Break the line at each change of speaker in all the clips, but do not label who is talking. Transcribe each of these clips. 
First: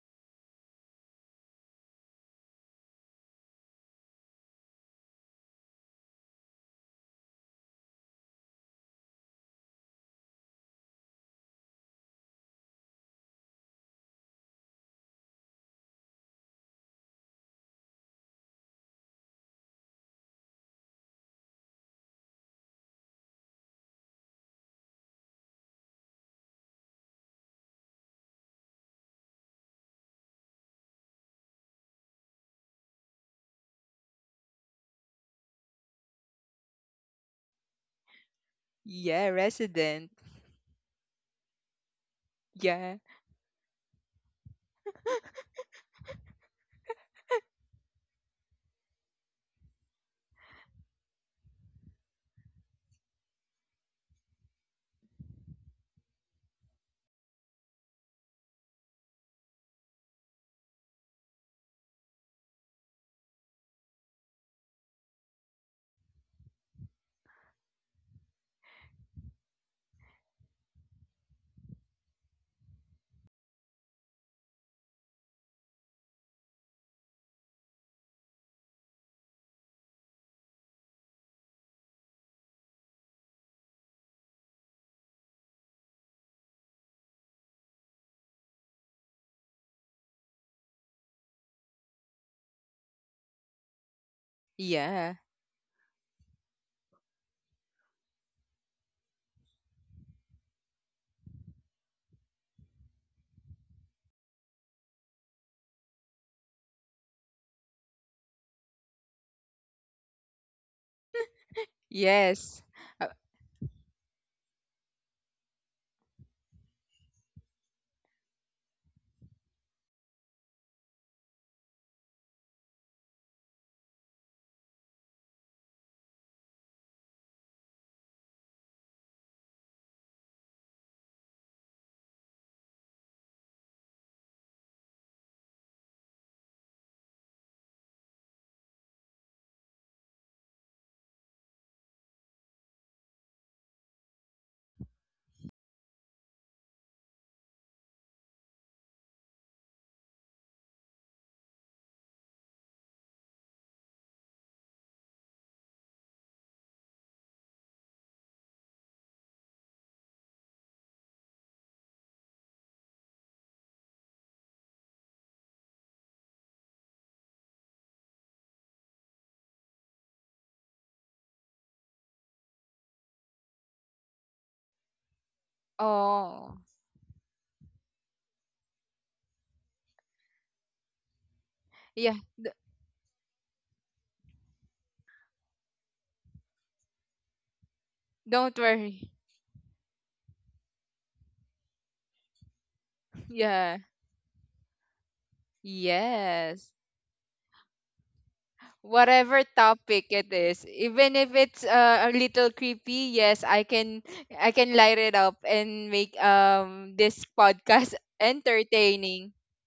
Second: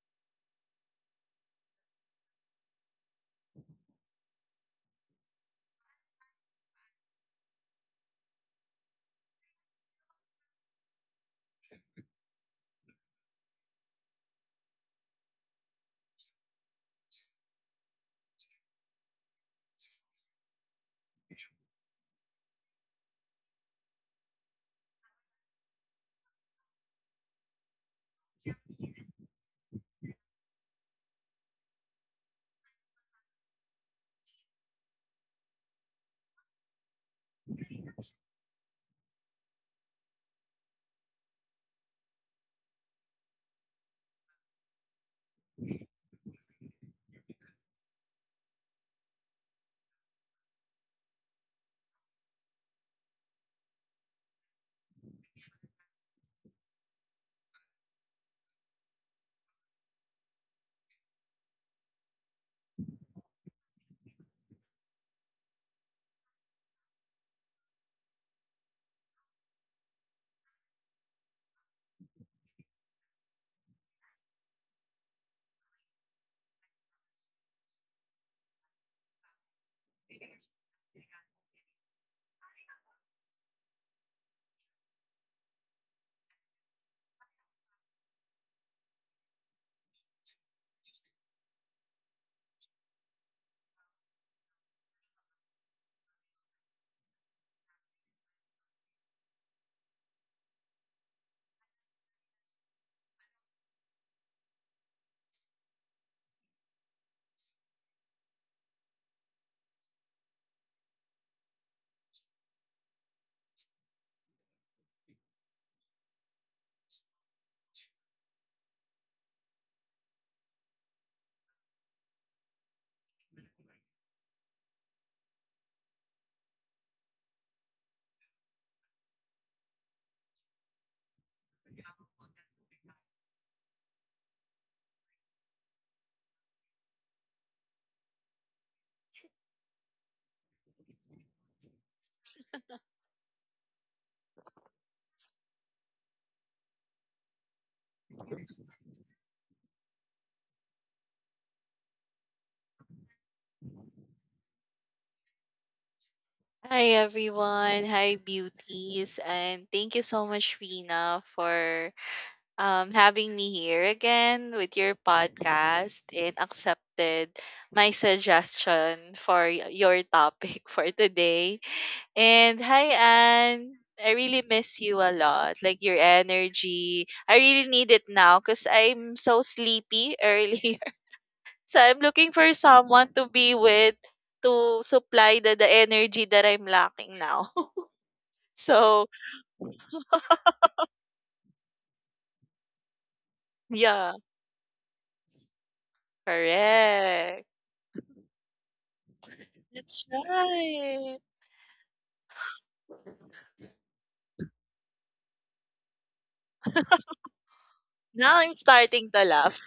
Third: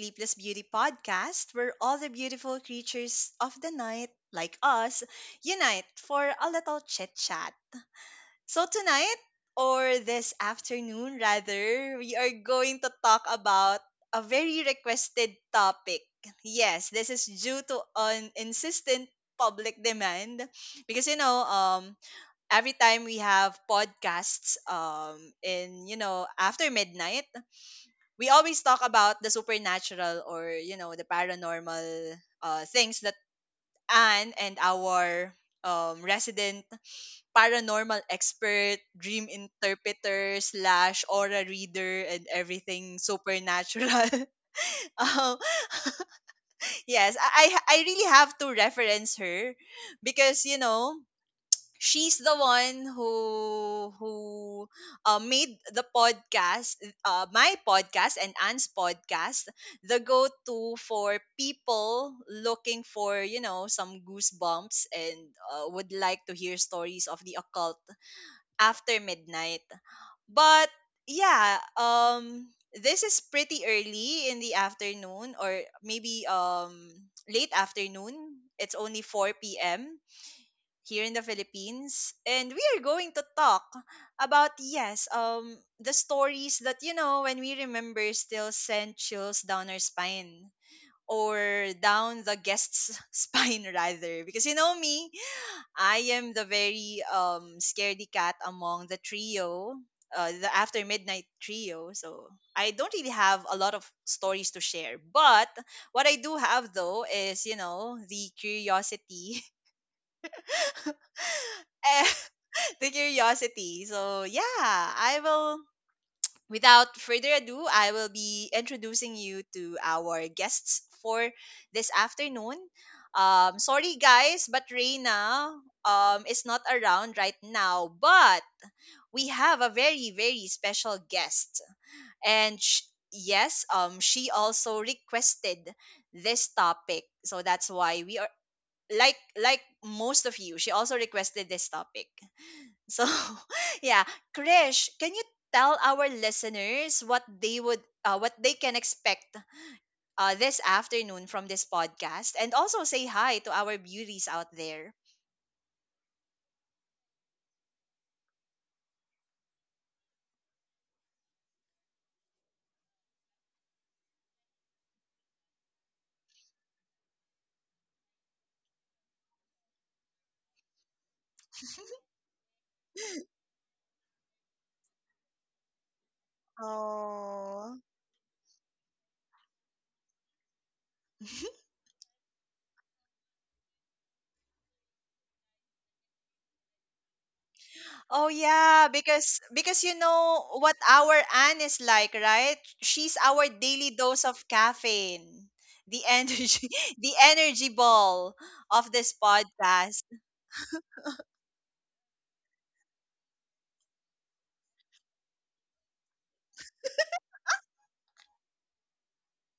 Sleepless Beauty podcast, where all the beautiful creatures of the night, like us, unite for a little chit chat. So, tonight, or this afternoon rather, we are going to talk about a very requested topic. Yes, this is due to an insistent public demand because every time we have podcasts in after midnight we always talk about the supernatural, or the paranormal things that Anne and our resident paranormal expert,
Yeah,
dream
resident.
interpreter slash aura reader, and
Yeah.
everything supernatural. um, yes, I really have to reference her because you know she's the one who made the podcast, my podcast and Anne's podcast, the go-to for people looking for some goosebumps and would like to hear stories of the occult after midnight. But yeah um this is pretty early in the afternoon, or maybe late afternoon. It's only 4 p.m here in the Philippines. And we are going to talk about, yes, the stories that, you know, when we remember still send chills down our spine, or down the guest's spine rather, because you know
Yeah.
me, I am the very scaredy cat among the trio, the after midnight trio. So I don't really have a lot of stories to share, but what I do have though is the curiosity.
Yes.
The
Uh,
curiosity. So yeah, I will. Without further ado, I will be introducing you to our guests for this afternoon. Sorry guys, but Reina is not around right now, but we have a very special guest, and yes, she also requested this topic, so that's why we are like most of you. She also requested this topic. So, yeah, Krish, can you tell our listeners what they can expect this afternoon from this podcast, and also say hi to our beauties out there.
Hi everyone. Hi beauties. And thank you so much Rina for having me here again with your podcast and accepted my suggestion for your topic for today. And hi Anne. I really miss you a lot. Like your
oh.
energy. I really
Oh.
need it now cuz I'm so sleepy earlier. So I'm
Yeah.
looking
D-
for someone to be with to supply the energy that I'm lacking now.
Oh
don't
yeah,
So
worry.
because you know what, our Anne is like, right? She's our
Yeah.
daily
yeah,
dose of caffeine. The
Yes.
energy, the
correct.
energy ball of this
Whatever
That's
topic
podcast.
it is, even
right.
if it's a little creepy, yes, I can light it up and make this podcast
Now I'm starting to
entertaining.
laugh.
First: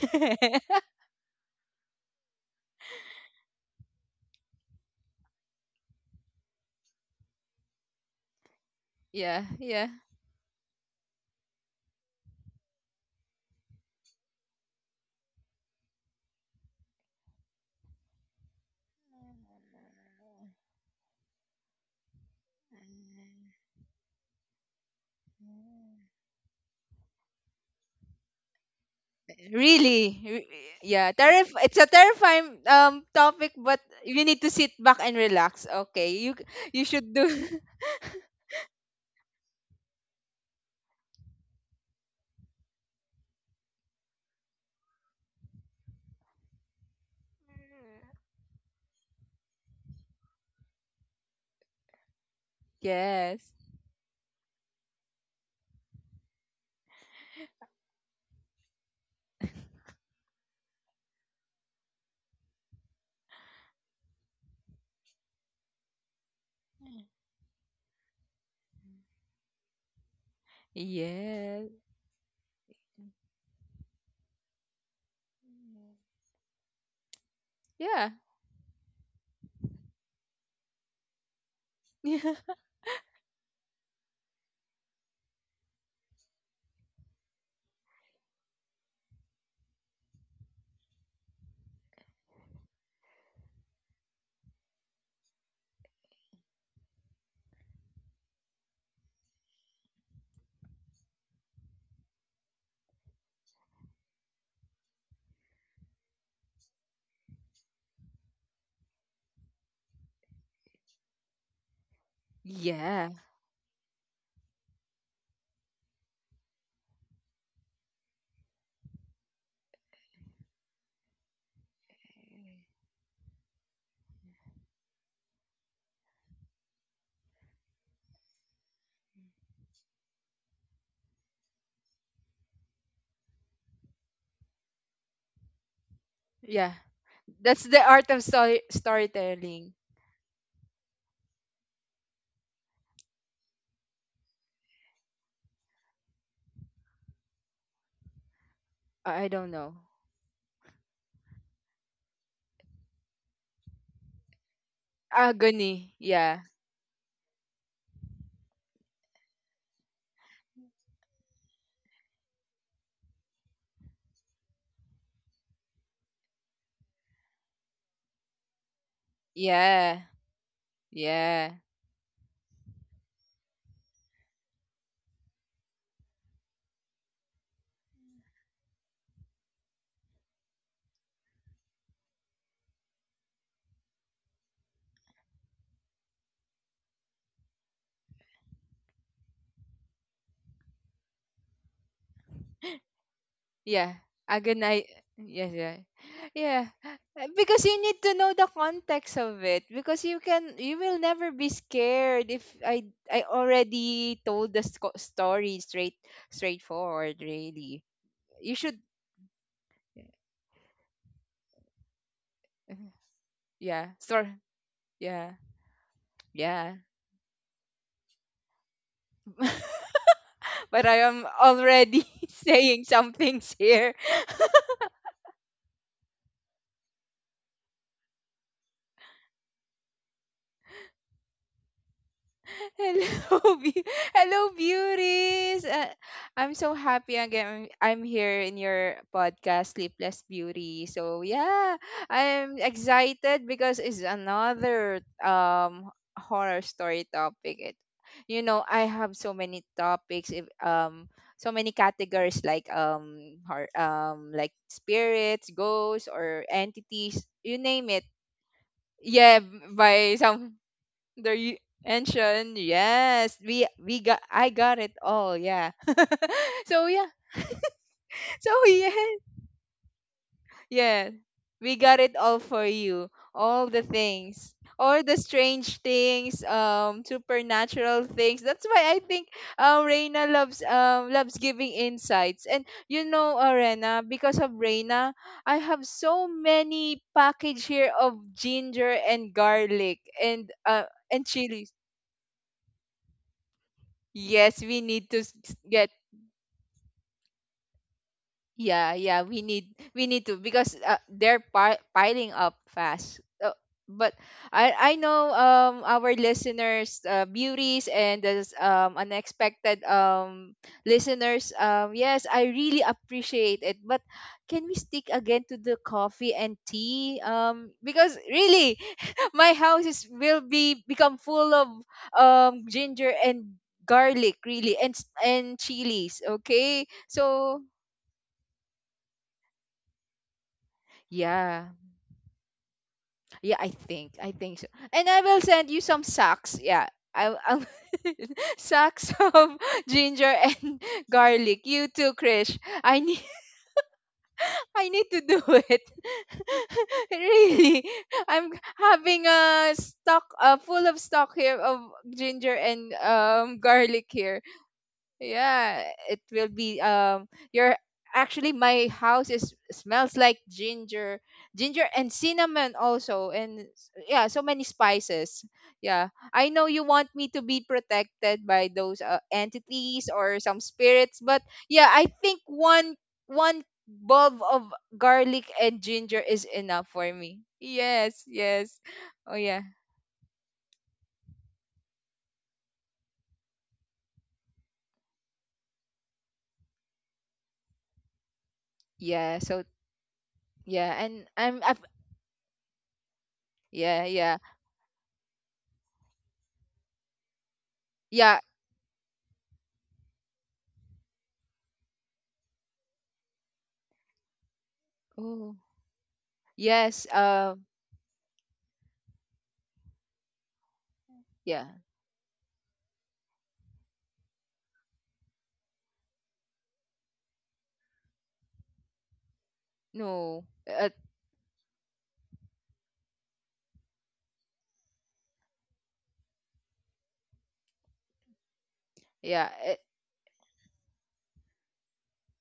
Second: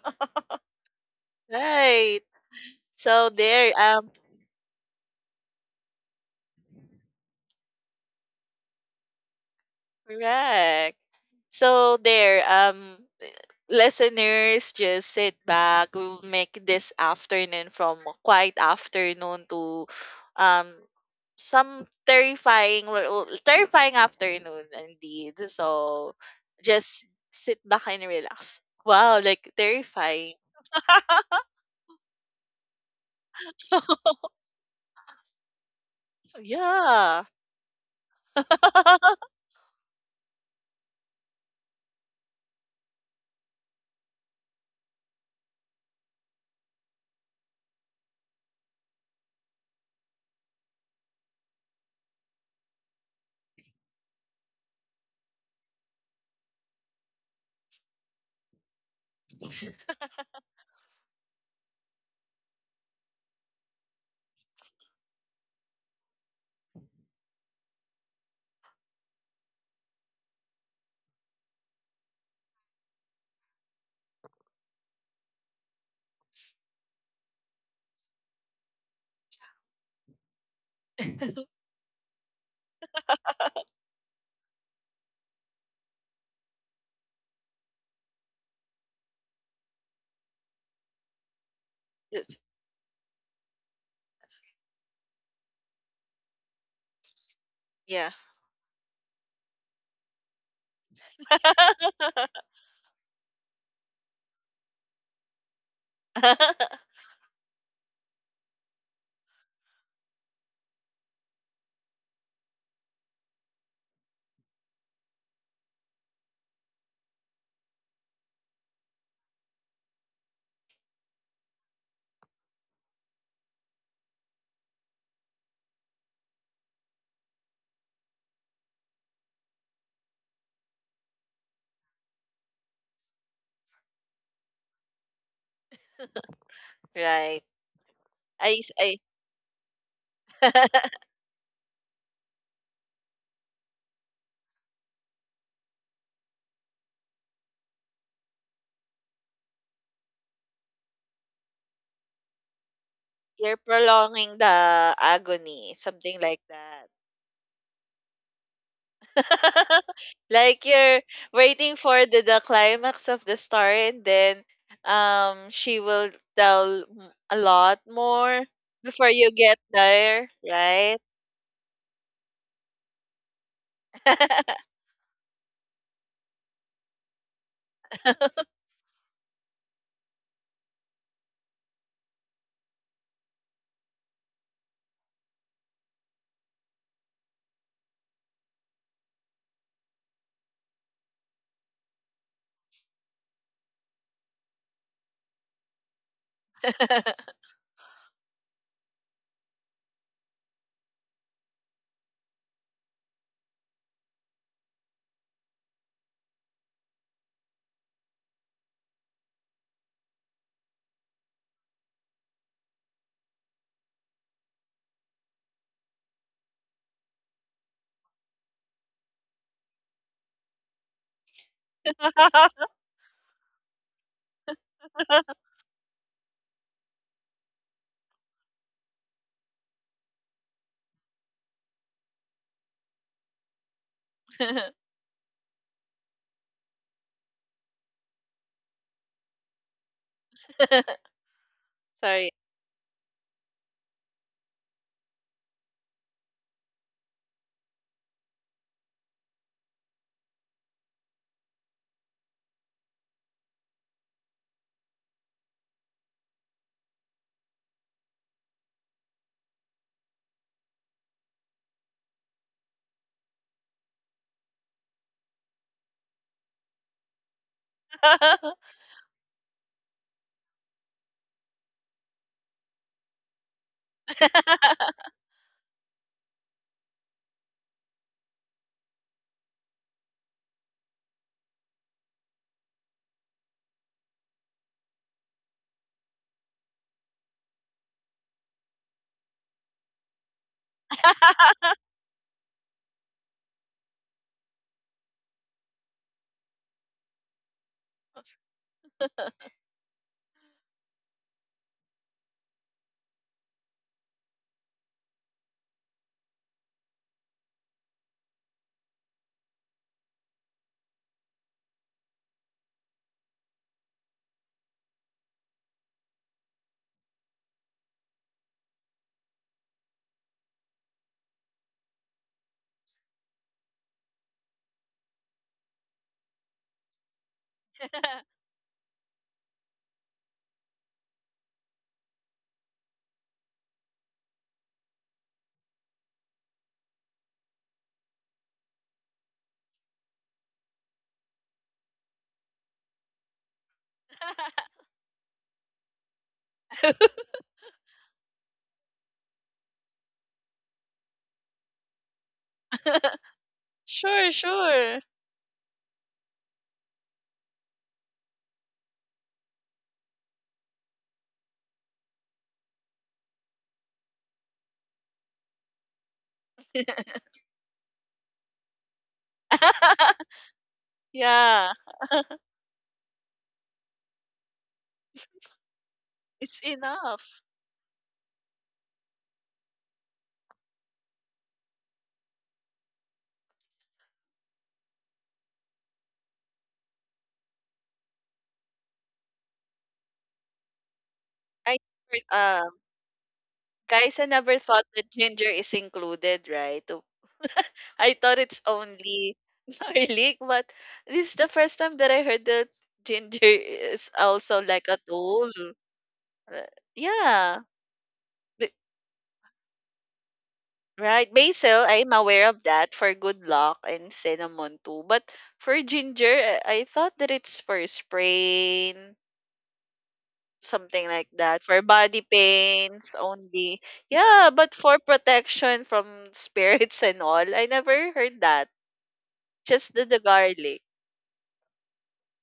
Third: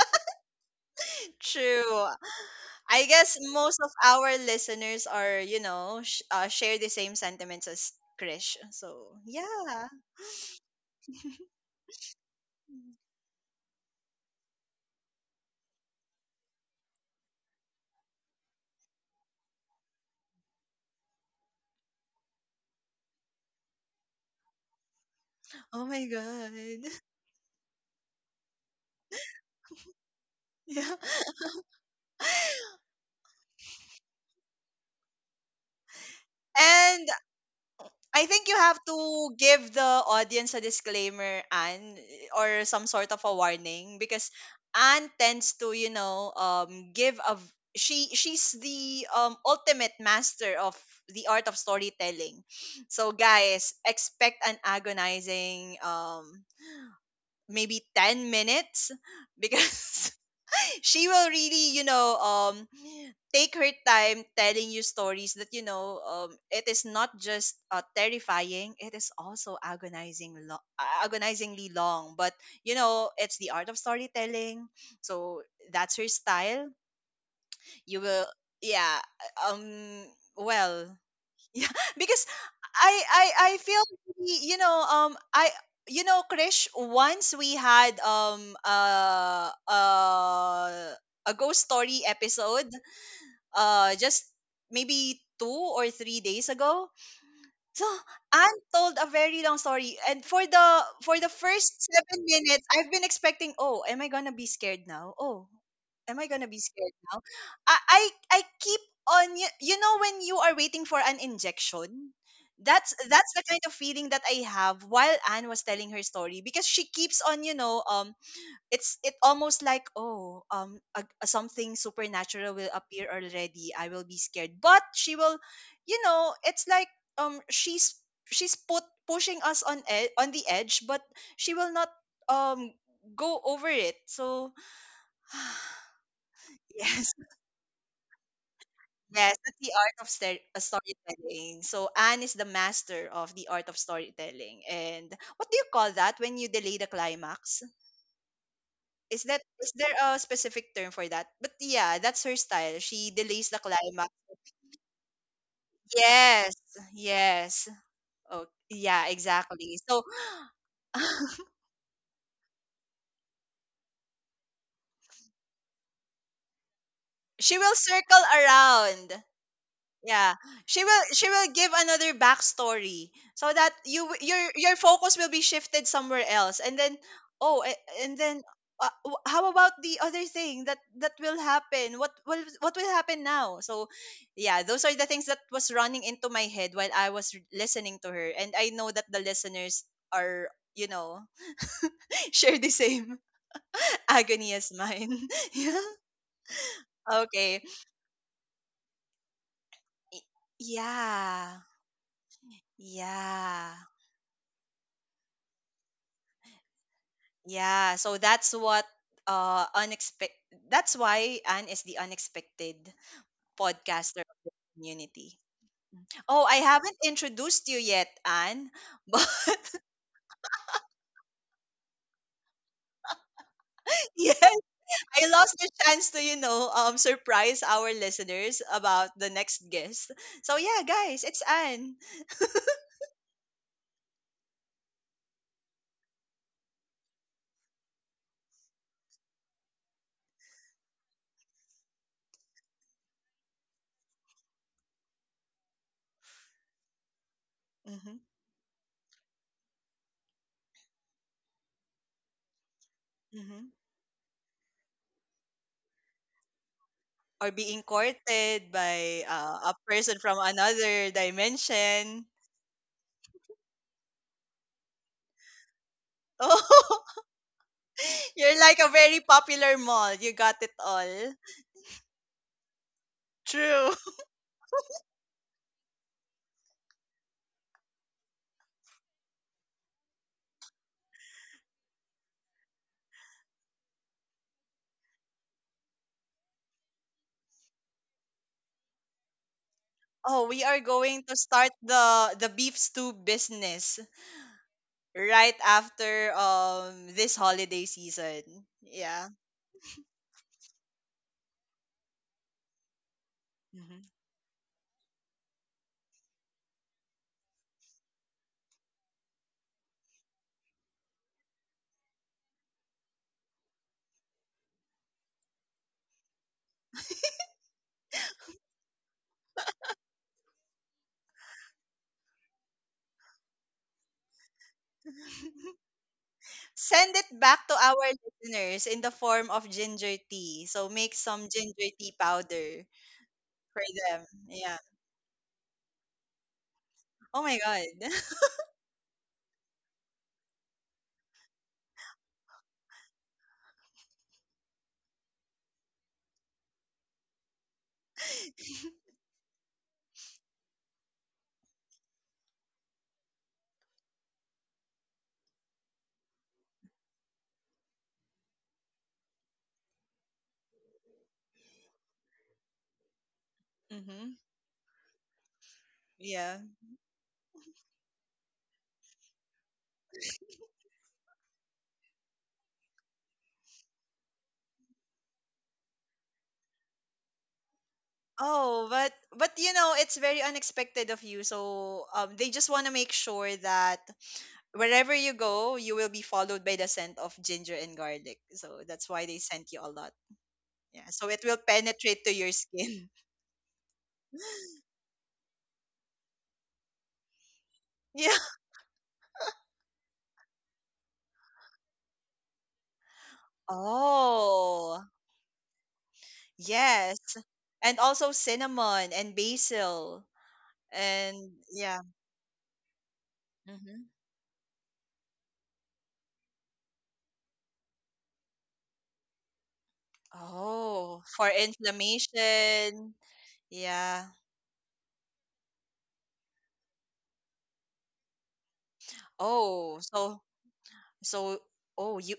True.
Right.
I
So
guess
there,
most of our listeners are, you know, share the same sentiments as Krish. So,
yeah,
yeah.
yeah.
correct. So there, listeners, just sit back. We'll make this afternoon from a quiet afternoon to um some terrifying terrifying afternoon indeed.
Oh my
So
god.
just sit back and relax. Wow, like
Really?
terrifying.
Yeah.
Yeah, it's a terrifying topic, but you need to sit back and relax. Okay, you
And
should
Yeah.
do.
I think you have to give the audience a disclaimer and or some sort of a warning, because Anne tends to, you know, give a she's the ultimate master of the art of storytelling. So
Yes.
guys, expect an agonizing maybe 10 minutes, because she will really take her time telling you stories that it is not just terrifying, it is also agonizing
Yes.
agonizingly long. But you know it's the art of storytelling, so that's her style. You
Yeah.
will, yeah, um well, yeah, because
Yeah.
I feel really, I, you know, Krish, once we had a ghost story
Yes.
episode, just maybe 2 or 3 days ago. So
Yeah.
Anne told a very long story, and for the first seven minutes, I've been expecting, oh, am I gonna be scared now? Oh, am I gonna be scared now? I I, I keep on, you know when you are waiting for an injection. That's
Yeah.
that's the kind of feeling that I have while Anne was telling her story, because she keeps on it's it almost like, oh a something supernatural will appear already, I will be scared, but she will, you know, it's like, um she's she's put pushing us on on the edge, but she will not um go over it. So
Yeah.
yes,
Right.
That's the art of
I
yes, that's
storytelling.
the art of storytelling. So anne is the master of the art of storytelling, and what do you call that when you delay the climax?
I
Is
I
that,
don't
is
know.
there a specific term for that? But yeah, that's her style. She delays
you're
the climax.
prolonging the agony,
Agony.
something
Yeah.
like
Yes.
that.
Yes. Oh, yeah, exactly. So
Like you're waiting for the climax of the story, and then she will a
she will
lot
circle
more before
around.
you get
Yeah.
there,
Yeah,
right?
she will
Yeah.
give another backstory so that your focus will be shifted somewhere else, and then oh, and then how about the other thing that will happen? What will, what will happen now? So, yeah, those are the things that was running into my head while I was listening to her, and I know that the listeners are, you know, share the same
Yeah,
agony as
agonize.
mine.
Yes, yeah,
yeah.
yeah. Uh,
Okay.
Because you need to know the context of it. Because you
Y-
can, you will never be
Yeah.
scared if I, I
Yeah.
already told the story straight, straightforward. Really,
Yeah, so
you
that's
should.
what unexpected, that's why Anne is the unexpected
Yeah,
podcaster of
stor
the
Yeah,
community. Oh, I
yeah.
haven't introduced you yet, Anne. But
But I am already saying some things here.
yes, I lost the chance to, you know, surprise our listeners about the next guest. So yeah, guys, it's Anne.
Hello, be- hello, beauties. I'm so happy again. I'm here in your podcast, Sleepless Beauty. So yeah,
Sorry.
I'm excited because it's another horror story topic.
Hmm.
You know, I have so many topics. If, so many categories like
Hmm.
like spirits, ghosts, or entities.
Or
You
being
name it.
courted by
Yeah,
a
by
person from
some
another
the
dimension.
ancient, yes, we got, I got it all, yeah. So yeah.
Oh,
So
you're like
yeah,
a very popular mall. You got it
yeah,
all.
we got it all for you, all the
True.
things, all the strange things, supernatural things. That's why I think Reina loves loves giving insights, and you know, Rena, because of Reina I have so many package here of ginger and garlic
Oh, we are going
and
to
chilies.
start the beef stew business
Yes, we need to
right
get.
after this holiday season.
Yeah, yeah,
Yeah.
we need to, because they're piling up fast. Uh,
Mhm.
but I I know our listeners, beauties, and those unexpected listeners, yes, I really appreciate it. But can we stick again to the coffee and tea, because really my house is will be become full of ginger and garlic really and and chilies, okay?
Send it
So
back to our listeners in the form of ginger tea. So make some
yeah,
ginger tea powder
yeah, I
for
think,
them.
I think so.
Yeah.
And I will send you some sacks, yeah. i
Oh my
I'll
god.
sacks of ginger and garlic, you too, Krish. I need I need to do it. Really, I'm having a stock, full of stock here of ginger and garlic
Sure,
here.
sure.
Yeah, it will be your, actually my house is smells like ginger, ginger and cinnamon also and yeah,
Hmm.
so many spices. Yeah. I
Yeah.
know you want me to be protected by those entities or some spirits, but
Yeah,
yeah, I think one, one bulb of garlic and ginger is
it's
enough for me.
enough.
Yes, yes.
Oh, but
Oh yeah.
you know, it's very unexpected of you. So they just want to make sure that wherever you go, you will be followed by the scent of ginger and garlic. So that's why
Yeah,
they
so
scent you a lot.
yeah,
Yeah. So it will
I
penetrate to your
uh
skin.
yeah,
Guys, I
yeah.
never thought that ginger is included, right? I thought
Yeah.
Yeah.
it's only garlic, but this is the first time that I heard that ginger is also like a
Oh,
tool.
Oh.
Uh,
Yes.
yes.
Yeah,
And also
b-
cinnamon and basil.
right.
And
Yeah.
Basil,
yeah.
I'm aware of that for good luck
Hmm.
and cinnamon too. But for ginger, I thought that it's for sprain,
No.
something
Oh,
like
for
that. For body pains
inflammation.
only.
Yeah.
Yeah, but for protection from spirits and all, I never heard that.
Yeah.
Just
Oh,
the
so
garlic.
so, oh, you,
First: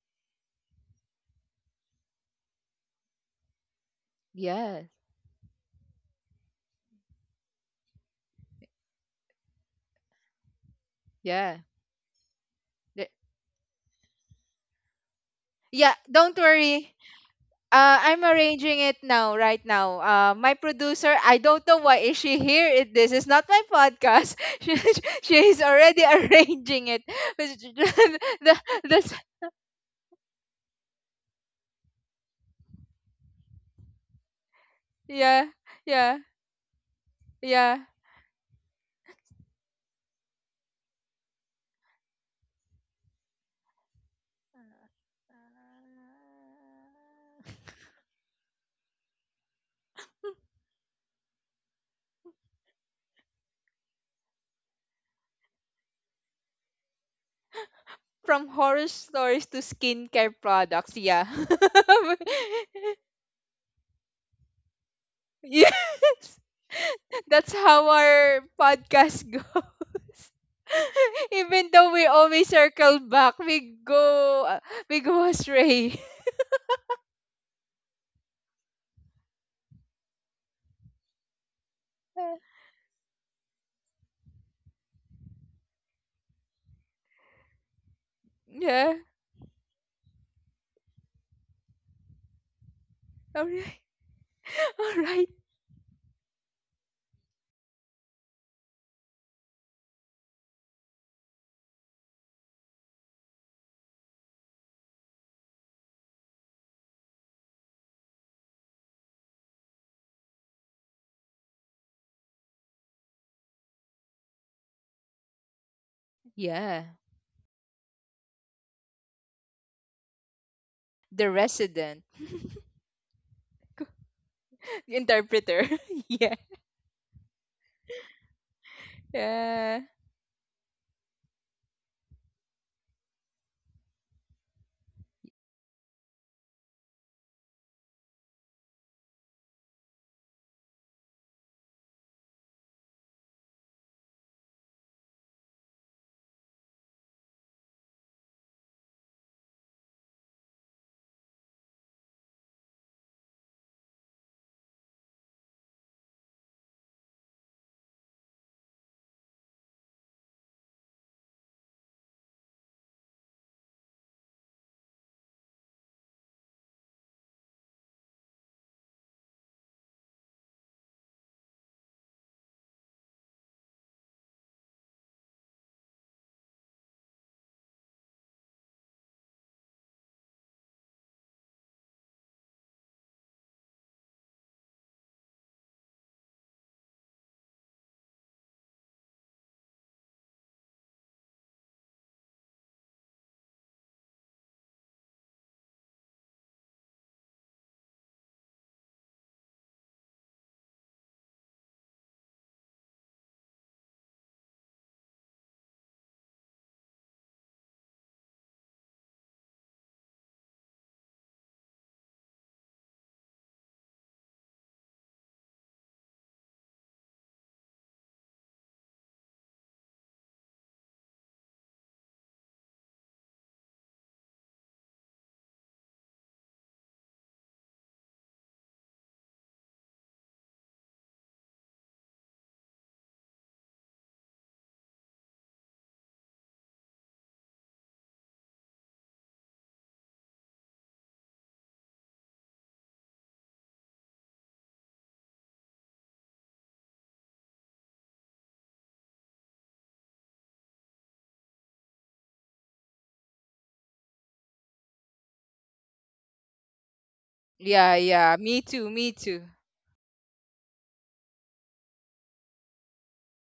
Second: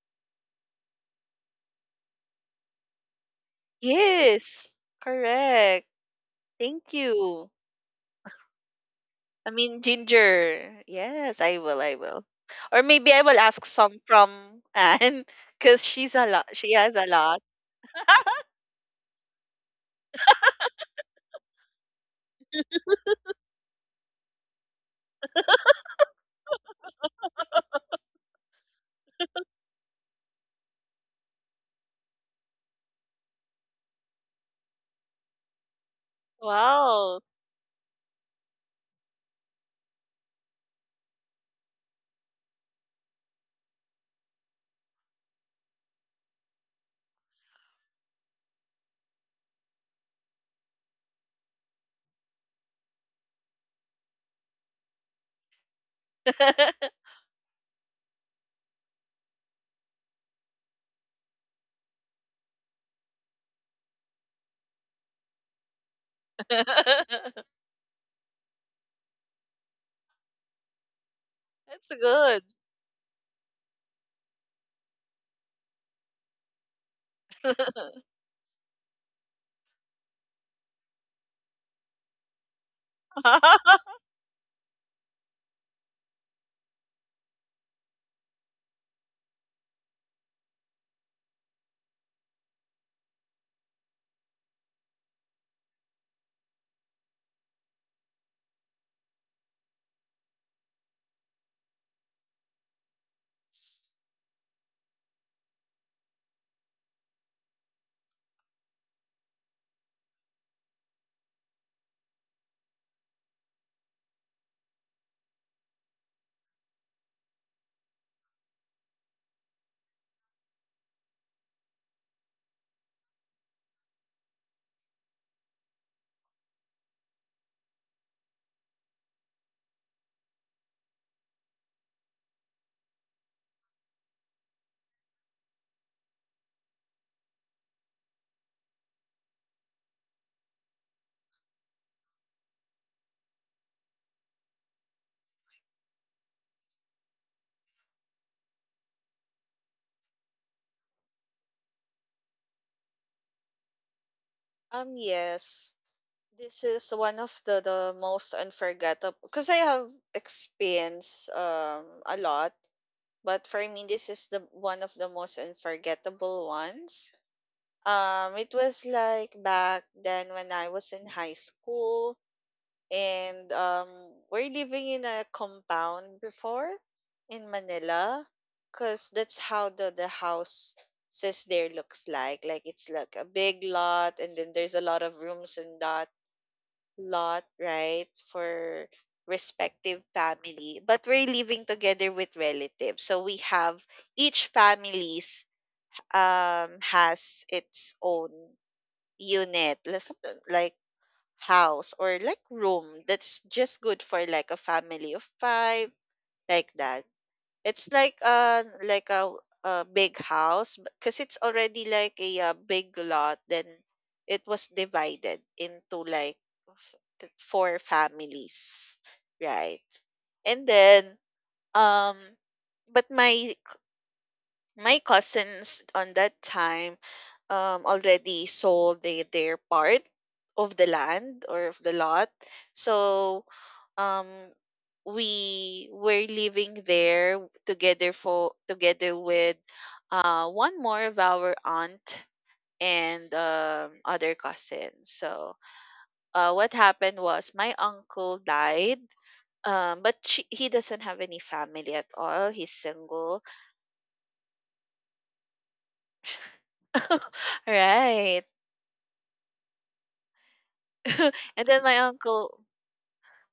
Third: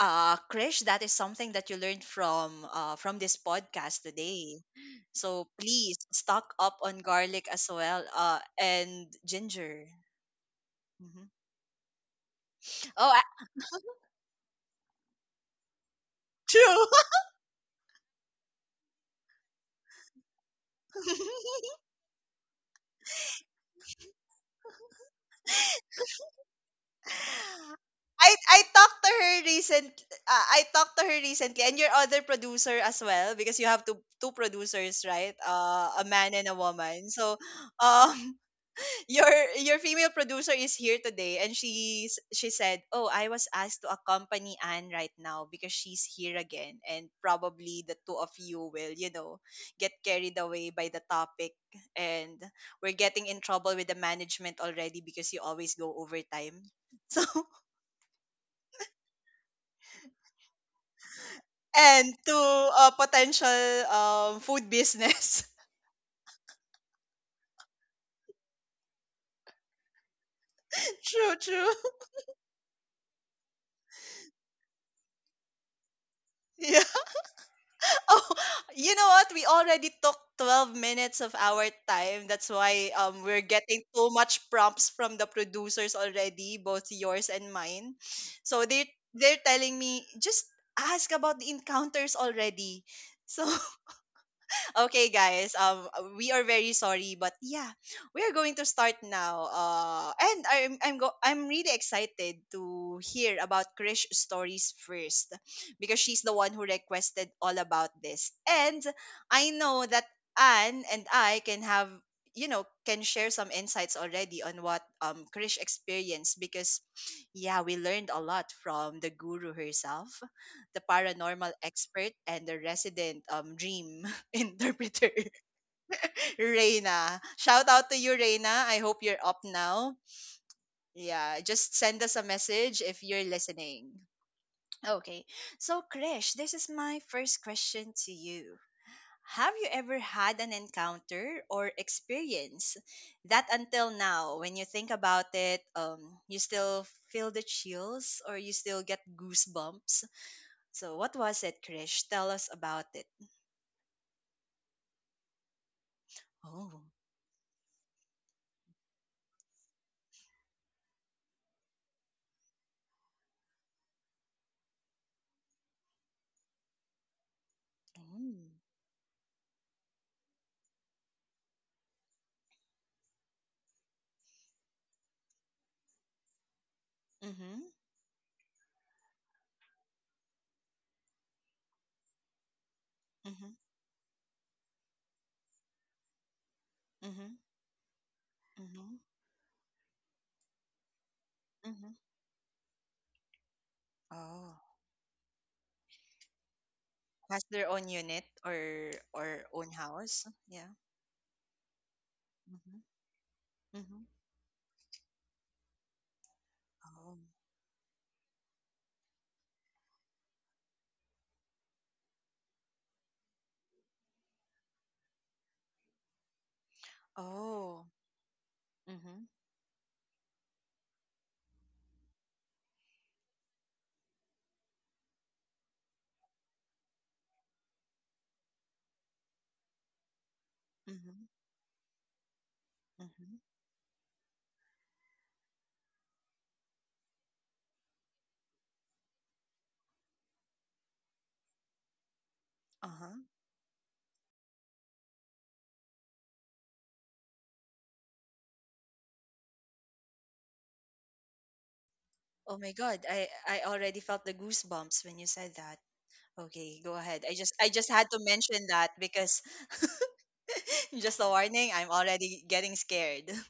Krish, that is something that you learned from this podcast today.
Yes,
Yes.
So
correct.
please stock up
Thank
on
you.
garlic as well, and
I mean,
ginger.
ginger.
Mhm.
Yes,
Yeah.
I will. Or
The-
Oh,
maybe I will ask some from Anne because
Yeah.
she's a
Don't
lot. She
true.
worry.
has a lot.
I'm arranging it now, right now. My producer, I don't know why is she here. It, this is not my podcast. She's already arranging it. the,
I talked to
The.
her recent. I talked to her recently, and your other producer as well, because you have two producers, right?
Yeah,
A
yeah,
man and a woman.
Wow.
So,
yeah.
um, your female producer is here today, and she said, oh, I was asked to accompany anne right now because she's here again, and probably the two of you will, you know, get carried away by the topic, and we're getting in trouble with the management already because you always go overtime. So
From horror stories to skincare products, yeah.
and to a potential food business.
Yes.
That's
That's how our podcast goes.
True, true.
Even though we
good.
always circle back, we go astray.
Oh, you know what? We already took 12 minutes of our time. That's why we're getting too much prompts from the producers already, both yours and mine. So
Yeah.
they're telling me just ask about the encounters already.
All
So
right. All
okay,
right.
guys. We are very sorry, but yeah, we are going to start now. And I'm really excited to hear about Krish stories first, because she's the one who requested all about this, and I know that Anne and I can have, you know, can share some insights already on what Krish experienced, because
Yeah.
yeah, we learned a lot from the guru herself, the
The
paranormal
resident
expert and the resident dream interpreter,
interpreter. Yeah.
Reina. Shout out to you, Reina. I hope you're up
Yeah.
now. Yeah, just send us a message if you're listening. Okay, so Krish, this is my first question to you. Have you ever had an encounter or experience that until now, when you think about it, you still feel the chills, or you still get goosebumps? So, what was it, Krish? Tell us about it.
Yes. This
Oh.
is one of the most unforgettable because I have experienced a lot, but for me this is the one of the most unforgettable ones.
Mm.
It was like back then when I was in high school, and we're living in a compound before in
Mm-hmm.
Manila, because that's how the house says there looks like it's like a
Mm-hmm.
big lot and then there's a lot of rooms and that
Mm-hmm.
lot, right, for
Mm-hmm.
respective family. But we're living
Mhm.
together with relatives. So we have each
Oh,
families has
has their own
its
unit
own
or own
unit, like
house?
something
Yeah.
like house or like
Mhm.
room that's just good
Mhm.
for like a family of five, like that.
Oh.
It's like a a big house because it's already like a, big lot. Then it was divided into like f- four
Oh.
families,
Mhm.
right? And then um, but my cousins on that time already sold their part of the
Mhm.
land or of the lot.
Mhm.
So um we were living there together with one more of our aunt
Uh-huh.
and other cousins. So what happened was my uncle died. But he doesn't have any family at all.
Oh
He's
my God.
single.
I already felt the goosebumps when you said that. Okay, go ahead. I
Yeah,
just had to
yeah.
Right.
Me
mention
too.
that
Me too.
because just a
And
warning,
then
I'm
my
already
uncle,
getting scared.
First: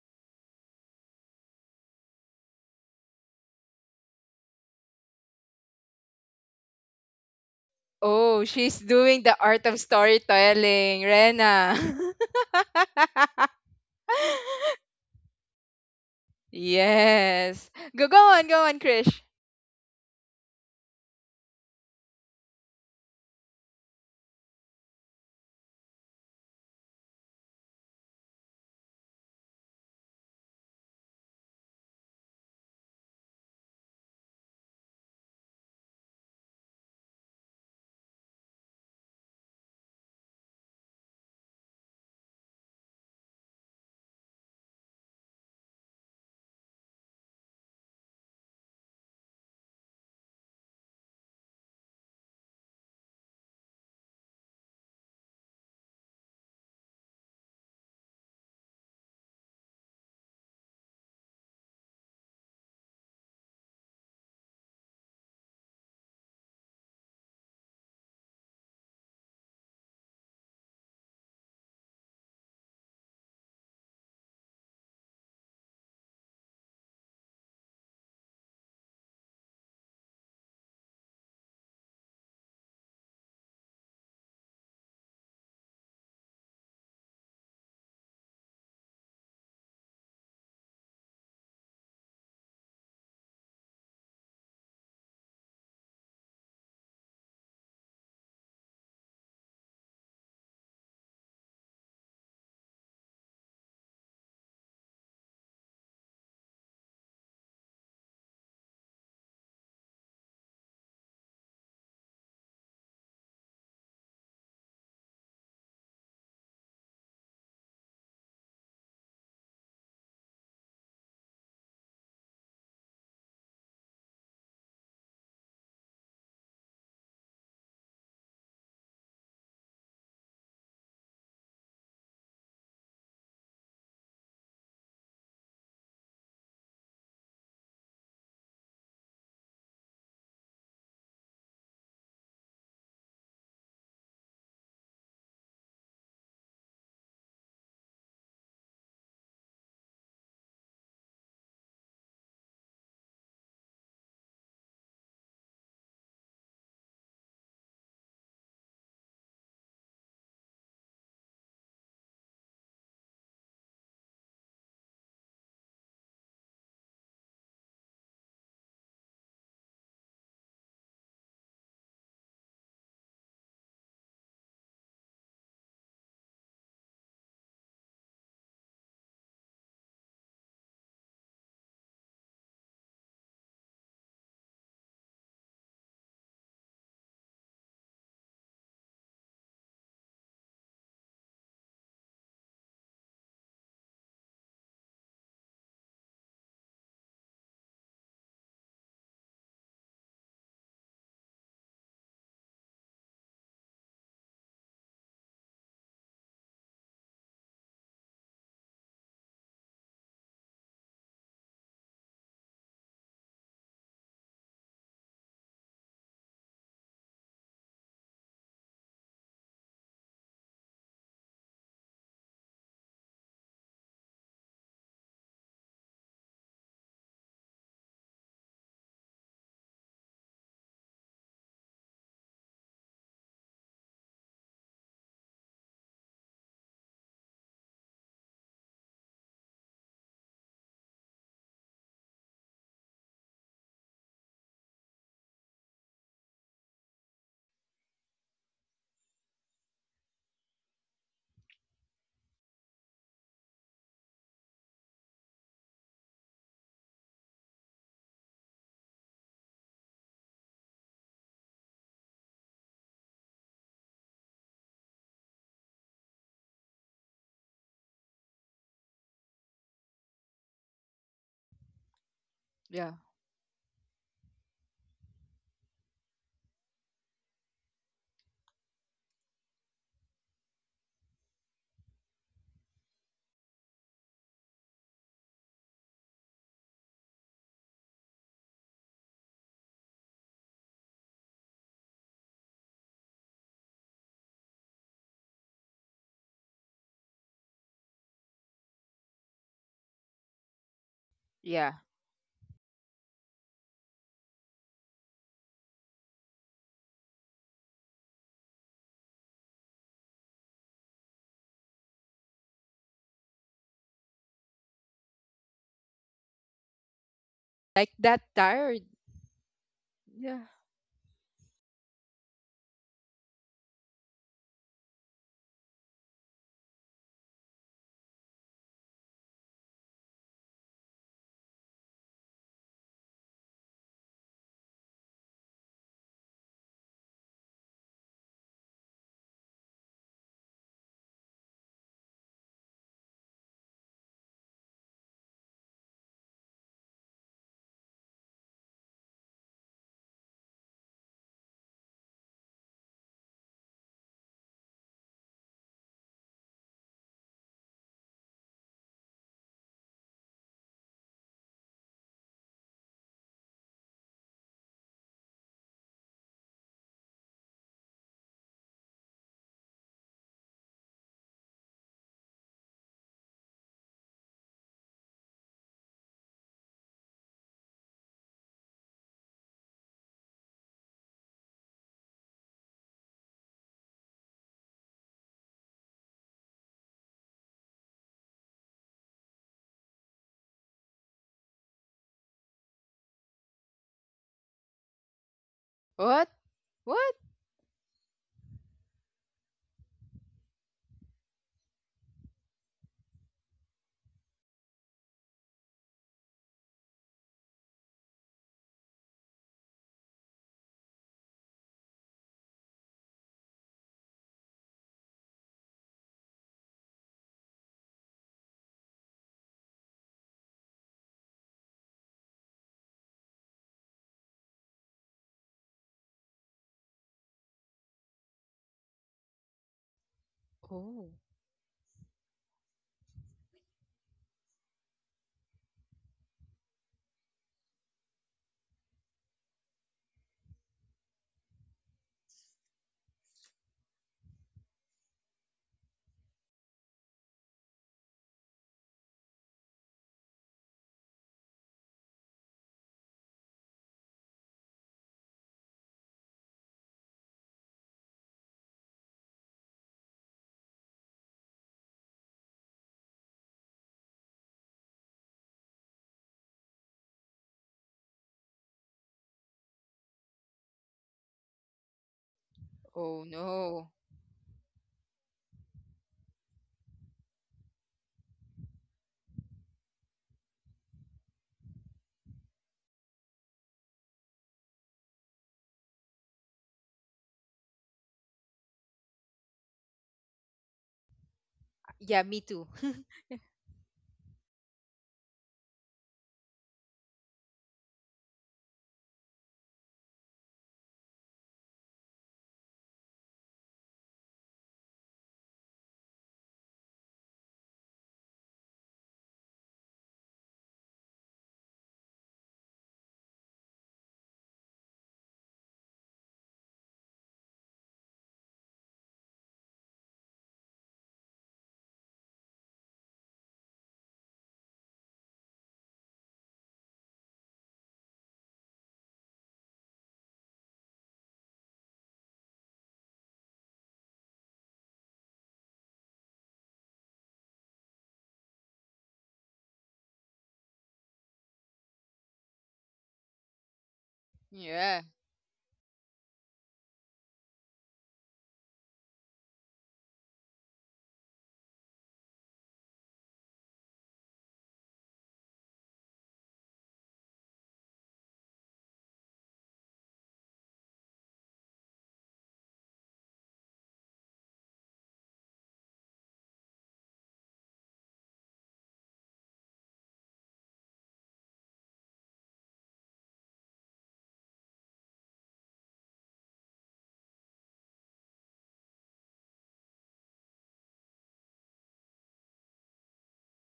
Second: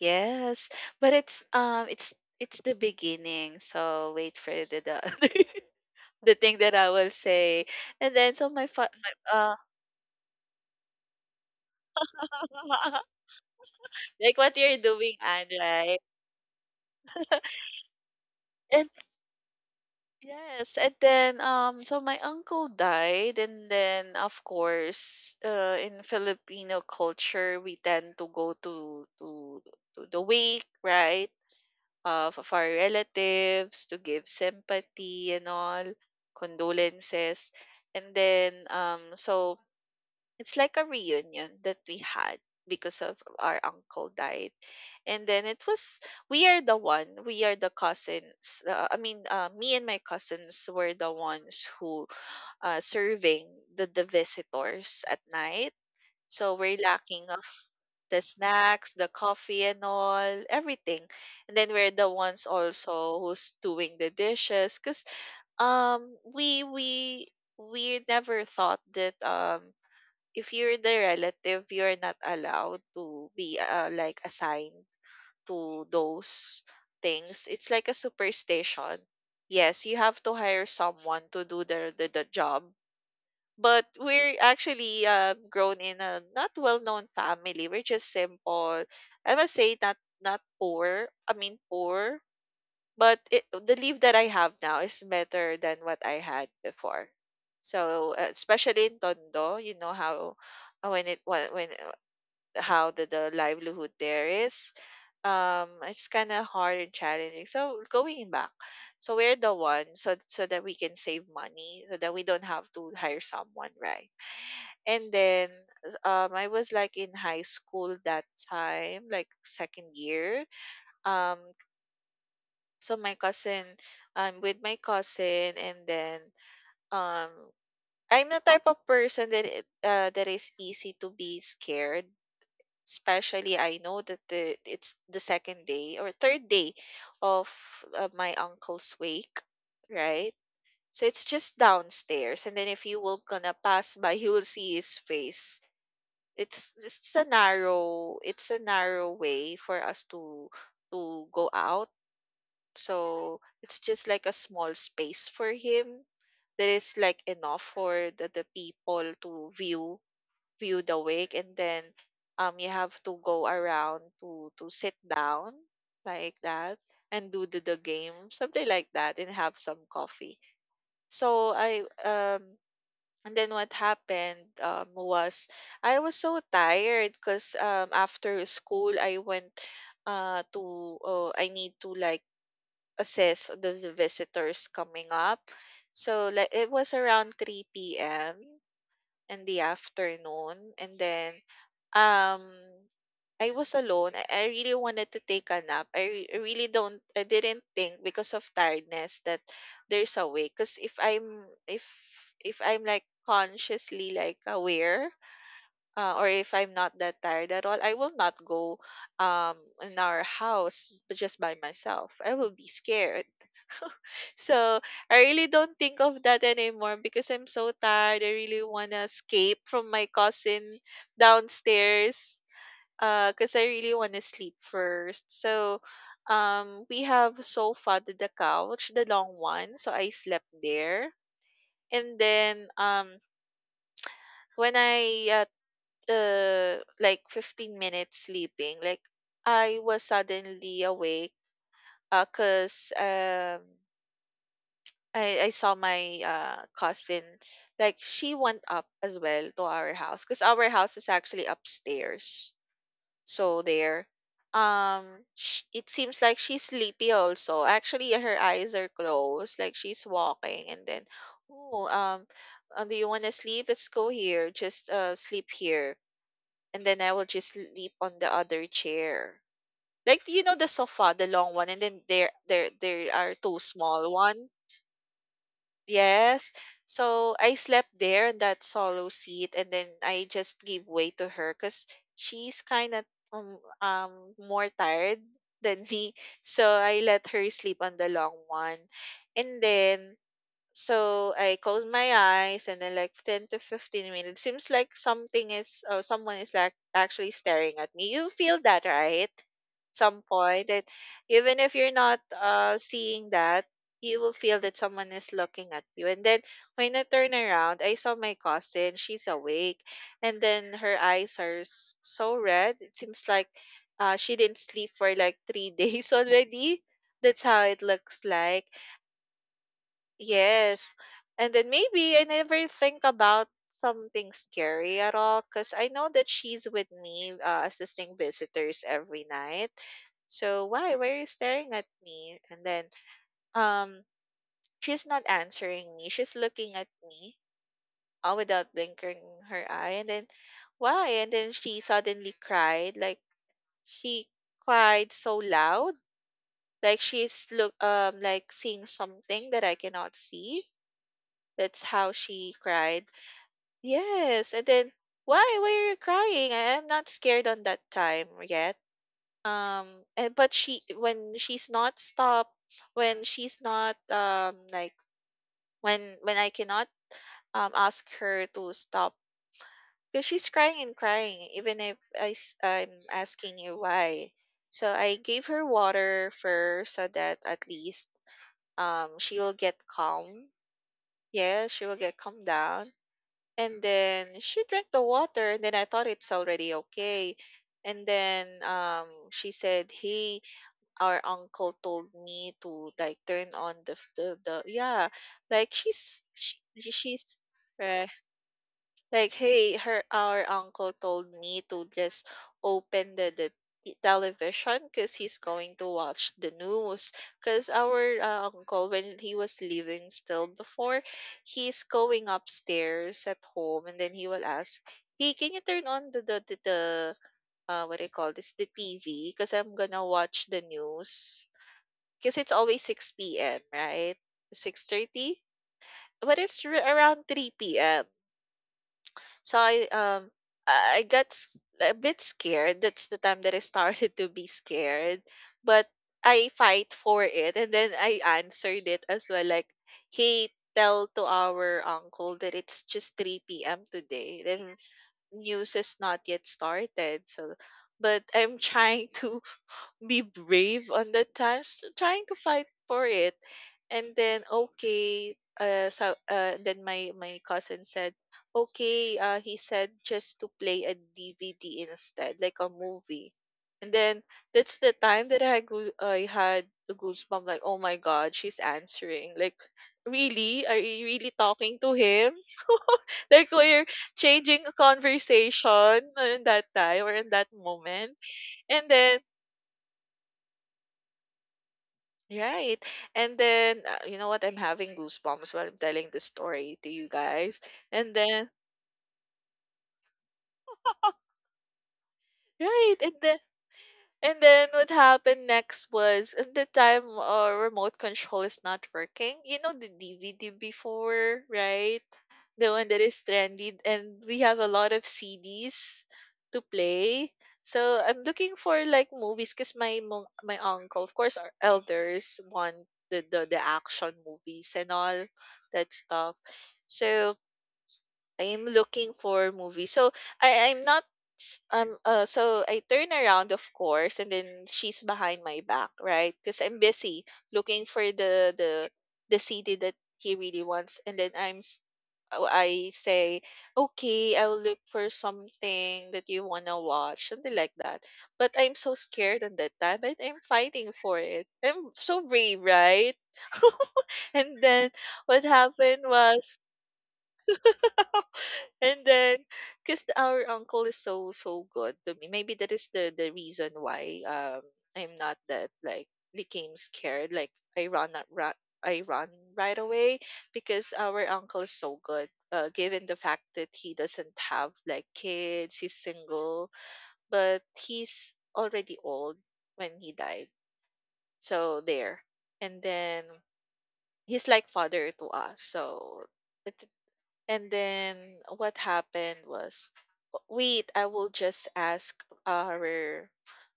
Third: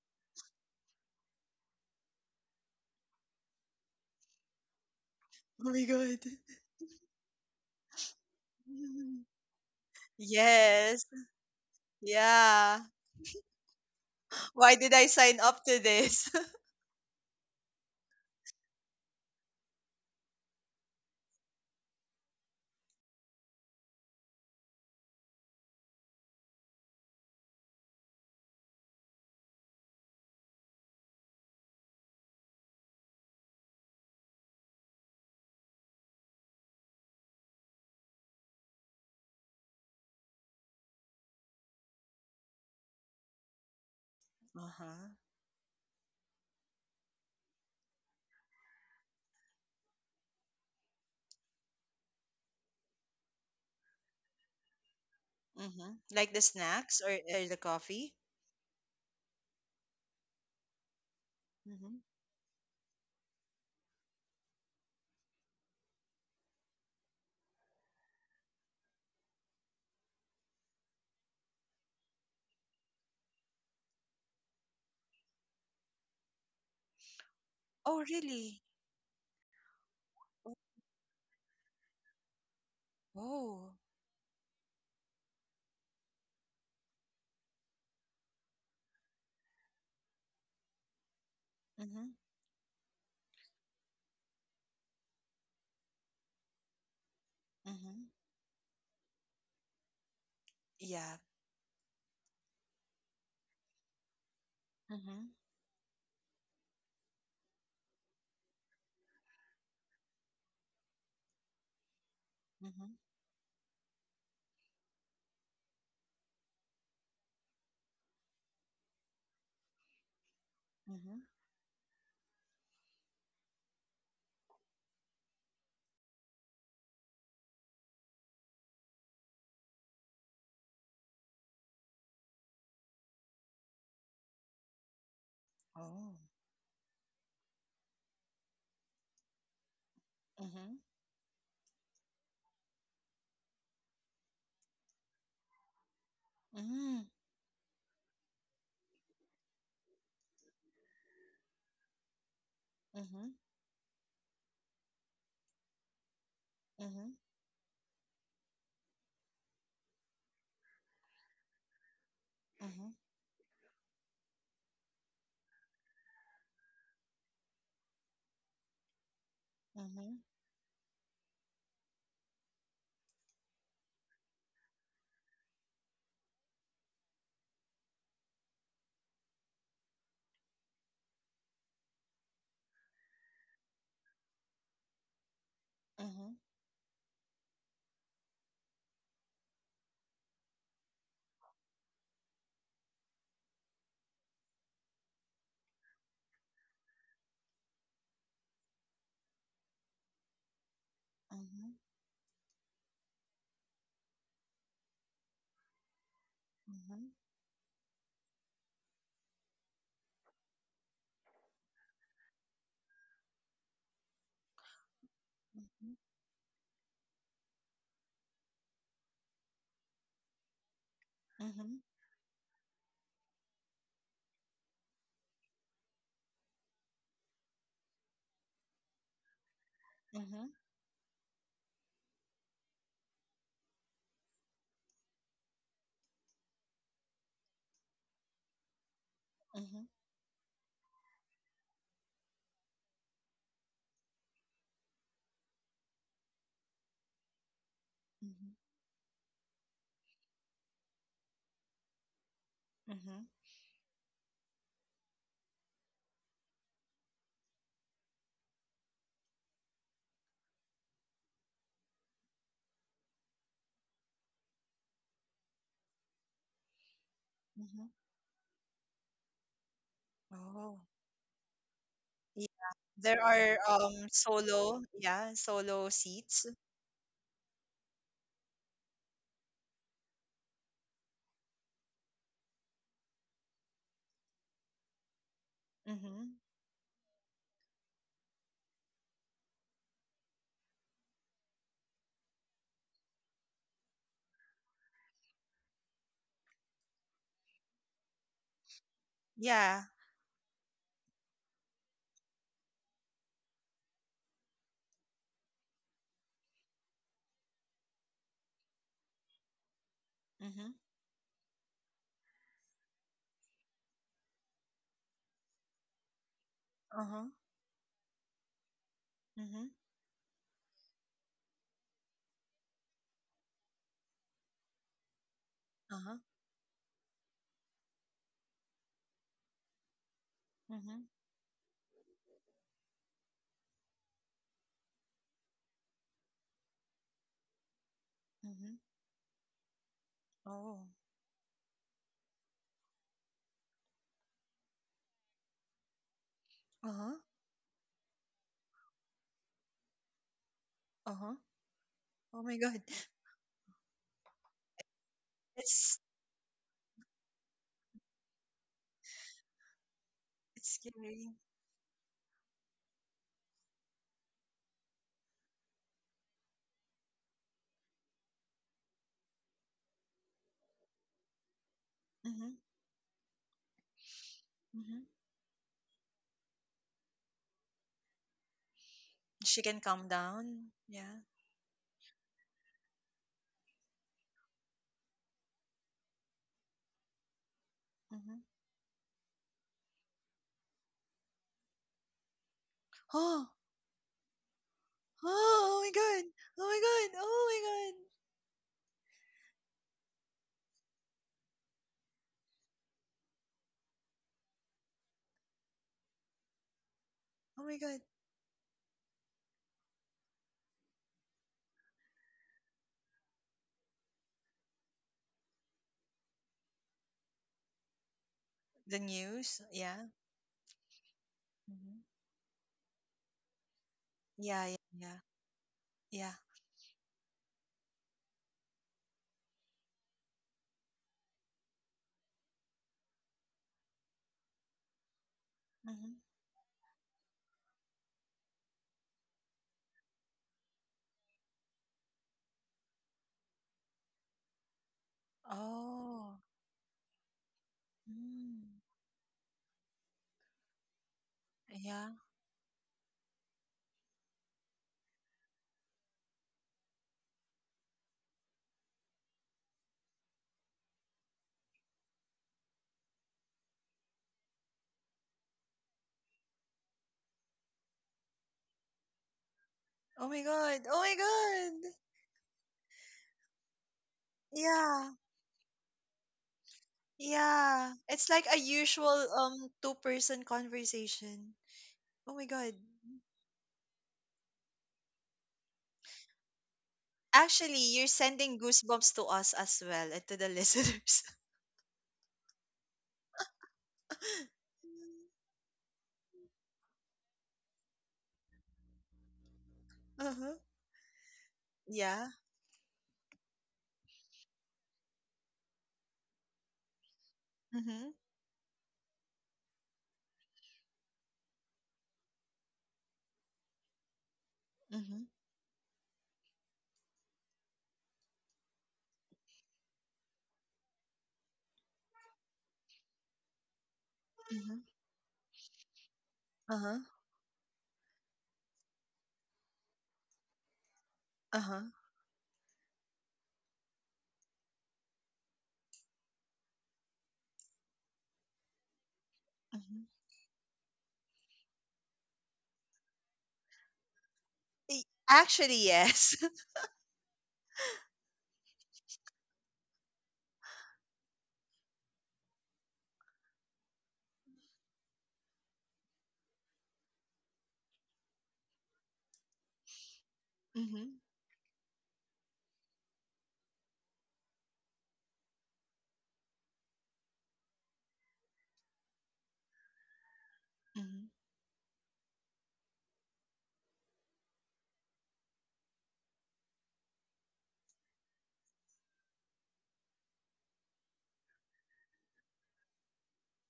yes, but it's the beginning. So wait for the
Oh my God.
the thing that I will say. And then
Oh,
so my,
she's
fa-
doing
Mhm.
the
my
art of storytelling,
Yes.
Rena.
Yeah.
Like what
Why
you're
did I
doing,
sign
Anne,
up to
right?
this?
Yes. Go go on, go on,
And
Krish.
yes, and then so my uncle died and then of course in Filipino culture we tend to go to the wake, right? Of our relatives to give sympathy and all condolences. And then so it's like a reunion that we had because of our uncle died.
Uh-huh.
And then it was we are the cousins. I mean, me and my cousins were the ones who serving the visitors at night.
Mm-hmm. Like the
So we're
snacks, or,
lacking of
or the coffee?
the snacks, the coffee and all, everything. And then we're
Mhm.
the ones also who's doing the dishes cuz um we we we never thought that if you're the relative, you're not allowed to be like assigned to those things. It's like a
Oh, really?
superstition. Yes, you have to hire someone to do the job.
Oh.
But we're actually grown in a not well-known family. We're just simple. I must say not poor. I mean
Mhm.
poor but it the leave that I have now is better than what I had before.
Mhm.
So, especially in Tondo, you know how
Yeah.
when how the livelihood there is,
Mhm.
it's kind of hard and challenging. So going back, so we're the one so that we can save money, so that we don't have
Mhm.
to hire someone, right? And then I was like in high school that time, like second year.
Mhm.
Um, so my cousin I'm with my cousin, and then um I'm the type of person that is easy to be scared. Especially I know that the it's the second day or
Oh.
third day of my uncle's wake, right?
Mhm.
So it's just downstairs and then if you will gonna pass by you will see his face.
Mm.
It's a narrow way for us to go out,
Mhm.
so it's just like a small space for him that is
Mhm.
like enough for the people to view the wake, and then you
Mhm.
have to go around to sit down like that and do the game, something like that, and have some coffee. So I um and then what happened was I was so tired because after school I went to I need to like assess the visitors coming up. So
Mhm.
like it was around 3 p.m. in the afternoon, and then um I was alone. I really wanted to take a nap. I really don't I didn't think because of tiredness that there's a way, because
Mhm.
if I'm like consciously like aware or if I'm
Mhm.
not
Mhm.
that tired at all, I will not go in our house, but just by myself I will be scared. So I really don't think of that anymore because I'm so tired. I really wanna escape from my cousin
Mhm.
downstairs. Cause I really wanna sleep first. So, we have sofa to the couch, the long one. So I
Mhm. Mhm.
slept there, and then when I at like 15 minutes sleeping, like
Mhm.
I was suddenly awake. Cause I saw my cousin, like she
Mhm.
went up as well to our house because our house is actually upstairs.
Mhm.
So there, um, sh it seems like she's sleepy also. Actually, her eyes are closed, like she's walking, and then, oh, do you want to sleep? Let's go here. Just sleep here, and then I will just
Mhm.
sleep on the other chair. Like you know the
Oh.
sofa, the long one, and then
Yeah.
Yeah.
there
There
are
are
two small one.
solo, yeah, solo seats.
Yes. So I slept there in that solo seat, and then I just gave way to her because she's kind of um, um more tired than me.
Mhm.
So I let her sleep on the long one. And then so I close my eyes, and then like 10 to 15 minutes seems like something is or someone is like actually staring at me. You feel that, right?
Yeah.
Some point that even if
Yeah.
you're not seeing that, you will feel that someone is looking at you. And then when I turn around, I saw my cousin, she's awake, and
Mhm.
then her eyes are so red. It seems like she didn't sleep for like 3 days already.
Uh-huh.
That's how it
Like that
looks like.
tired.
Mhm.
Yeah.
Yes. And then maybe I never think about something scary at all because I know
Uh-huh.
that she's with me assisting visitors every night. So why?
Mhm.
Why are you staring at me? And then um she's not answering me. She's looking at me all
Mhm.
without blinking her eye. And then
Oh.
why? And then she suddenly cried. Like she cried so loud. Like
Uh-huh.
she's look like seeing something that I cannot see,
Uh-huh.
that's how
Oh my
she
god.
cried. Yes, and then, "Why? Why are
It's
you crying? I am not scared on that time yet." And but
it's
she
scary.
when she's not stopped, when she's not like when I cannot ask her to stop, because she's crying and crying even if
Mm-hmm.
I'm asking you why. So
Mm-hmm.
I gave her water first so that at least she will
She
get
can calm
calm.
down. Yeah.
Yeah, she will get calmed down. And then she drank the water, and then I thought it's already okay. And
Mm-hmm.
then she said, "Hey, our uncle told me to like turn
Oh, oh,
on the yeah, like
oh my
What?
god. Oh my
What?
god.
she's
Oh my
right,
god.
like, hey, her our uncle told me to just open the t- television because he's going to watch the news." Because
Oh my
our
god.
uncle, when he was living still before, he's going upstairs at home, and then he will ask, "Hey, can you turn on the what do you call this the
The
TV? Because
news.
I'm gonna
Yeah.
watch the news.
Mm-hmm.
Because it's always six p.m. right?
Yeah. Yeah.
Six
Yeah.
thirty, but
Yeah.
it's around three p.m." So I
Oh.
got a bit scared. That's the time that I started to be scared. But
Mm-hmm.
I fight for it and then I answered it as well. Like he tell to our uncle that it's just 3 p.m. today. Then news is not yet
Oh.
started. So but I'm
Mm.
trying to be brave on the times
Yeah.
trying to fight for it. And then okay, then my cousin said, okay, he said just to play a DVD instead, like a movie. And then that's the time that I had the goosebump, like oh my god, she's answering. Like
Oh my
really, are
god.
you
Oh my
really talking to
god.
him?
Oh
Like we're
no.
changing a
Yeah.
conversation in that time or in that
Yeah.
moment.
It's like a
And
usual
then
two-person conversation. Oh my god.
right. And then, you know what? I'm having goosebumps while I'm telling the story to you guys.
Actually,
And
you're
then,
sending goosebumps to us as well, and to the listeners.
Yeah, me too.
right. And then what happened next was at the time remote control is not working. You know the DVD
uh-huh.
before, right?
Yeah.
The one that is trendy and we have a lot of CDs to play. So
Mm-hmm.
I'm looking for like movies because my uncle, of course, our elders want the action movies and all
Mm-hmm.
that stuff. So I'm looking for movies. So I I'm not s- so I turn around of course and then
Mm-hmm.
she's behind my back, right? Cuz I'm
Uh-huh.
busy looking for the CD that he really wants and then
Uh-huh.
oh, I say, "Okay, I'll look for something that you want to watch." Something like that. But I'm so scared on that time,
Mm-hmm.
but I'm fighting for it. I'm so brave, right? And then
Yeah.
what
Actually,
happened
yes.
was and then, because our uncle is so so good to me, maybe that is the reason why I'm not that like became scared. Like I run a- ra I run right away because
Mm-hmm.
our uncle is so good. Given the fact that he doesn't have like kids, he's single, but he's already old when he died.
Mm-hmm.
So there, and then he's like father to us. So it, and then what happened was, wait, I will just ask our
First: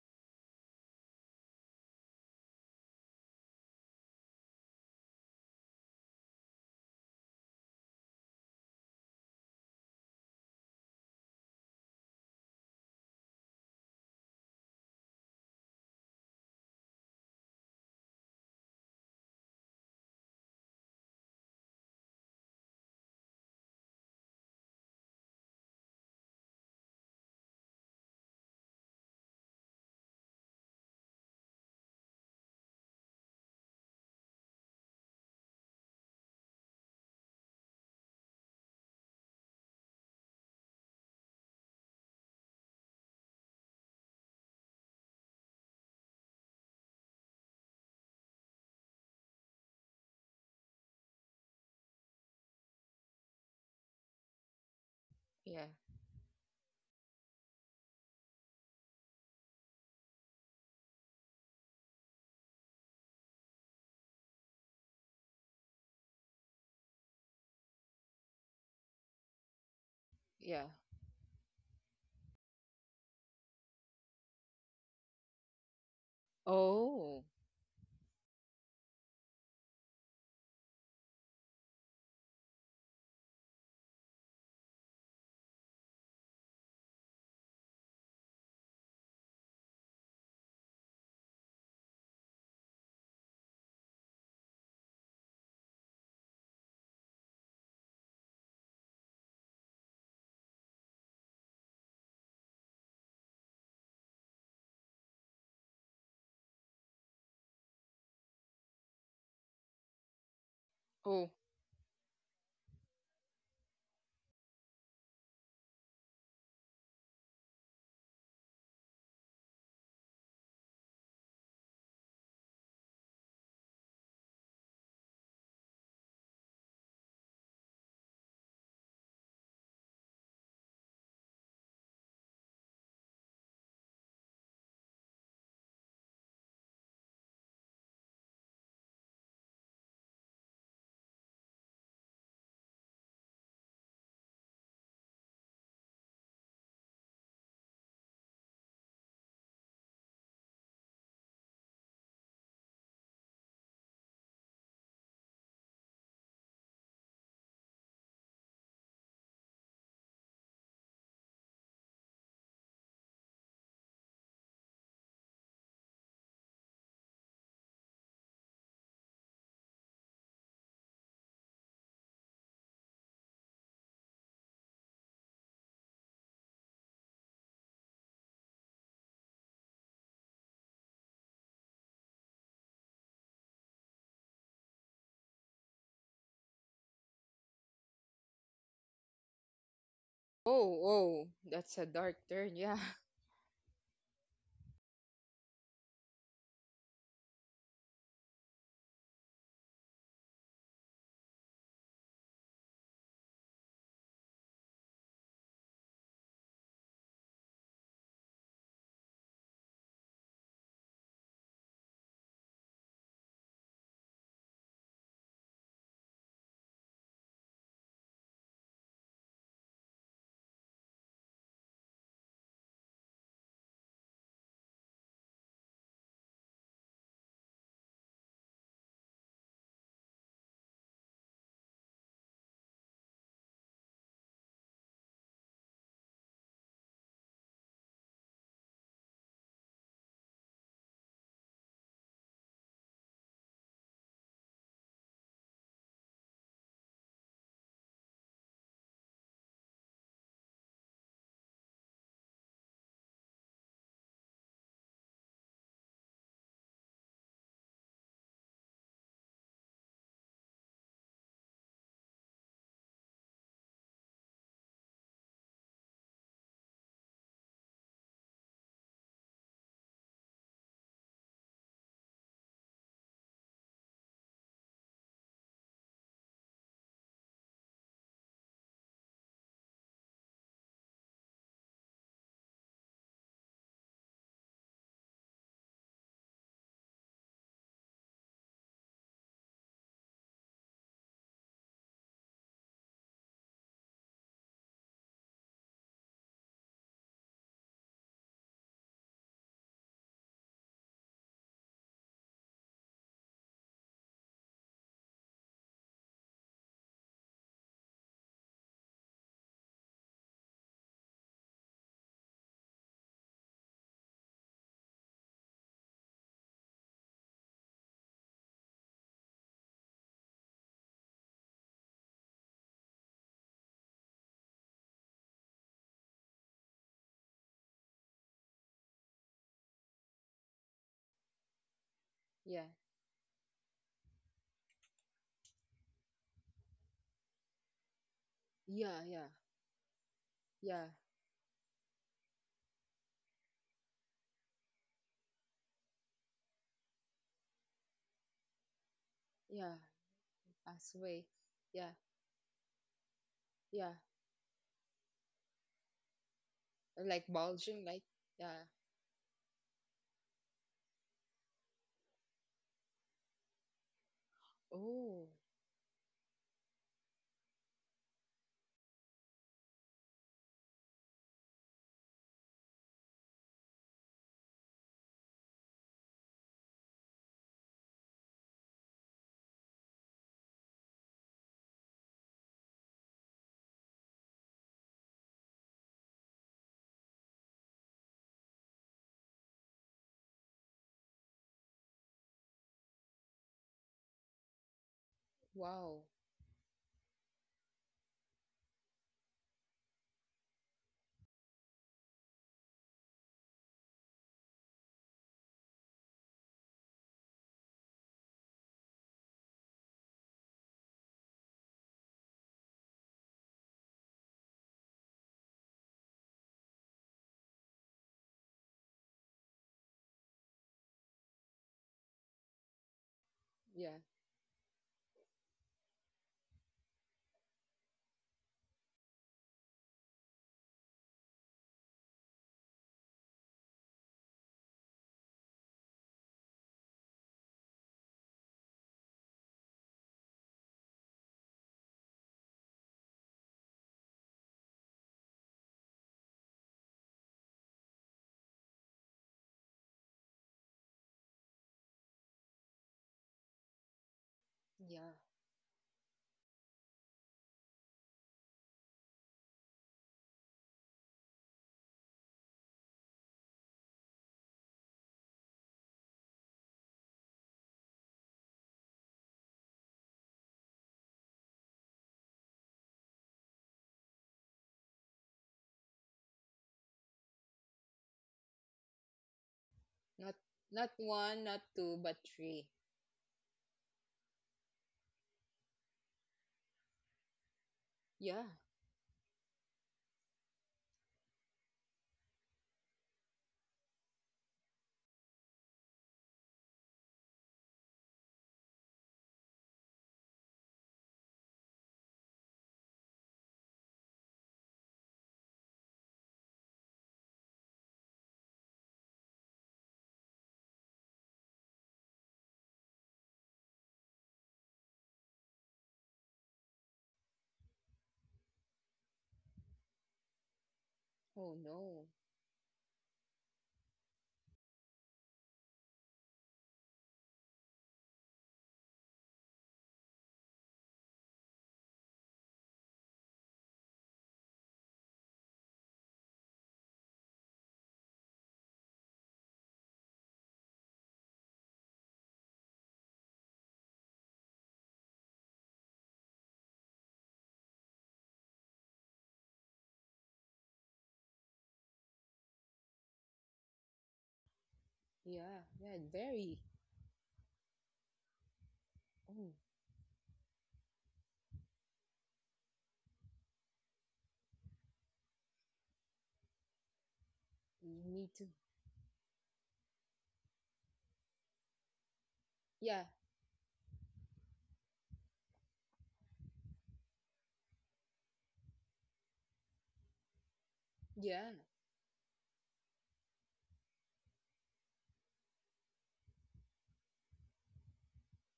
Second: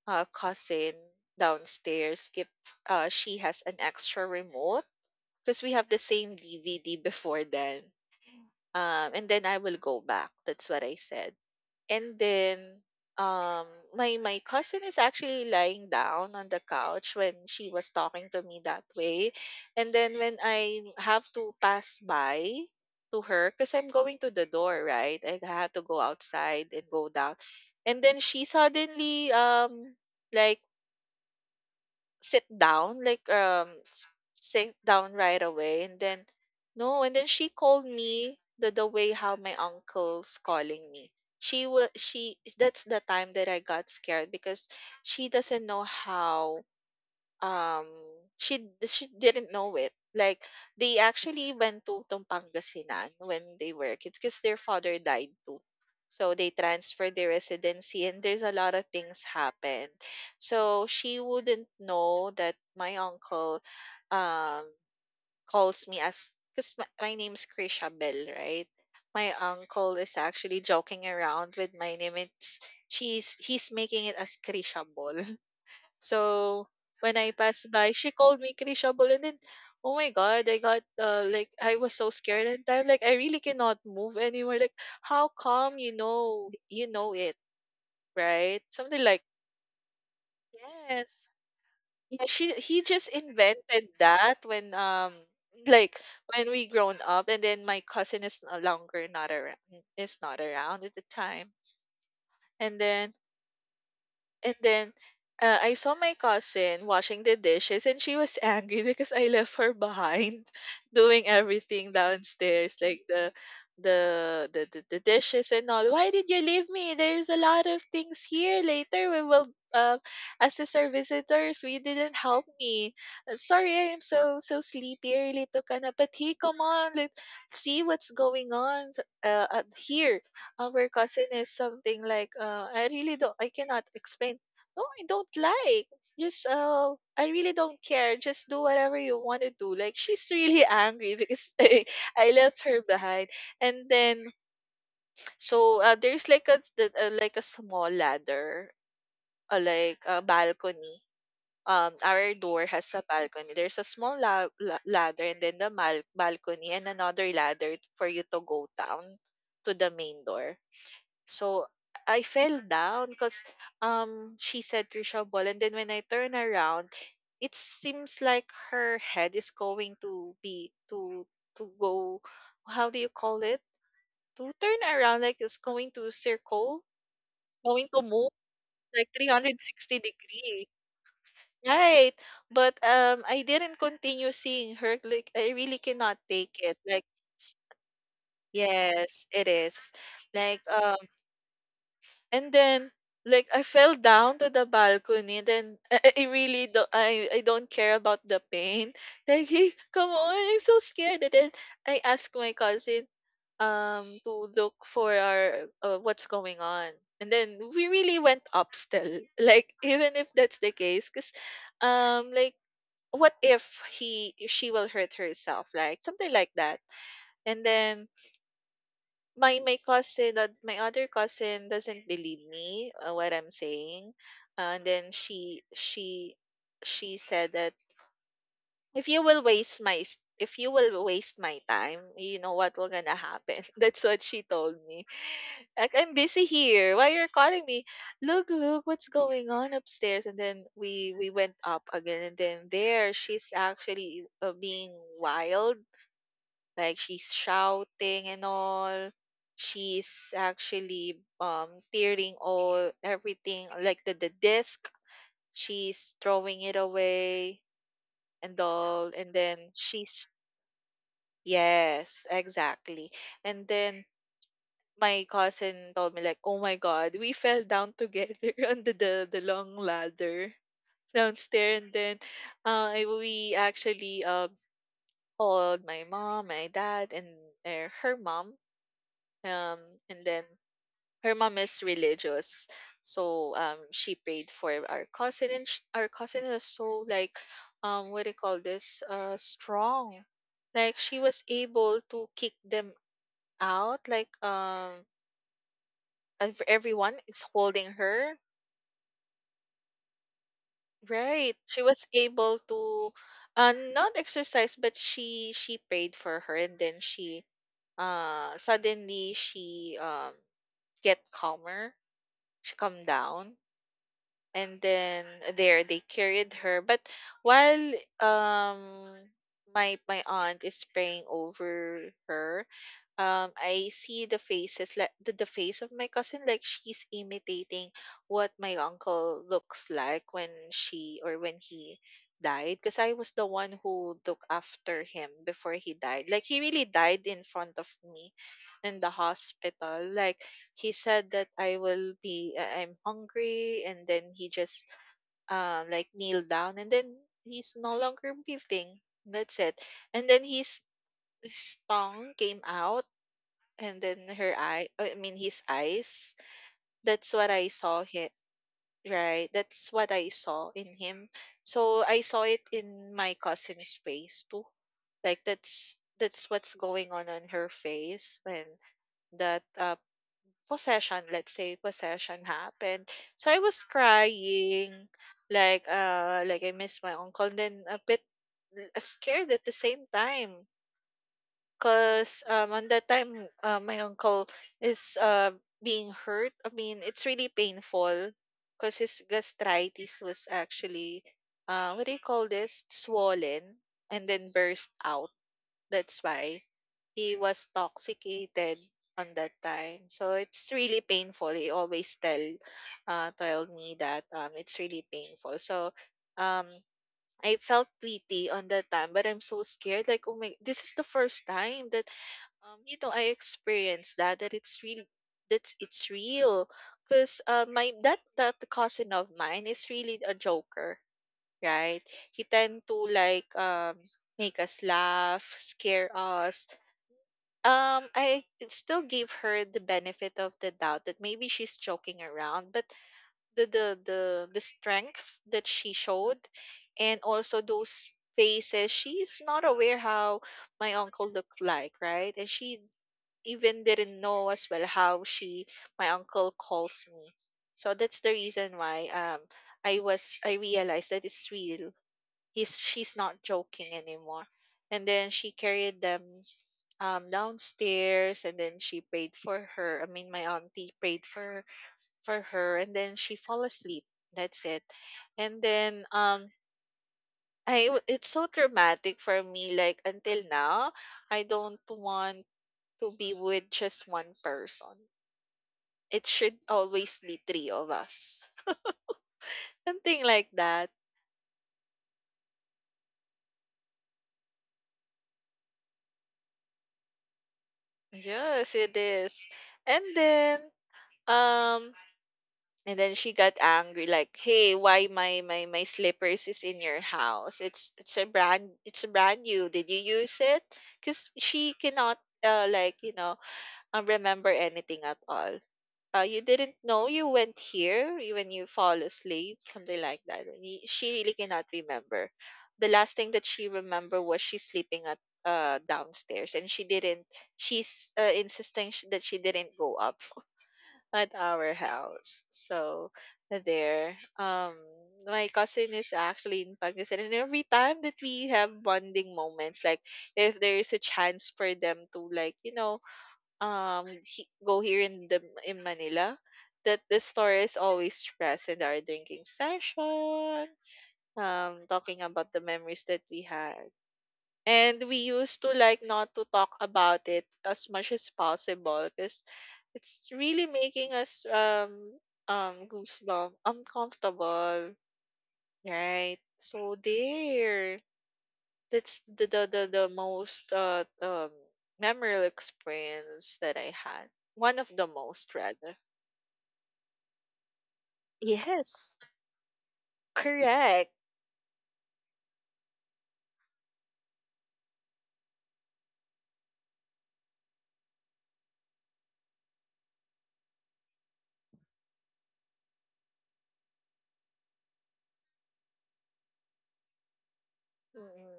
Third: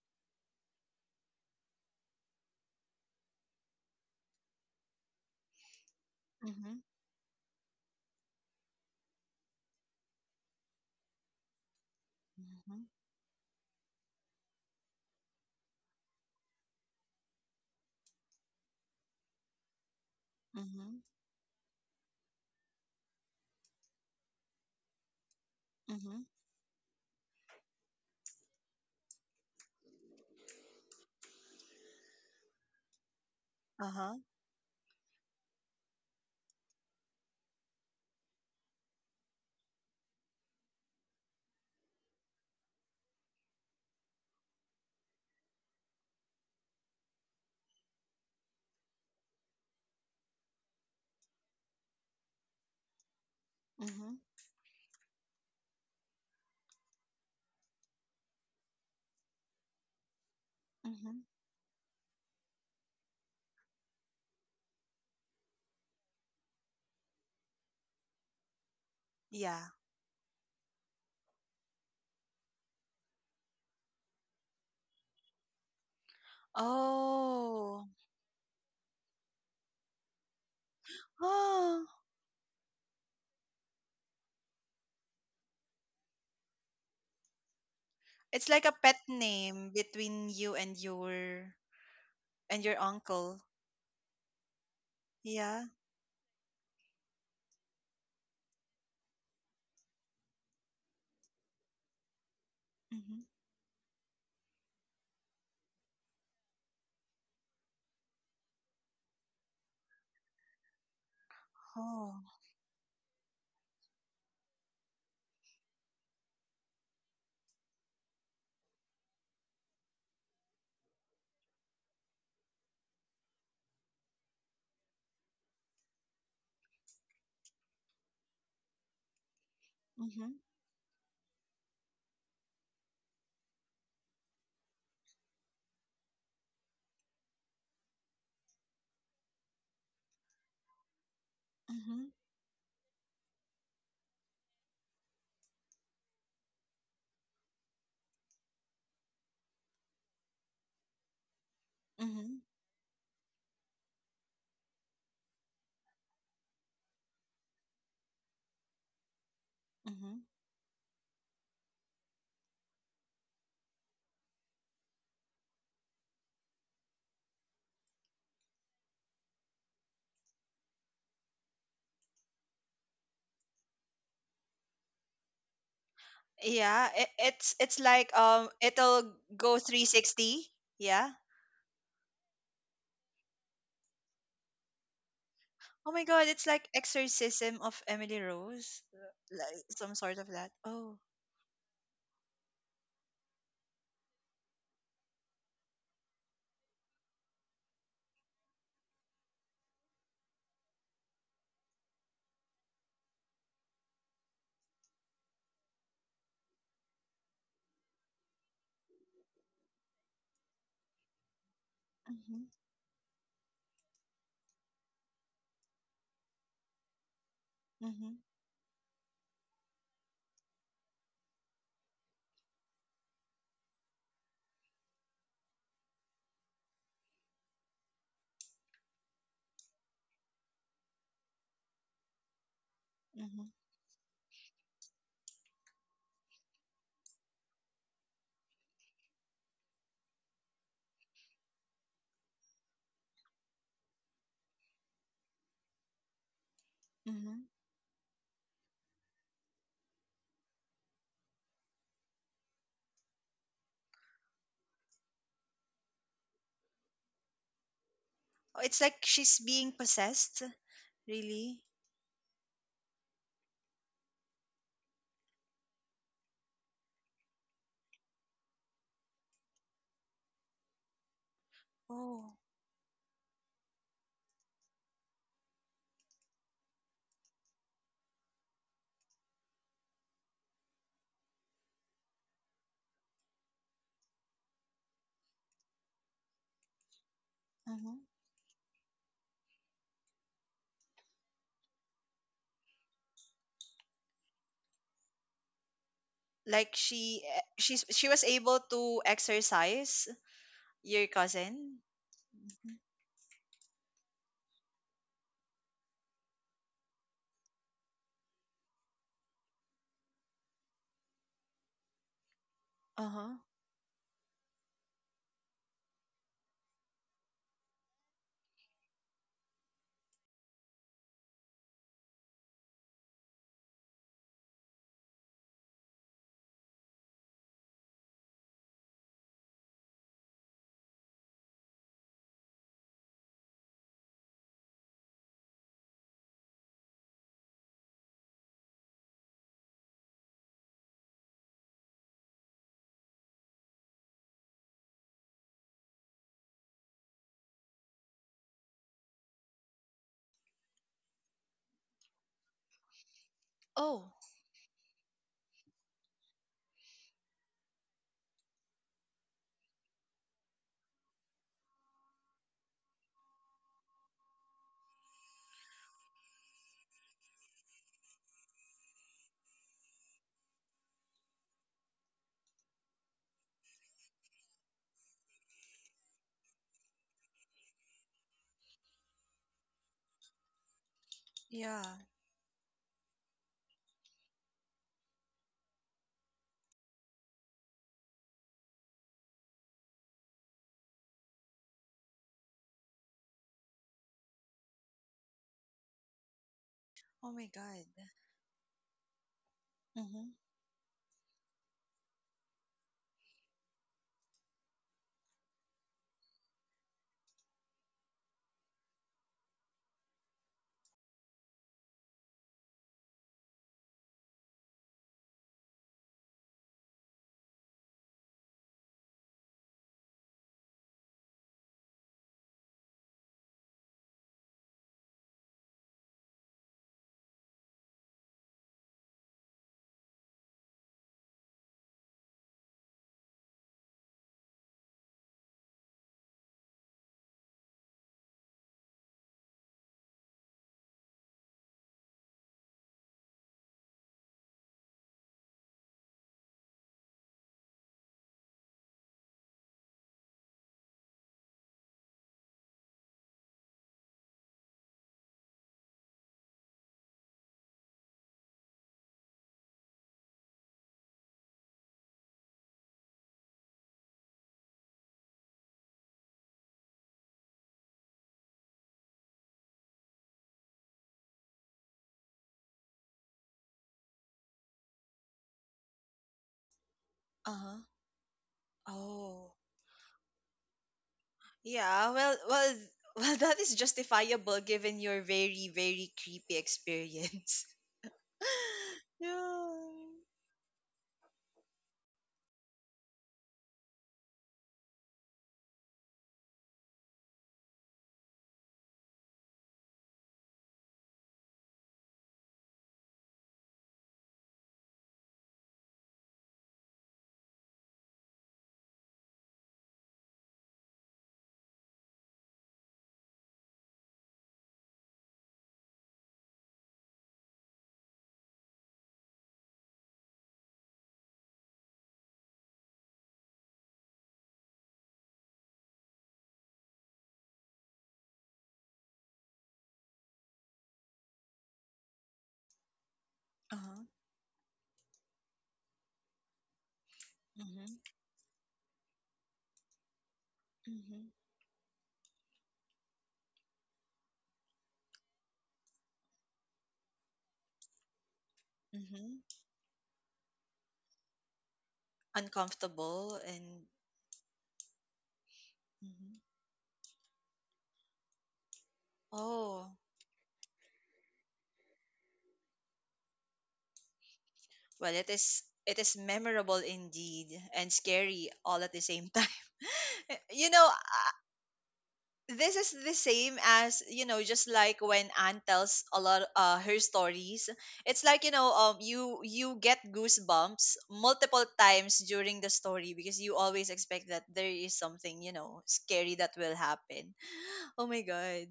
cousin downstairs if she has an extra remote because we have the same
Mm-hmm.
DVD before then. And then I will go back. That's what I said. And
Mm-hmm.
then, um, my cousin is actually lying down on the couch when she was talking to me that way. And then when I
Mm-hmm.
have to pass by to her, because I'm going to the door, right? I had to go
Mm-hmm.
outside and go down. And then she suddenly like like
Uh-huh.
sit down right away and then no and then she called me the way how my uncle's calling me. She that's the time that I got scared because she doesn't know how um she didn't know it like they actually went to Pangasinan when they were
Mm-hmm.
kids because their father died too,
Yeah.
so they transferred their residency and there's a lot of things happened, so she
Mm-hmm.
wouldn't know that my uncle um calls me as because my name's Krisha Bell, right? My
Yeah.
uncle is actually
Yeah.
joking around with my name. It's she's he's making it as Krisha Ball. So when
Oh.
I passed
Oh.
by, she called me Krisha Ball, and then oh my god, I got like I
Oh.
was so scared at the time. Like I really cannot move anywhere. Like how come you know it,
It's
right?
like a pet
Something like
name between you
yes. Yeah, she
and your
he just
uncle.
invented that when
Yeah.
like when we grown up and then my cousin is no longer not around is not around at the time. And then
Mm-hmm.
and then, I saw my cousin washing the dishes and she was angry because I left her behind doing
Oh.
everything
Oh.
downstairs, like the dishes and all. Why did you leave me? There's a lot of things here. Later we will assist our visitors. We didn't help me. Sorry, I'm so so sleepy. I really took a nap. But hey, come on, let's see what's going on here.
Mm-hmm.
Our cousin is something like, I really don't, I cannot explain. No, I don't like. Just, I really don't care. Just do whatever you want to do. Like, she's really angry because
Mm-hmm.
I left her behind. And then, so there's like a, like a small ladder, like a balcony. Our
Mm-hmm.
door has a balcony. There's a small ladder and then balcony and another ladder for you to go down to the main door, so I fell down because she said Trisha Ball and then when I turn around it seems like her head is going to be to go, how do you call it? To turn around like it's going to circle,
Yeah, it's
going to
like
move like
it'll go
360
360.
degree.
Yeah.
Right. But I didn't continue seeing her like I really
Oh my
cannot
god, it's
take
like
it. Like
Exorcism of Emily Rose.
yes, it
Like some
is.
sort of that.
Like
Oh.
Oh.
Oh. That's a dark
and
turn. Yeah.
then, like, I fell down to the balcony. Then I really don't, I don't care about the pain. Like, hey, come on, I'm so scared. And then I asked my cousin to look for our what's going on. And then we really went up still. Like, even if that's the case, because
Mhm.
like, what if he she will hurt herself, like something like that. And then
Mhm.
my cousin that my other cousin doesn't believe me what I'm saying. And then she she said that if you will waste my s- if you will waste my time, you know what will gonna
Mhm.
happen. That's what she told me. Like I'm busy here. Why you're calling me? Look, look, what's going on upstairs? And then we went up again, and then there she's actually being wild, like she's
Mhm.
shouting and all. She's actually tearing all everything like the disc, she's throwing it away
Oh,
and
it's like
all
she's
and then
being
she's
possessed, really.
yes, exactly. And then my cousin told me like, "Oh my god, we fell down together on the long ladder downstairs and then
Oh.
we actually called my mom, my dad, and her mom. Um, and then her mom is religious, so she prayed for our cousin and our cousin is so like
Mhm.
what do you call this strong, like she was able to kick them out like
Like
everyone is
she's
holding
she was
her.
able to exorcise your
Right,
cousin.
she was able
Mm-hmm.
to not exercise but she prayed for her and then she suddenly she get calmer, she calmed
Uh-huh.
down and then there they carried her but while um my aunt is praying over her I see the faces like the face of my cousin like she's imitating what my uncle looks like when she or when he
Yeah.
died because I was the one who took after him before he died, like he really died in front of me in
Yeah.
the
Yeah.
hospital, like
Yeah.
he said that I will be I- I'm hungry and then he just like kneel down and then he's no longer breathing. That's it.
Yeah.
And then
Pass away.
his
Yeah.
tongue came out
Yeah.
and
Oh,
then her eye I mean his eyes.
Like
That's what I
bulging. Like
saw him,
yeah.
right. That's what I saw in him. So I saw it in my cousin's face too.
Oh.
Like that's what's going on her face when that possession, let's say possession happened. So I was crying, like I miss my uncle, then a bit scared at the same time,
yeah.
cause on that time my uncle is being hurt. I mean it's really painful, cause his gastritis was actually what do you call this swollen and then burst out,
Wow.
that's why
Oh
he
my
was
god.
toxicated on that time. So
Mhm.
it's really painful. He always tell tell me that it's really painful. So um I felt pity on that time, but I'm so scared. Like, oh my, this is the first time that you know I experienced that that it's really That's it's real. Cause my that cousin of mine is really a joker, right? He tend to like
Yeah.
make us laugh, scare us, I still gave her the benefit of the doubt that maybe she's joking around, but the strength that she showed, and also those faces. She's not aware how my uncle looked like, right? And she even didn't know as well how she my uncle calls me. So that's the reason why I realized that it's real. He's She's not joking anymore. And
Yeah.
then she carried them downstairs and then she prayed for her. I mean my auntie prayed for her and then she fall asleep. That's it. And then it's so traumatic for me like until now I don't want to be with just one person. It should always be
Uh-huh.
three of us.
Oh.
Something
Not
like that.
not one, not two,
Yeah,
but three.
well, that is justifiable given your very, very creepy experience.
Yeah.
Yes, it is.
yeah.
And then um And then she got angry, like, "Hey, why my slippers is in your house? It's a brand new. Did you use it?" Because she cannot like remember anything at all. You didn't know you went here when you fall asleep, something like that. She really cannot remember. The last thing that she remember was she sleeping at downstairs, and she didn't. She's insisting that she didn't go up at
Oh
our
no.
house. So there, my cousin is actually in Pakistan, and every time that we have bonding moments, like if there is a chance for them to,
Uh-huh.
go here in the in Manila, that the story is
Mm-hmm.
always present. Our drinking session,
Mm-hmm.
talking about the memories that we had. And we used to like not to talk about it as much as possible
Mm-hmm.
because it's really making us
Uncomfortable
goosebump
and
uncomfortable,
Yeah. Yeah.
hmm
right?
Very.
So there, that's the
Oh.
the
oh,
the, the most memorable experience that I had. One of
well,
the most
it
rather.
is memorable indeed and
Me
scary
too.
all at the
Yes,
same time. you know,
correct.
this is the
Yeah.
same as just like when Anne tells a lot her stories it's like you get goosebumps multiple
Yeah.
times during the story because you always expect that there is something scary that will happen. Oh my god.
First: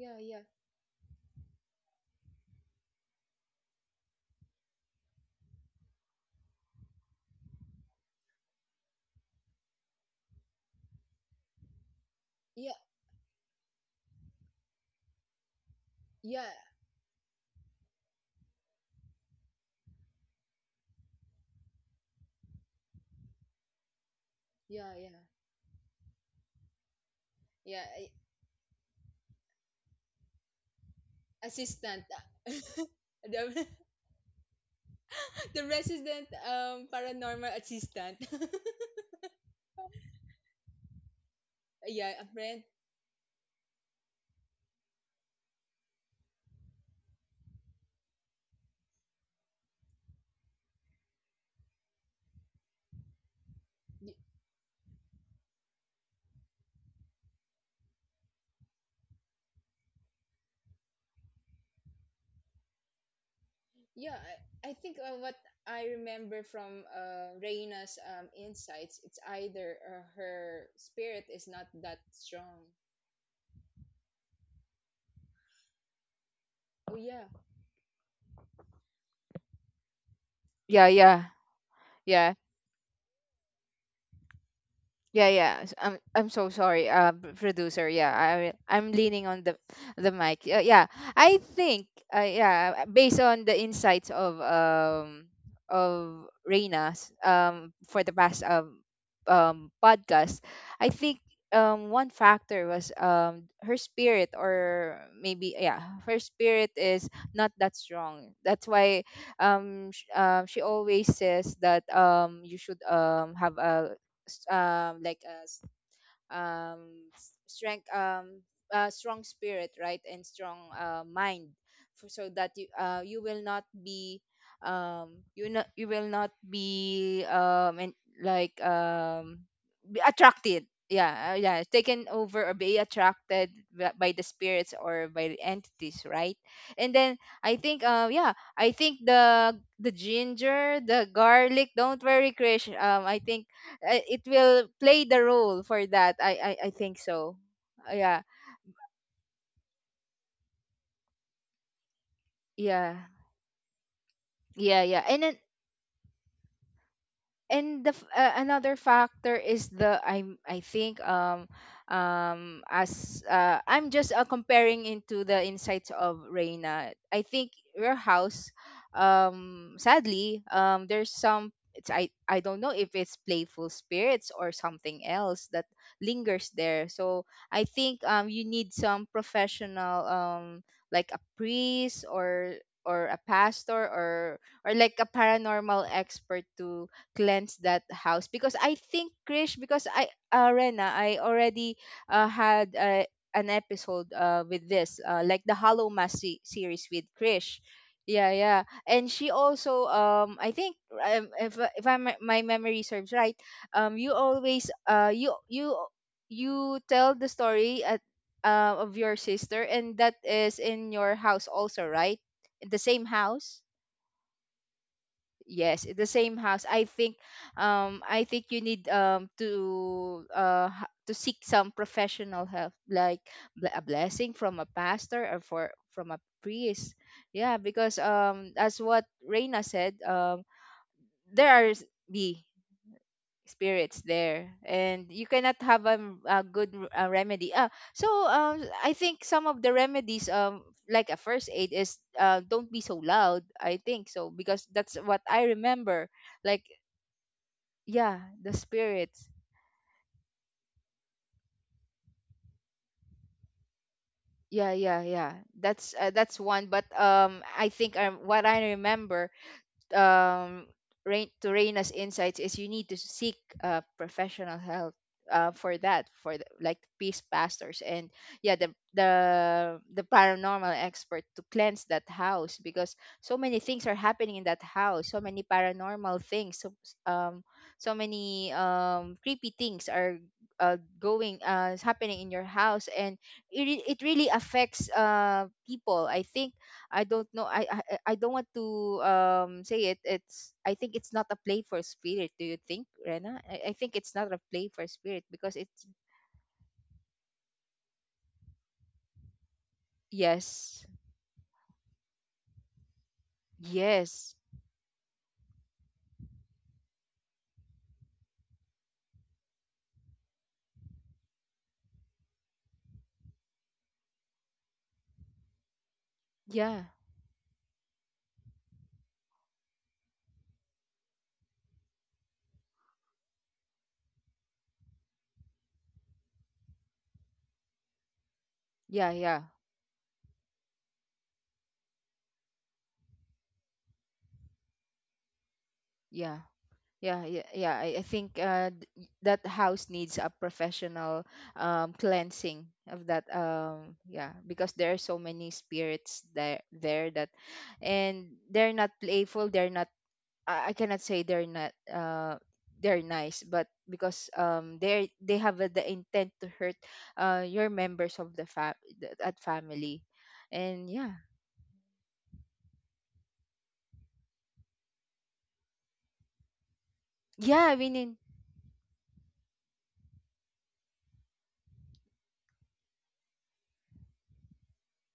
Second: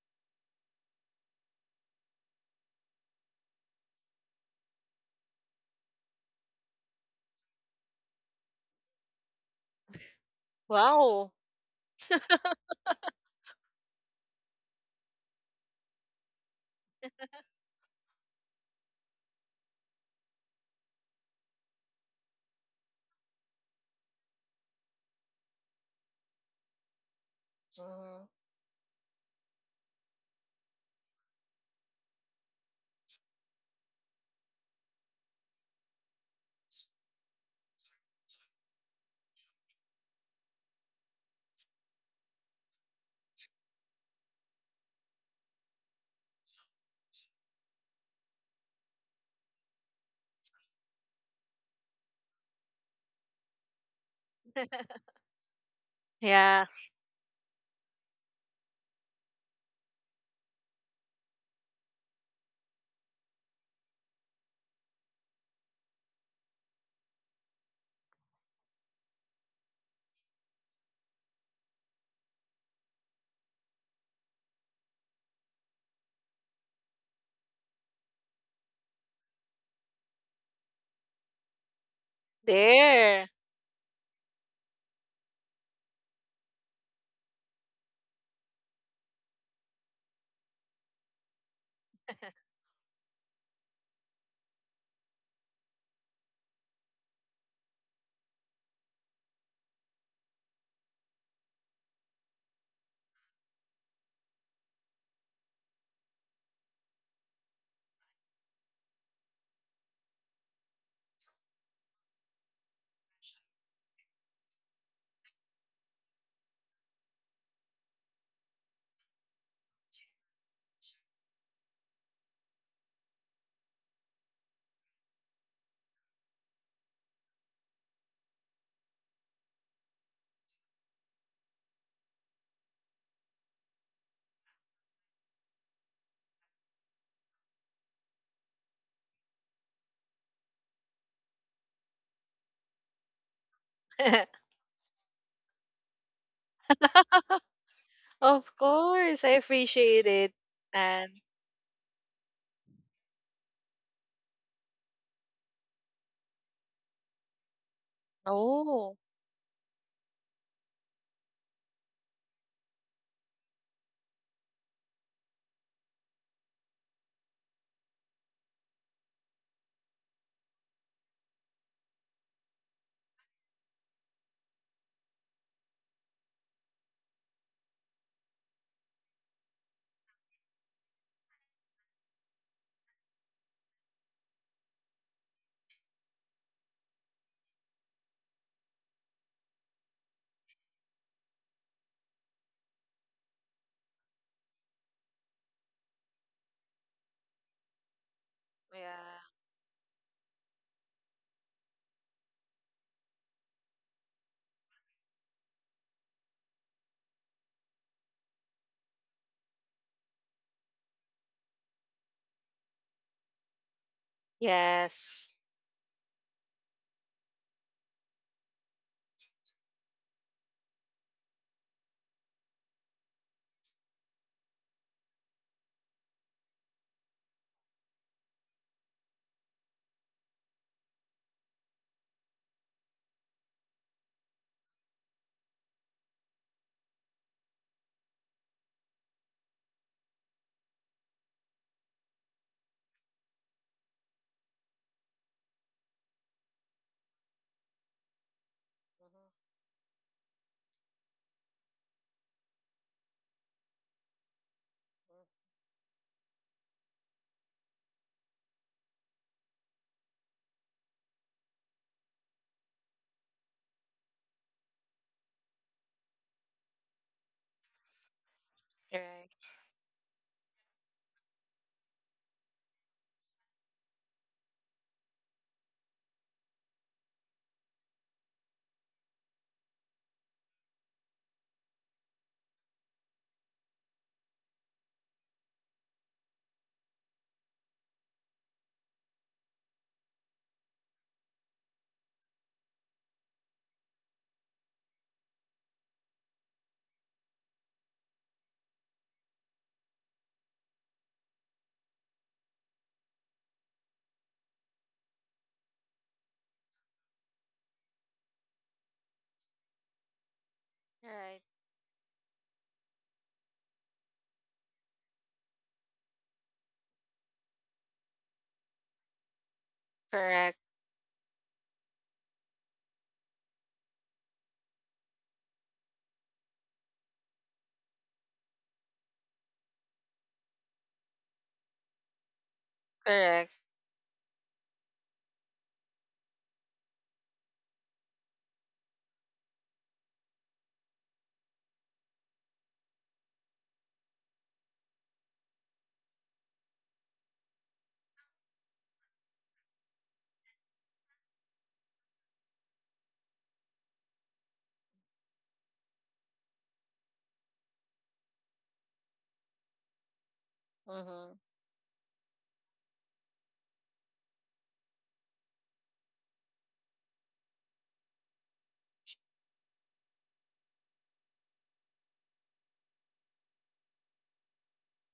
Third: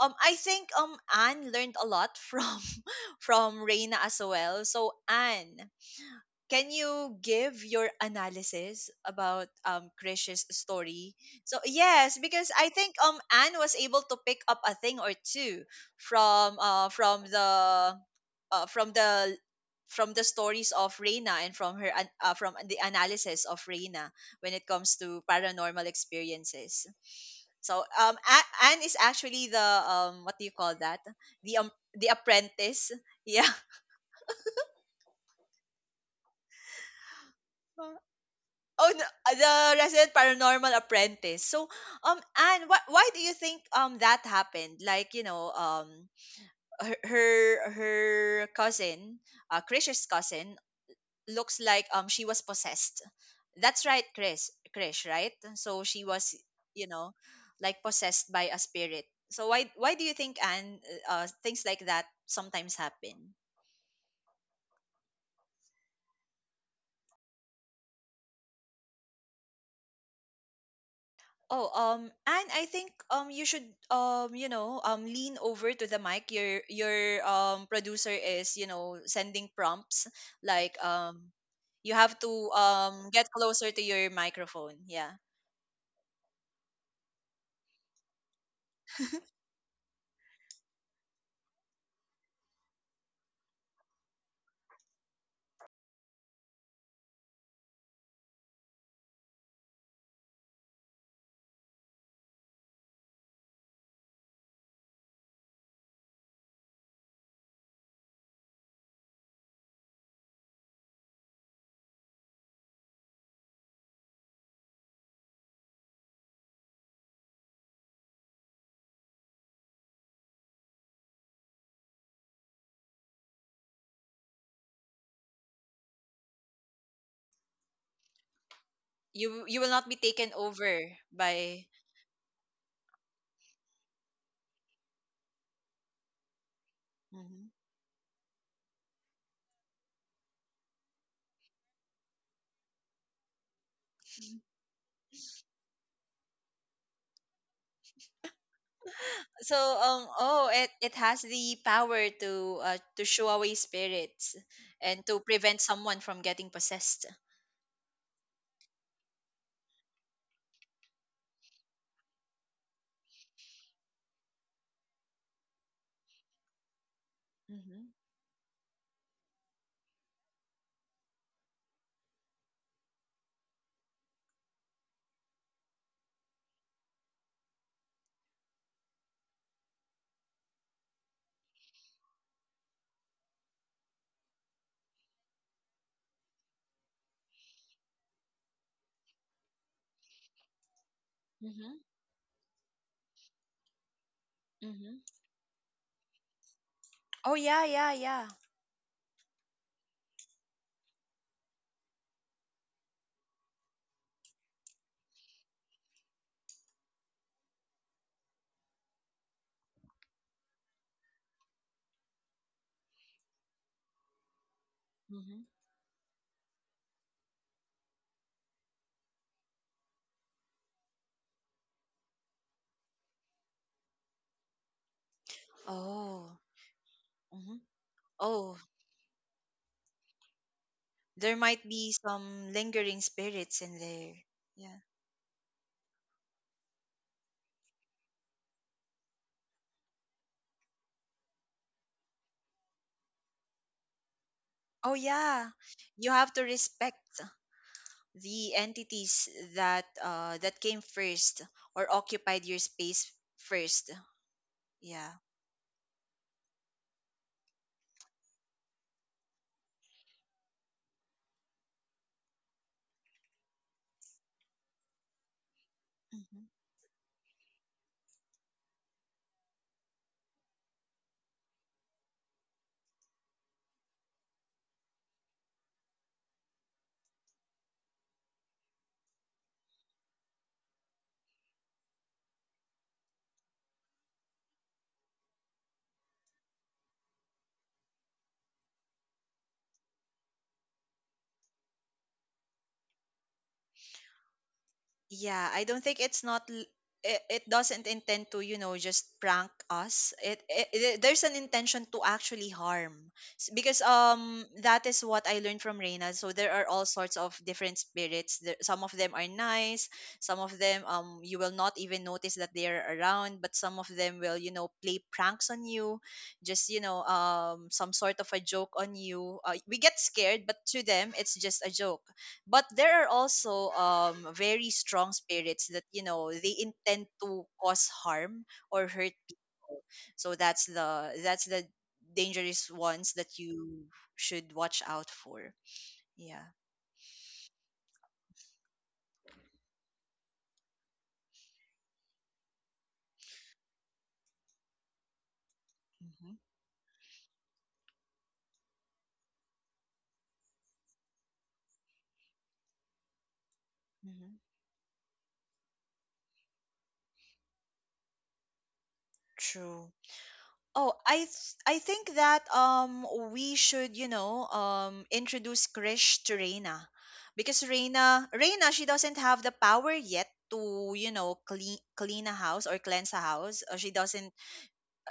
um i
Yeah.
think um Anne learned a lot from from Reina as well, so Anne, can you give your analysis about Krish's story?
Wow.
So yes, because I
Yeah.
think Anne was able to pick up a thing or two
Yeah,
from uh from the from the stories of Reina and from her from the analysis of Reina when it
yeah,
comes
yeah,
to paranormal experiences. So
yeah.
Mhm.
Anne is actually the what do you call that?
Assistant,
The apprentice. Yeah.
the the resident paranormal assistant.
Oh, no, the Resident Paranormal Apprentice. So,
Yeah, a friend.
Anne, why do you think that happened? Like, you know, her, her cousin, Krish's cousin, looks like she was possessed. That's right,
Y-
Chris, Krish, right? So she was,
Yeah,
you know, like possessed by a spirit. So why do you think Anne things like that sometimes happen?
Yeah, I think what I remember from Reina's insights, it's either her spirit is not
Oh,
that
and I
strong.
think you should lean over to the mic. Your
Oh yeah,
producer is sending prompts like
yeah, yeah,
you have
yeah.
to get
there.
closer to your microphone. Yeah,
Yeah, yeah. I'm so sorry, producer. Yeah, I I'm leaning on the mic. Yeah, I think yeah, based on the insights of Reina's for the past podcast, I think one factor was her spirit, or maybe yeah her spirit is not that strong. That's why she always says that you should have a like a um strength, strong spirit, right, and strong mind, for, so that you will not be you not you will not be and like
you will not be
be
taken
attracted,
over
yeah, yeah,
by.
taken over or be attracted by the spirits or by the entities, right? And then
Mhm.
I think, yeah, I think the ginger, the garlic, don't worry, Krish. I think, it will play the role for that. I think so. Yeah.
Of course, I
So
appreciate it.
oh, it
And
has the power to
Yeah.
show away spirits
Yeah, yeah.
and to
And then
prevent someone from getting possessed.
and the another
oh,
factor is the, I'm I think as I'm just comparing into the insights of Reina. I think
Mm-hmm.
your house sadly there's some, it's, I don't know if it's playful spirits or something else that lingers there. So I think you need some professional like a priest or a pastor or like a paranormal expert to cleanse that house, because I think, Krish, because I, Rena, I
Mm-hmm.
already had an episode with this
Mm-hmm.
like the Hollow Mass series with
Oh,
Krish.
yeah.
Yeah, yeah, and she
yeah.
also, I think, if I my memory serves right, you always you tell the story at, of your sister, and that is in your house also, right? In the same house.
Yes.
Mm-hmm.
Yes, the same house. I think you need to seek some professional help like a blessing from a pastor or for from a
Oh.
priest. Yeah,
Mhm.
because
Oh,
as what Reina said,
there
there
might
are s-
be
be
some lingering spirits in
spirits
there.
there,
Yeah.
and you cannot have a good a remedy. Ah, so I think some of the remedies, like a first aid is, don't be so loud, I think so, because
Oh,
that's what
yeah.
I remember,
You have to
like,
respect
yeah,
the
the
entities
spirits,
Mm-hmm.
that that came first or occupied your space first.
yeah, yeah,
Yeah.
yeah, that's one. But I think, what I remember, um, rain to rain insights, is you need to seek professional help for that, for the,
Mm-hmm.
like peace pastors and yeah, the
Mm-hmm. Right.
the the paranormal expert to cleanse that house, because so many things are happening in that house, so many paranormal things, so um so many creepy things are going is happening in your house, and it really affects people, I think. I don't know. I I don't want to say it. It's, I think it's not a play for spirit. Do you think, Rena? I think it's not a play for spirit,
Yeah,
because
I don't
it's
think it's not l- it doesn't intend to, you know, just prank us.
yes,
There's an intention to actually harm. Because
yes,
that is what I learned from Reina. So there are all sorts of different spirits. There, some of them are nice, some of them
All
you
right.
will not even notice that they are around, but some of them will, you know, play pranks on you, just, you
yeah,
know, some sort of a joke on you. We get scared,
Correct.
but to them it's just a joke. But there are also very strong spirits that you know they intend to cause harm or
yeah,
hurt
yeah,
people. So that's the dangerous ones that
Correct.
you should watch out for.
yeah.
Yeah.
Yeah, yeah, yeah. I think, that house needs a professional cleansing of that. Yeah, because there are so many spirits
hmm
there, there that, and they're not playful. They're not, I cannot say they're not they're nice, but because
hmm
they have the intent to hurt your members of the fam the- at
True.
family, and
Oh,
yeah,
Mm-hmm.
I think that we should you know introduce Krish to Reina
yeah,
because
I mean,
Reina, she doesn't have the power yet to you know clean a house or cleanse a house, or she doesn't,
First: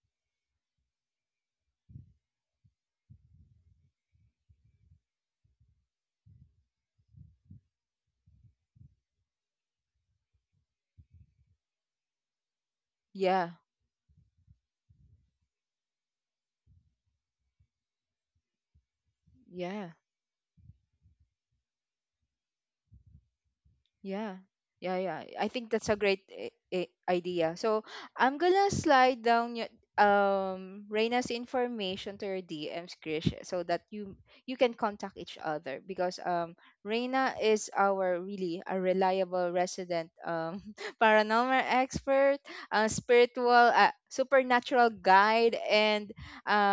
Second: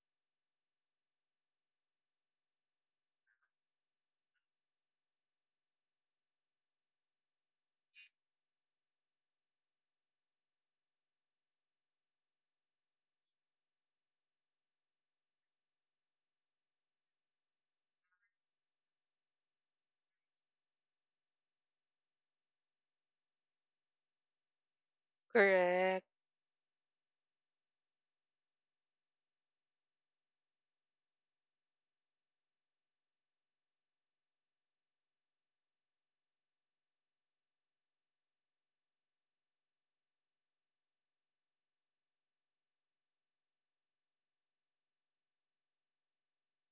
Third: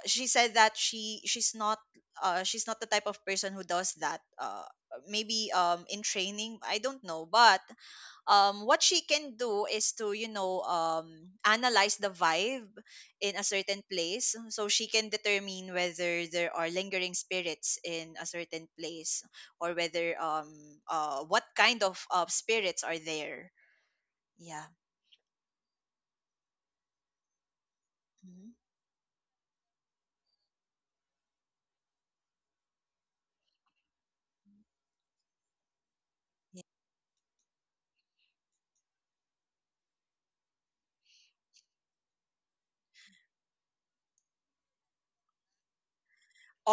she said that she's not, she's not the type of person who does that. Maybe in training, I don't know, but what she can do is to you know analyze the vibe in a
yeah,
certain place, so she can determine whether there are lingering spirits in a certain place or
yeah.
whether what kind of spirits are there.
Yeah.
Yeah.
Yeah, yeah. I think that's a
Correct.
great idea. So, I'm
Mhm.
gonna slide down your Reina's information to your DMs, Krish, so that you can contact each other, because
Yeah,
Reina is our really a reliable resident paranormal expert, a spiritual, supernatural guide, and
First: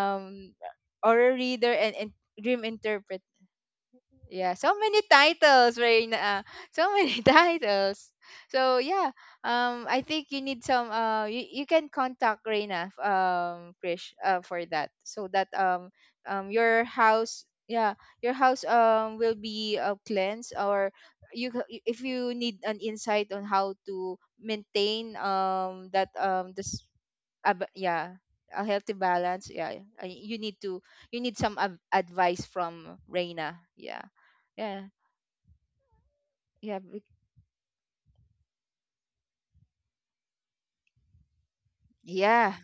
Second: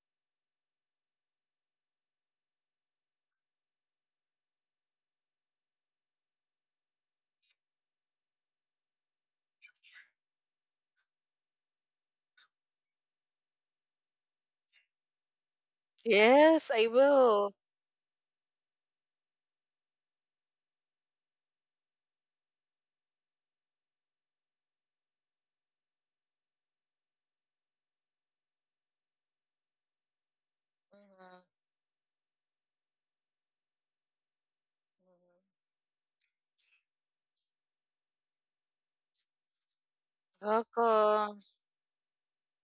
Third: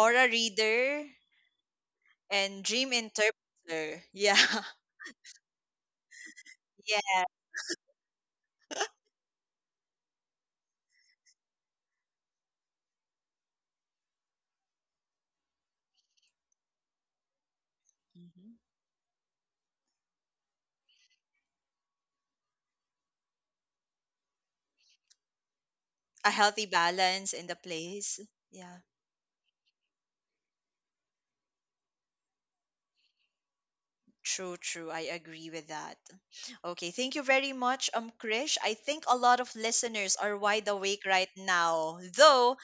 aura reader
aura reader, and
and
dream
dream
interpreter.
interpreter, yeah.
Yeah, so many titles, Reina. So
Yeah.
many titles. So yeah, I think you need some. You, you can contact Reina, Krish, for that, so that
Yes,
your
I
house,
will.
yeah, your
Mhm.
house will be cleansed, or you if you need an insight on how to maintain that
A healthy
this
balance in the
yeah,
place.
a
Yeah,
healthy balance, yeah, you need to you need
Mm-hmm.
some advice from Reina, yeah,
true,
yeah,
true. I agree
Mm-hmm.
with that.
yeah,
Okay, thank you very much, Krish. I think a lot of listeners are wide awake right
Welcome.
now,
yeah.
though.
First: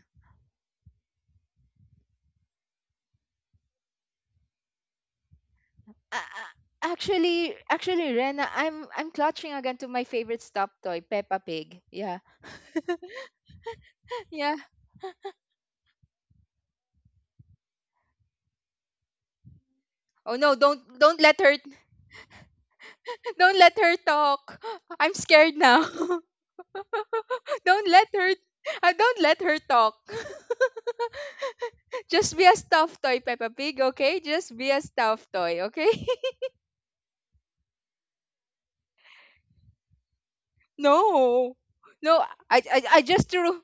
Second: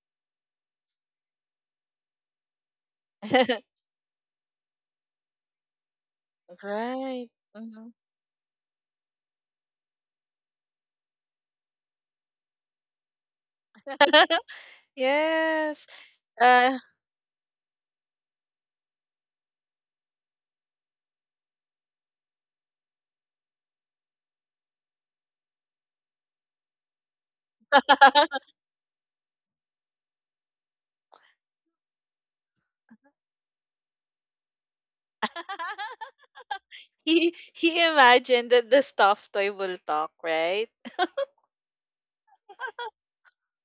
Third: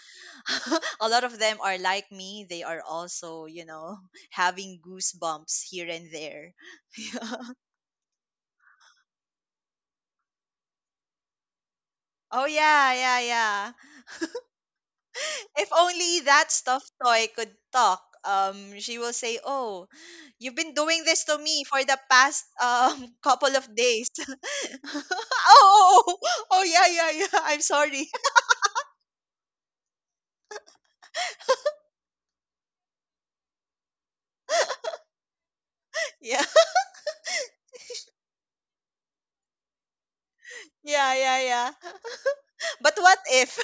A lot of them are like me. They are also, you know, having goosebumps here and there.
A-
Right.
Actually,
Mhm.
actually, Rena, I'm clutching again to my favorite stop toy Peppa Pig, yeah.
Oh, yeah, yeah, yeah.
Yeah.
If
Yes.
only that
Uh,
stuffed toy could talk, she will say, oh,
Oh no,
you've been
don't,
doing
don't
this to
let her
me for the past couple
don't
of
let her
days.
talk.
Oh,
I'm scared now.
oh oh oh yeah, yeah, yeah, I'm
Don't let
sorry.
her, don't let her talk. Just be a stuffed toy, Peppa Pig, okay? Just be a stuffed toy, okay?
yeah
he imagined that the stuffed toy will talk, right?
yeah yeah
No,
yeah
no,
But
I
what
just
if
threw,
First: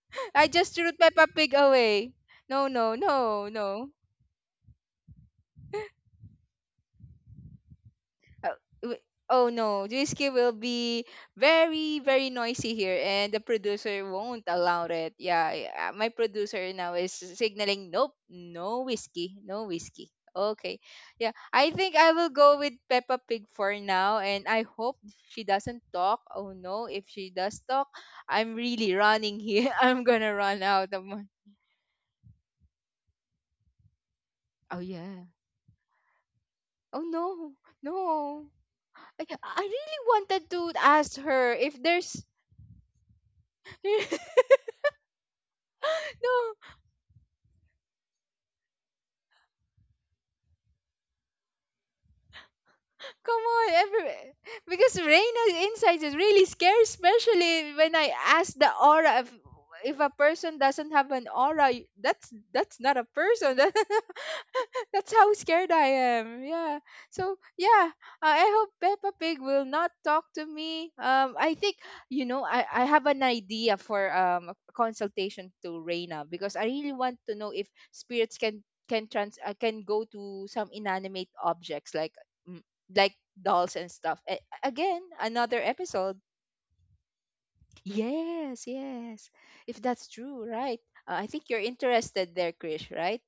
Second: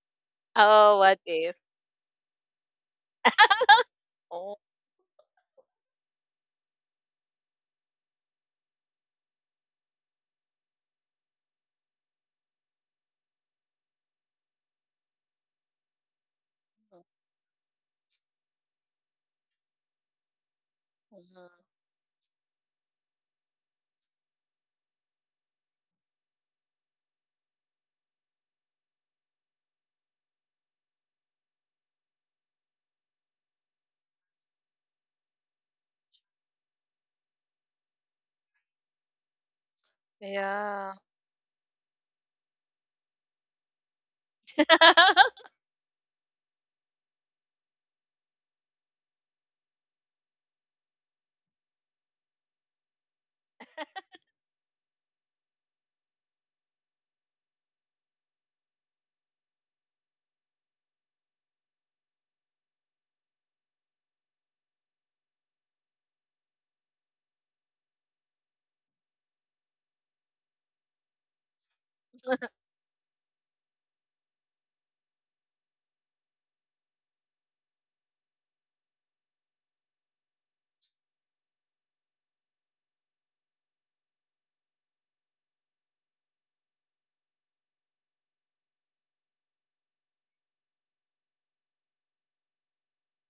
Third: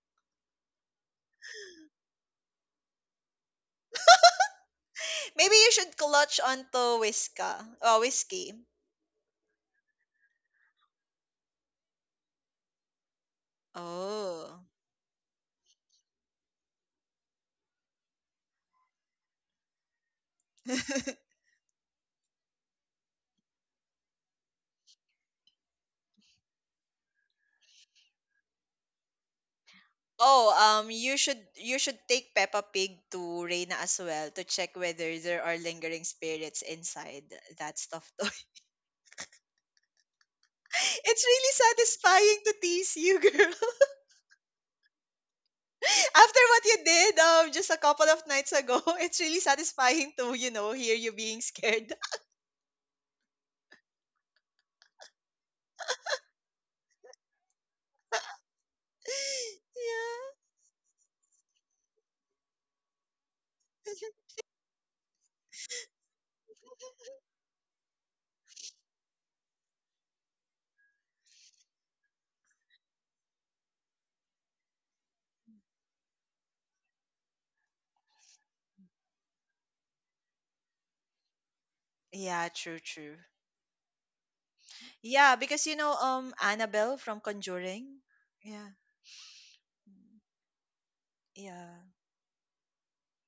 I just threw
Oh, what
Peppa Pig
if?
away. No, no, no, no.
Oh,
maybe you should clutch onto whiska whiskey.
Uh, w- Oh no, whiskey will be very, very noisy here, and the producer won't
Oh.
allow it. Yeah, yeah, my producer now is signaling, nope, no whiskey, no whiskey. Okay, yeah,
uh
I think I will go with Peppa Pig for now, and I hope she doesn't talk. Oh no, if she does talk, I'm really running here. I'm gonna
Oh,
run out of.
you should take Peppa Pig to Reina as well to check
Oh
whether
yeah.
there are lingering spirits
Oh
inside
no,
that stuff.
no. I really wanted to
yeah.
ask
It's
her
really
if there's.
satisfying to tease you, girl.
No.
After what you did just a couple of nights ago, it's really satisfying to, you know, hear you being scared.
Come on, every, because Reina's insights is really scary, especially when I ask the aura. If if a
yeah.
person doesn't have an aura, that's not a person. That's how scared I am. Yeah. So yeah, I hope Peppa Pig will not talk to me. I think I have an idea for a consultation to Reina because I really want to know if spirits can go to some inanimate objects, like,
Yeah,
mm,
true,
like
true.
dolls and stuff. Again,
Yeah,
another
because you know,
episode.
Annabelle from Conjuring.
Yes,
Yeah,
yes. If that's true, right? I think you're
yeah.
interested there, Krish. Right?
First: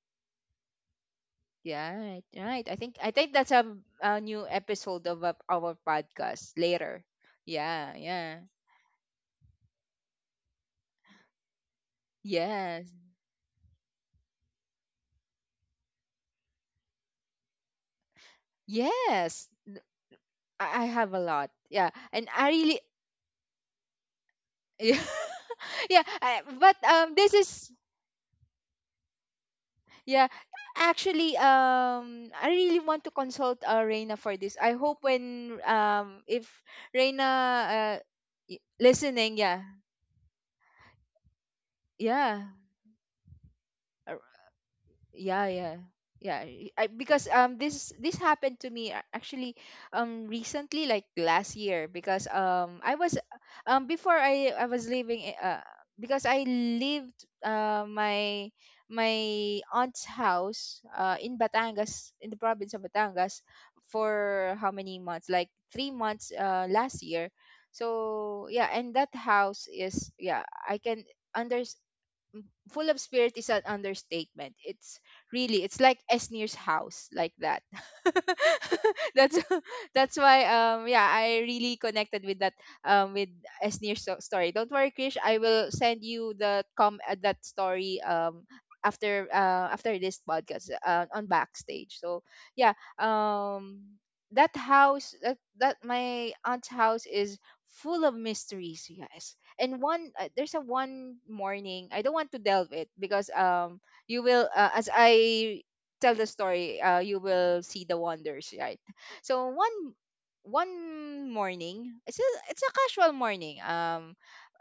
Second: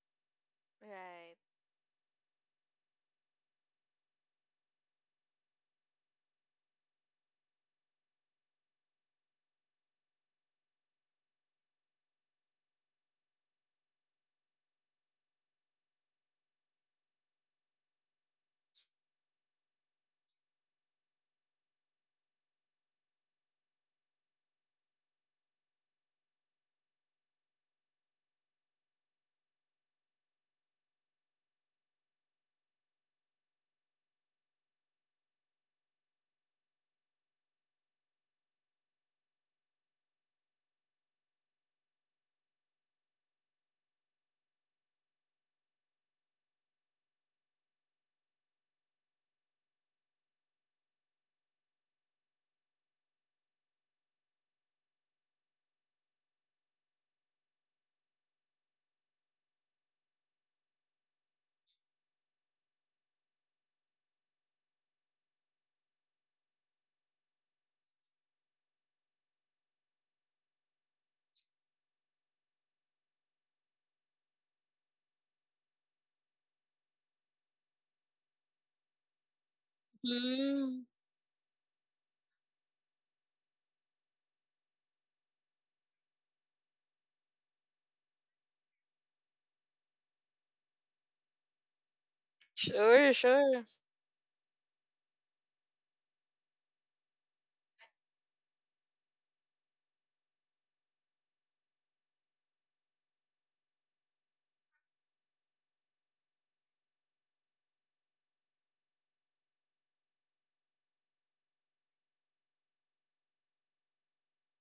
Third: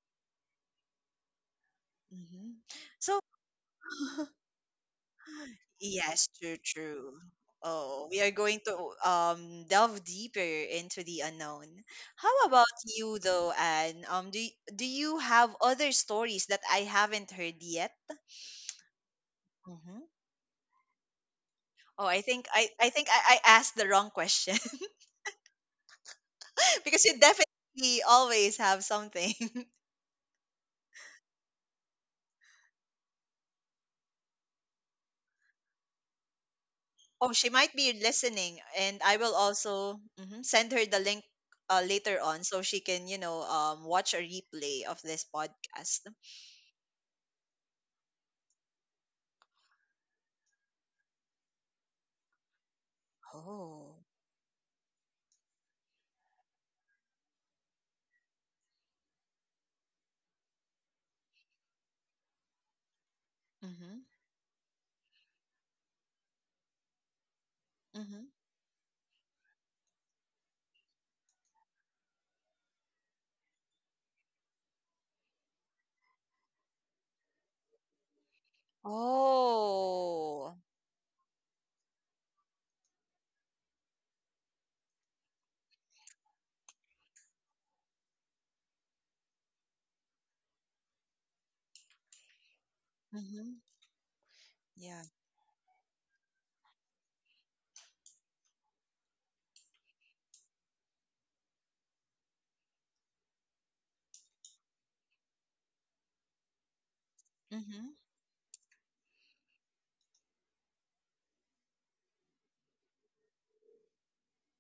Right.
Yeah, right,
Hmm.
right. I think I
So,
think that's a new episode of our
yes,
podcast
true,
later.
true.
Yeah,
Oh, we are
yeah.
going to delve deeper into the unknown. How about
Yes.
you though, Anne? Do you have other stories that I haven't heard yet?
Yes.
Hmm.
I have a lot. Yeah.
Oh, I
And
think
I really.
I asked the wrong question.
Yeah. Yeah, but
Because you
this is,
definitely always have something.
yeah, actually I really want to consult Reina for this. I hope when, if Reina,
Oh, she might be
uh
listening, and I will
listening, yeah.
also mhm, send her the link later on
Yeah.
so she can you know watch a replay of this
Yeah, yeah,
podcast.
because this happened to me, actually recently, like last year, because I was,
Oh.
before I was because I lived my aunt's house, in Batangas, in the province of Batangas,
Mhm,
for how many months, like 3 months, last year.
mhm.
So yeah, and that house is, yeah, I can under full of spirit is an understatement. It's really, it's like Esnir's house, like that. That's that's why,
Oh.
Mm,
yeah, I really connected with that, with story. Don't worry, Krish. I will send you the com that story, after after this podcast, on backstage. So yeah,
sure,
Mhm.
sure.
um that
Yeah.
house, that my aunt's house, is full of mysteries, you guys. And one there's a one morning. I don't want to delve it because, you will, as I tell the story, you will see
Mhm,
the wonders, right? So one morning, it's a casual morning.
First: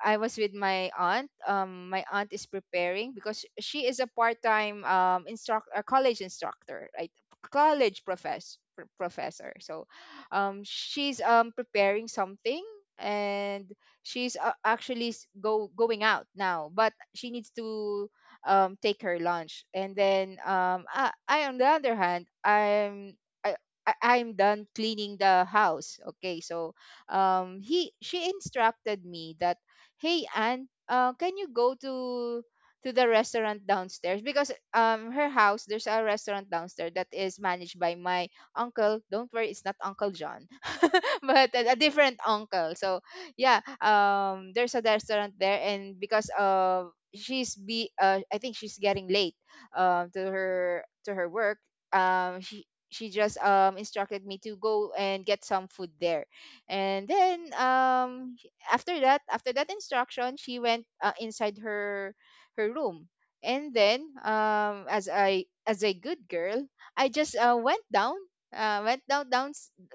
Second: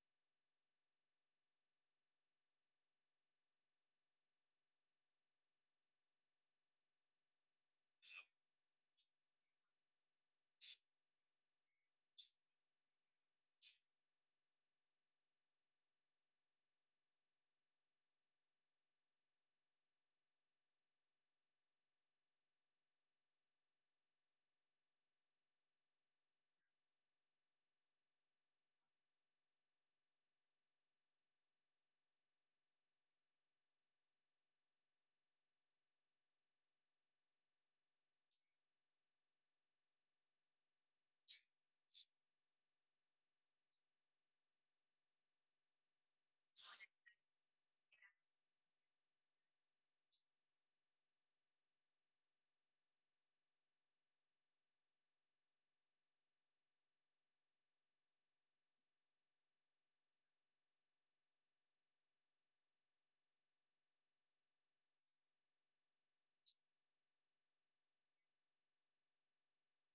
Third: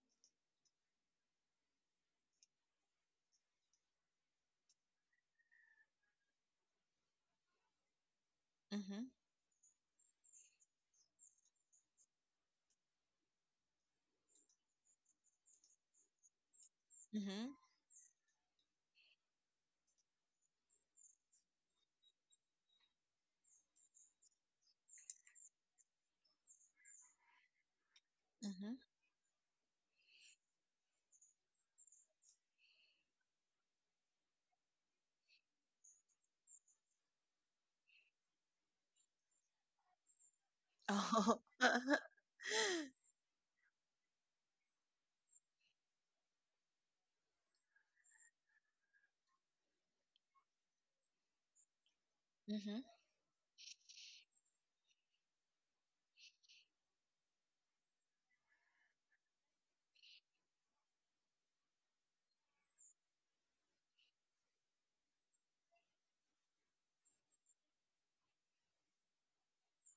I was with my aunt. My aunt is preparing because she is a part-time, instruct a college instructor, right?
mhm,
Professor. So she's, preparing something, and she's, actually s- go going out now, but she needs
mhm,
to, take her lunch. And then, I, on the other hand, I, I'm done cleaning the house. Okay, so, he she
mhm.
instructed me that, hey Anne, can you go to the restaurant downstairs, because, her house, there's a restaurant downstairs that is managed by my uncle. Don't worry, it's not Uncle John,
Oh.
but a different uncle. So yeah, there's a restaurant there, and because, she's be I think she's getting late, to her work. um she
Mhm.
she just, instructed me to go and get some food there. And then, after that instruction, she went, inside her room. And then, as I as a good girl, I just, went down, uh, went down down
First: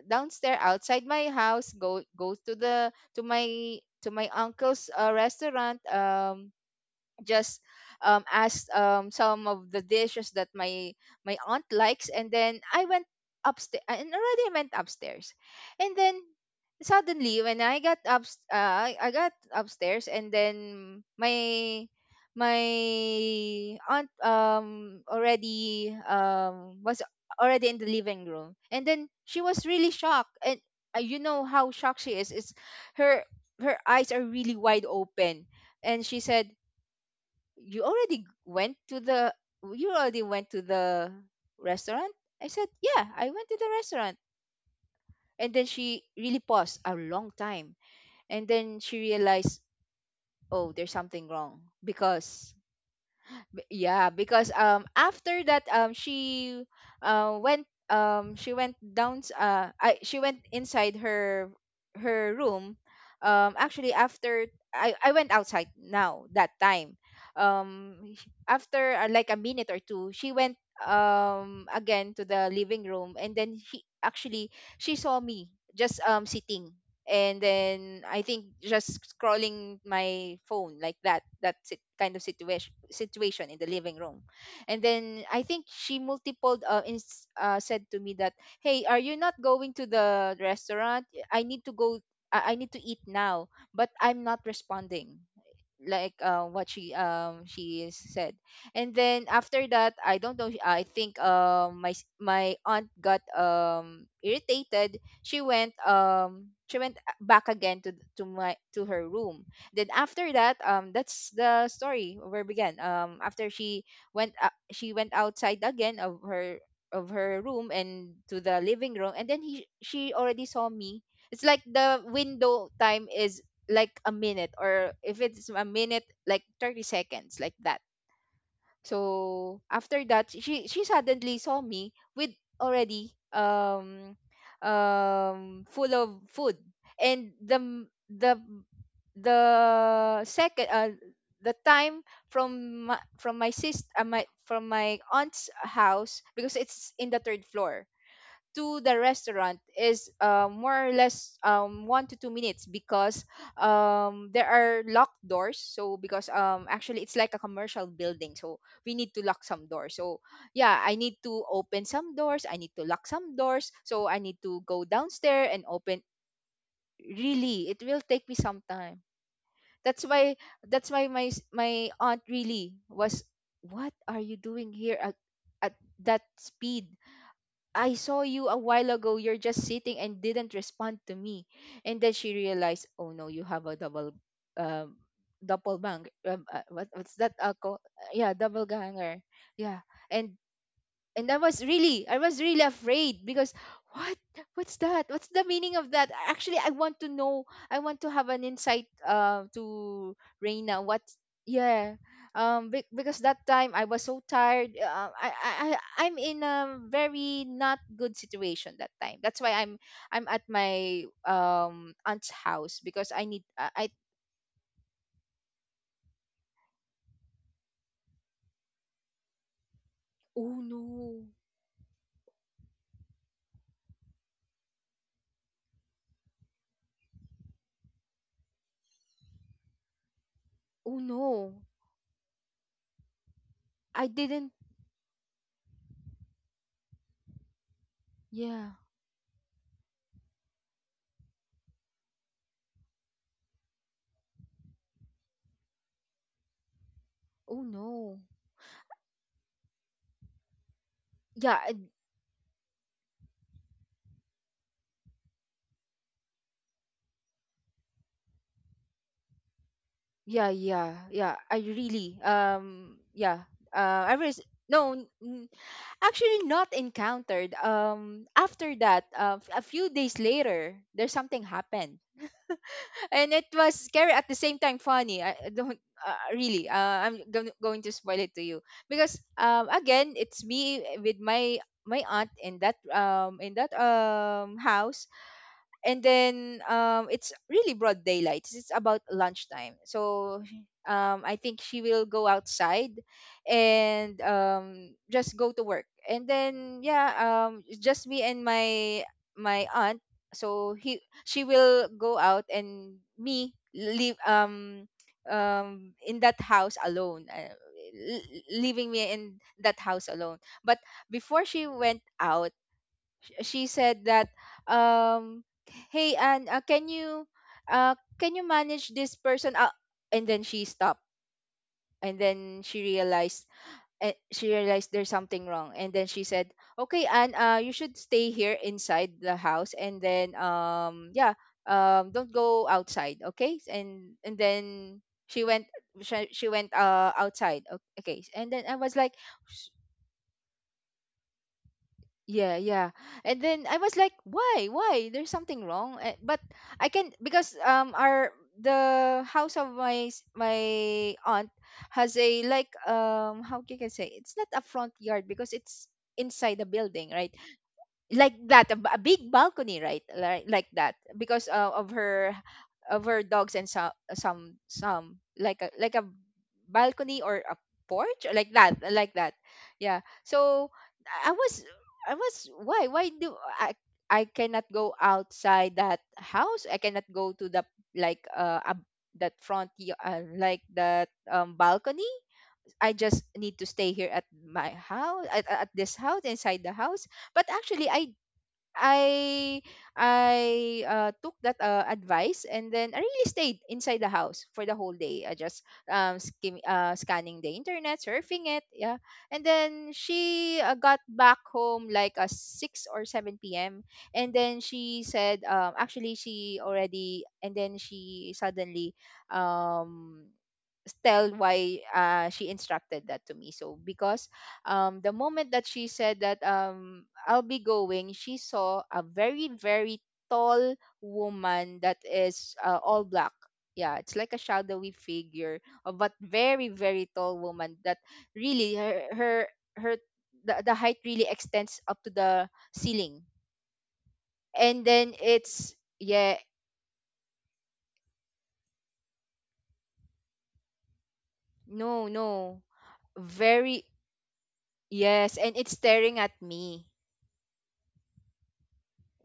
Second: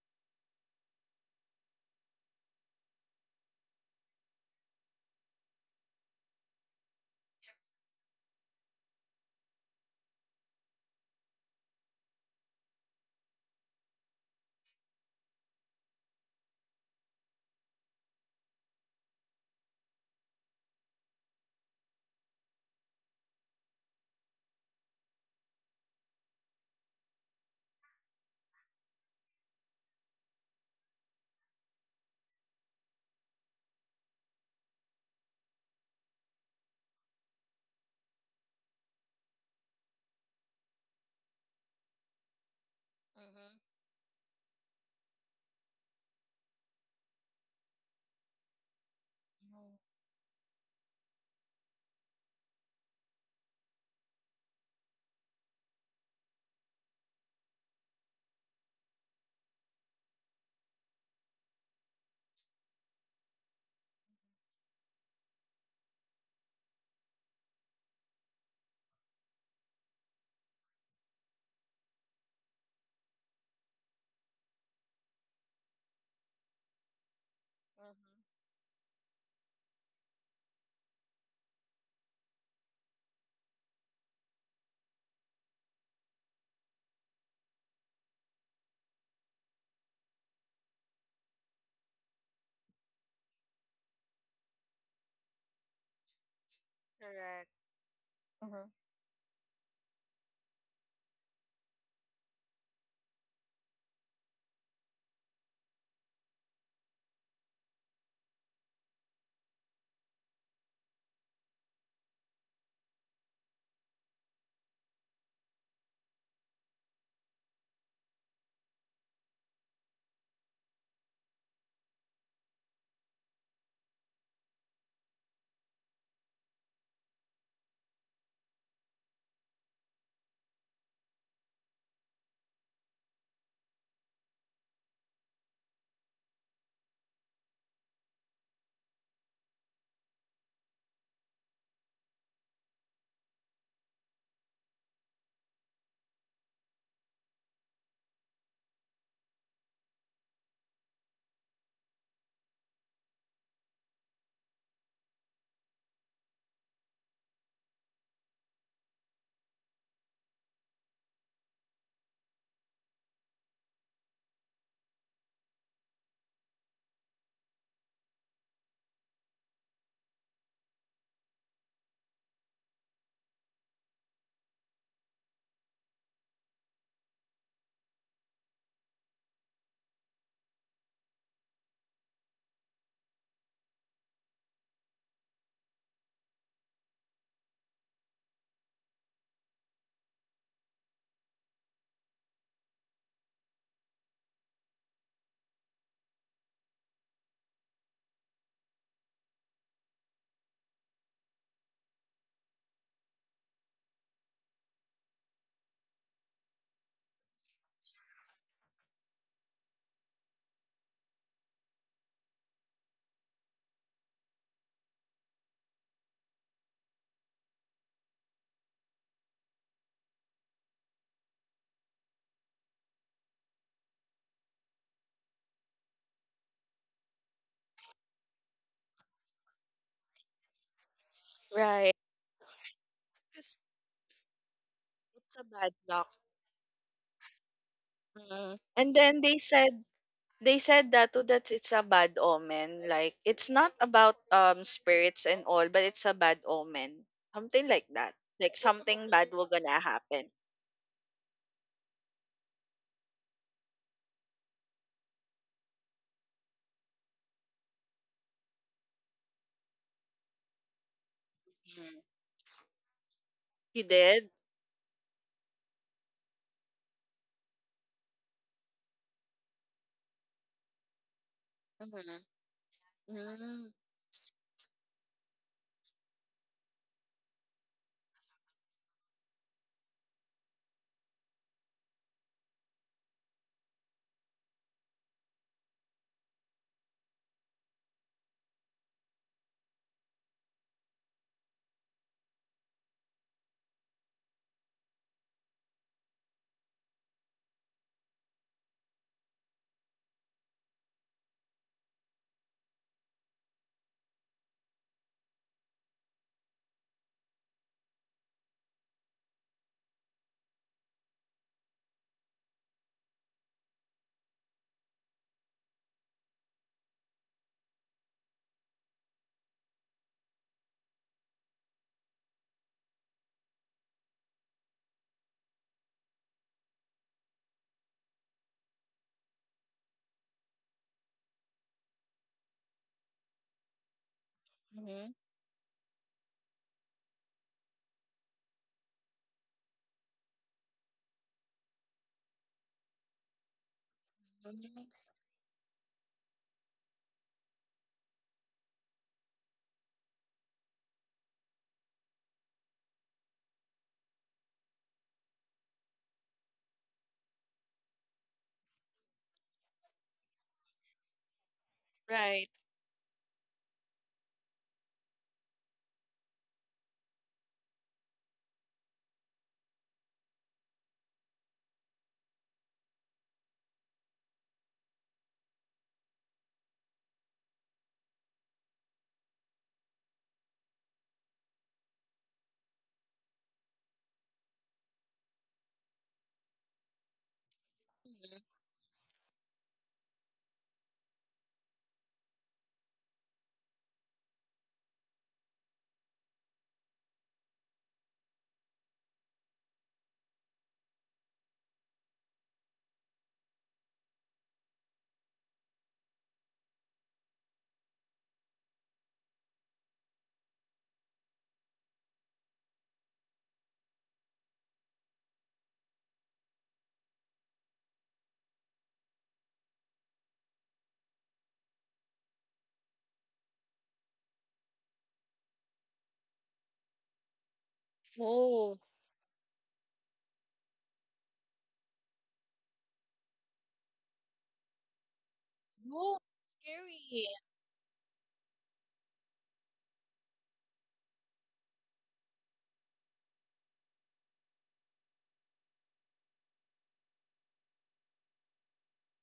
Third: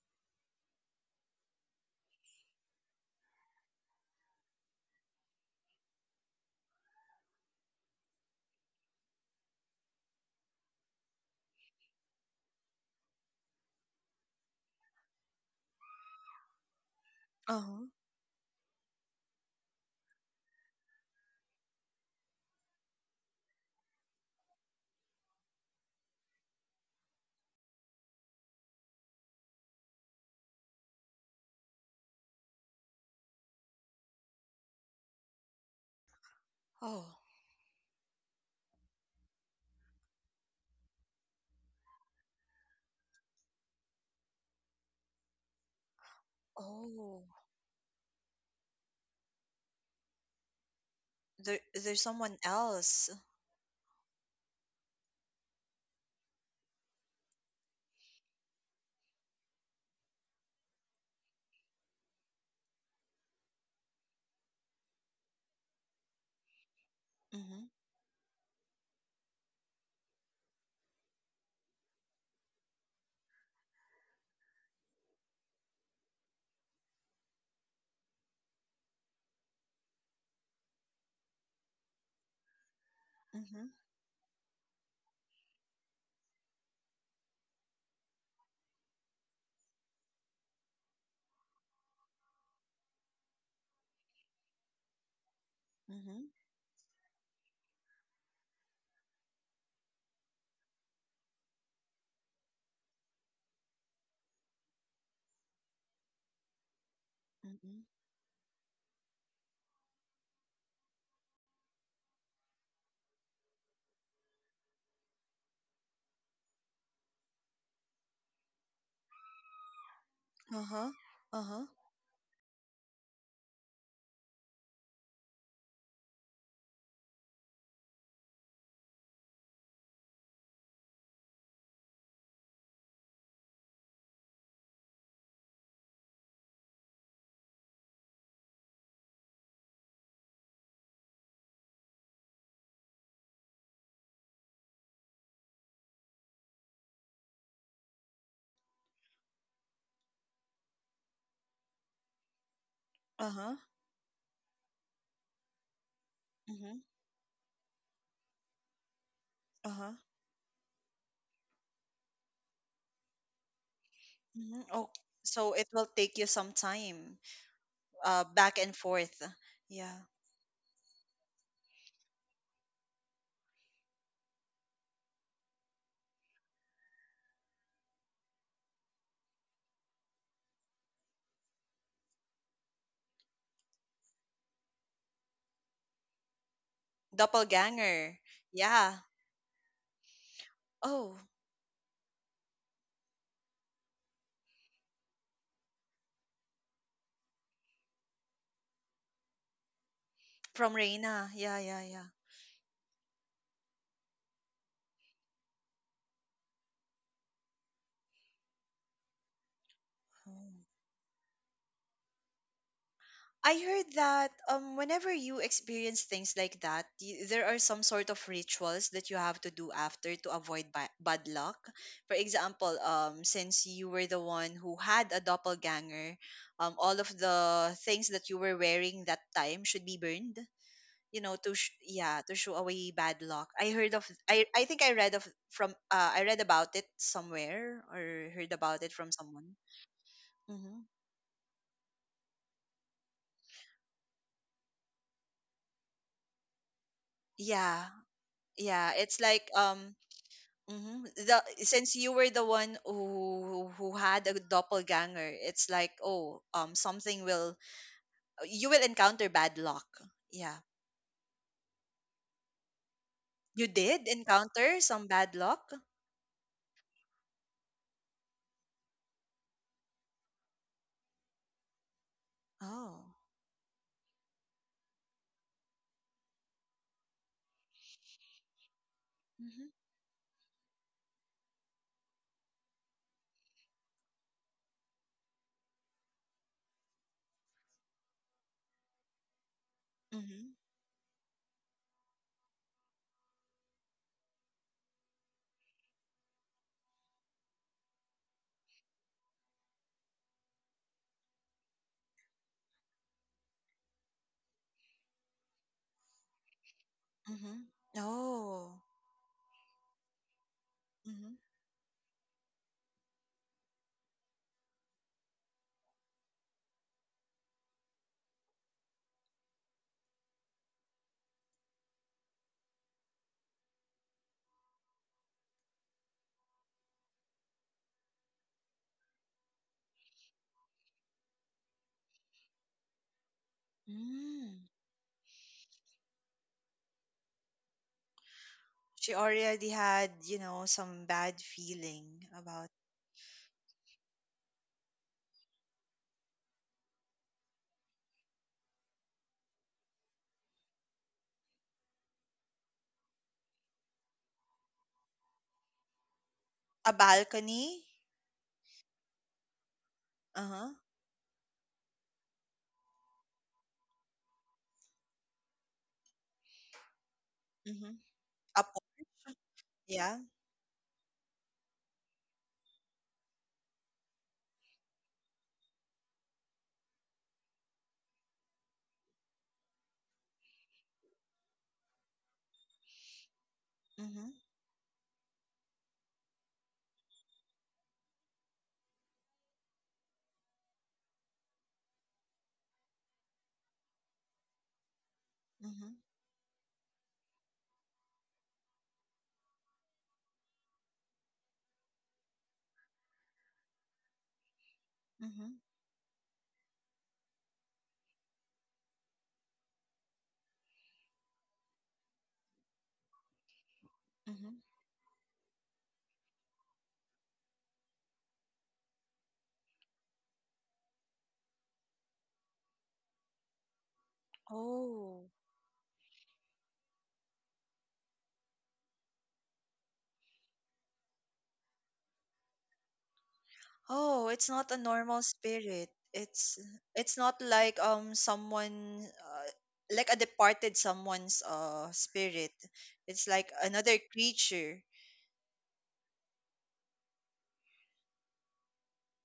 downstairs, outside my house, go to the, to my uncle's, restaurant. Just, asked, some of the dishes that my aunt likes, and then I went upstairs, and already I went upstairs, and then suddenly, when I
Uh-huh.
got up, I got upstairs, and then my my aunt, already, was already in the living room, and then she was really shocked, and, you know how shocked she is, it's her, eyes are really wide open, and she said,
Oh.
you already went to the you already went to the restaurant? I said, yeah, I went to the
Mm-hmm.
restaurant. And then she really paused a
Oh.
long time, and then she realized, oh, there's something
There,
wrong,
there's someone
because.
else.
Yeah, because, after that, she went down, she went inside her room. Actually, after I went outside, now that time,
Mhm,
after, like a minute or two, she went, again to the living room, and then she actually, she saw me, just, sitting, and then I think, just scrolling my phone, like that, kind of situation in the
mhm,
living room, and then I think she multiple, said to me that, hey, are you not going to the restaurant? I need to go. I need to eat now. But I'm not responding, like,
mhm,
what she,
Correct.
she said.
Hmm.
And then after that, I don't know, I think, my aunt got, irritated. She went, back again,
mhm.
to her room. Then after that, that's the story where it began. After she went, she went outside again, of her room, and to the living room, and then he she already saw
Uh-huh.
me. It's like
Uh-huh.
the window time is like a minute, or if it's a minute, like 30 seconds, like that. So after that, she suddenly saw me with, already, full of food. And the m- the second the time from my sister my from my aunt's house, because it's in the third floor to the restaurant, is, more or less, 1 to 2 minutes, because,
Uh-huh.
there are locked doors. So because,
Mhm,
actually it's like a commercial building, so we need to lock some
uh-huh.
doors. So yeah, I need to open some doors. I need to lock some doors. So I need to
Mhm.
go
Oh,
downstairs
so
and
it will
open.
take you some time,
Really, it will take me
back
some
and
time.
forth. Yeah.
That's why that's why my aunt really was. What are you doing here at, at that speed? I saw you a while ago. You're just sitting and didn't respond to me. And then she realized, oh no, you have a double, um, double bang. What's that?
Doppelganger.
Yeah, double
Yeah.
ganger. Yeah. And
Oh,
and I was really afraid, because what what's the meaning of that, actually. I want to know, I want to have an insight, to
from
Reina, what.
Reina. Yeah, yeah,
Yeah,
yeah.
because that time I was so tired, I'm in a very not good situation that time. That's why I'm at
Oh.
my, aunt's house, because I need,
I
I.
heard that whenever you experience things like that, there are some sort of rituals that you have to do after to
oh
avoid
no.
bad luck. For example, since you were the one who had a doppelganger, all of the things that you were wearing that time should be burned.
Oh
You know, to
no,
Right.
yeah, to show away bad luck.
Because
I didn't.
I think I read of
it's a
from
bad luck.
I read about it somewhere or heard
Hmm.
Yeah.
about it
And
from
then they
someone.
said they
Hmm.
said that too, that it's a bad omen, like it's not about spirits and all, but it's a bad omen,
Oh
something
Yeah,
like that.
no.
Like
yeah,
something
it's
bad
like
will gonna happen.
hmm. The
Yeah.
since you were the one who had a doppelganger, it's like oh something will, you will encounter bad luck.
Yeah,
Yeah,
yeah, yeah. I
Mm-hmm.
really, yeah.
you
You
did
I
did.
was,
encounter
no,
some bad luck.
actually not encountered. After that, a few days later, there's something happened,
Mm-hmm.
Oh.
and it
Mm-hmm.
was scary, at the same time funny. I don't, really. I'm gonna, going to spoil it to you, because,
Mm-hmm.
again, it's me, with my aunt in that, in that, house. And then, it's really broad daylight. It's about lunchtime, so,
Mm-hmm.
I think she will go outside and, just go to work. And then yeah, it's just me and my aunt. So he she will go out and me leave, in that house alone.
Mm-hmm. Oh.
Leaving me in that house alone, but
Mm-hmm.
before she went out, she said that, um hey, and, uh can you manage this person, and then she stopped, and then she realized, she realized, there's something wrong. And then she said, okay, and, you should stay here inside the house. And then, don't go outside, okay? And
Mm.
then
Hmm.
she went, she went, outside. Okay, and then I was
She
like.
already had you know some bad feeling
Yeah,
about
yeah. And then I was like, why? Why? There's something wrong. But I can, because, our, the house of my aunt has a, like, how can I say? It's not a front yard because it's inside the
a
building, right?
balcony.
Like that, a a big balcony, right? like
Uh huh.
like that because
Right.
of her dogs and some like a balcony or a
Mm-hmm.
porch or like
A
that like that,
porch.
yeah.
Yeah.
So i was I was why do I I cannot go outside that house, I cannot go to the like that like that balcony. I just need to stay here at
Mm-hmm.
my house, at this house, inside the house. But actually
Hmm.
I I took that advice and then I really stayed inside the house for the whole day. I just
Mm-hmm.
scanning the internet, surfing it, yeah. And then she got back home like a six or seven p.m. And then she said,
Mm-hmm.
actually she already, and then she suddenly um tell why she instructed that to me. So because
Mm-hmm.
the moment that she said that I'll be going, she saw a very tall woman that is all black. Yeah, it's like a shadowy
Oh.
figure, but very tall woman that really
Oh.
her the height really extends up to the ceiling.
Oh, it's not a
And then
normal
it's
spirit.
Oh,
yeah,
It's
scary.
not like someone like a departed someone's
no
spirit.
no,
It's like
very
another creature.
yes, and it's staring at me,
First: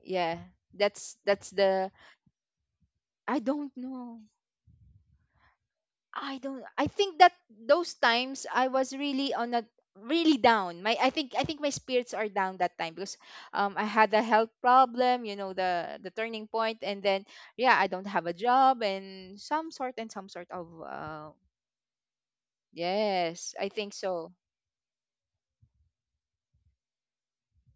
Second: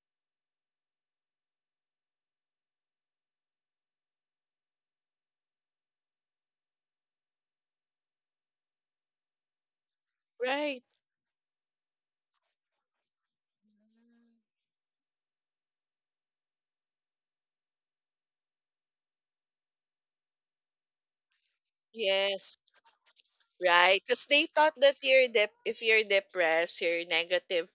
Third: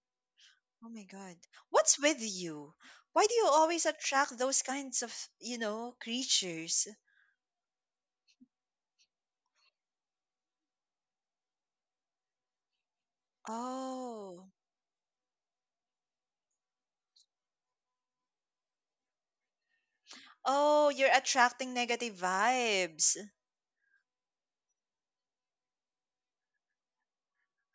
yeah.
Oh my
that's
god.
that's the
What's with you? Why do
I
you
don't
always
know.
attract those kinds of, you know,
I don't, I
creatures?
think that those times I was really on a really down
Right.
my, I think I think my spirits are down that time because I had a
Mm.
health
Oh.
problem, you know, the turning point, and then yeah, I don't have a job and some sort, and some sort of
Oh, you're attracting negative
Yes,
vibes.
yes, I think
right. Because
so.
they thought that you're dep if you're depressed, you're negative,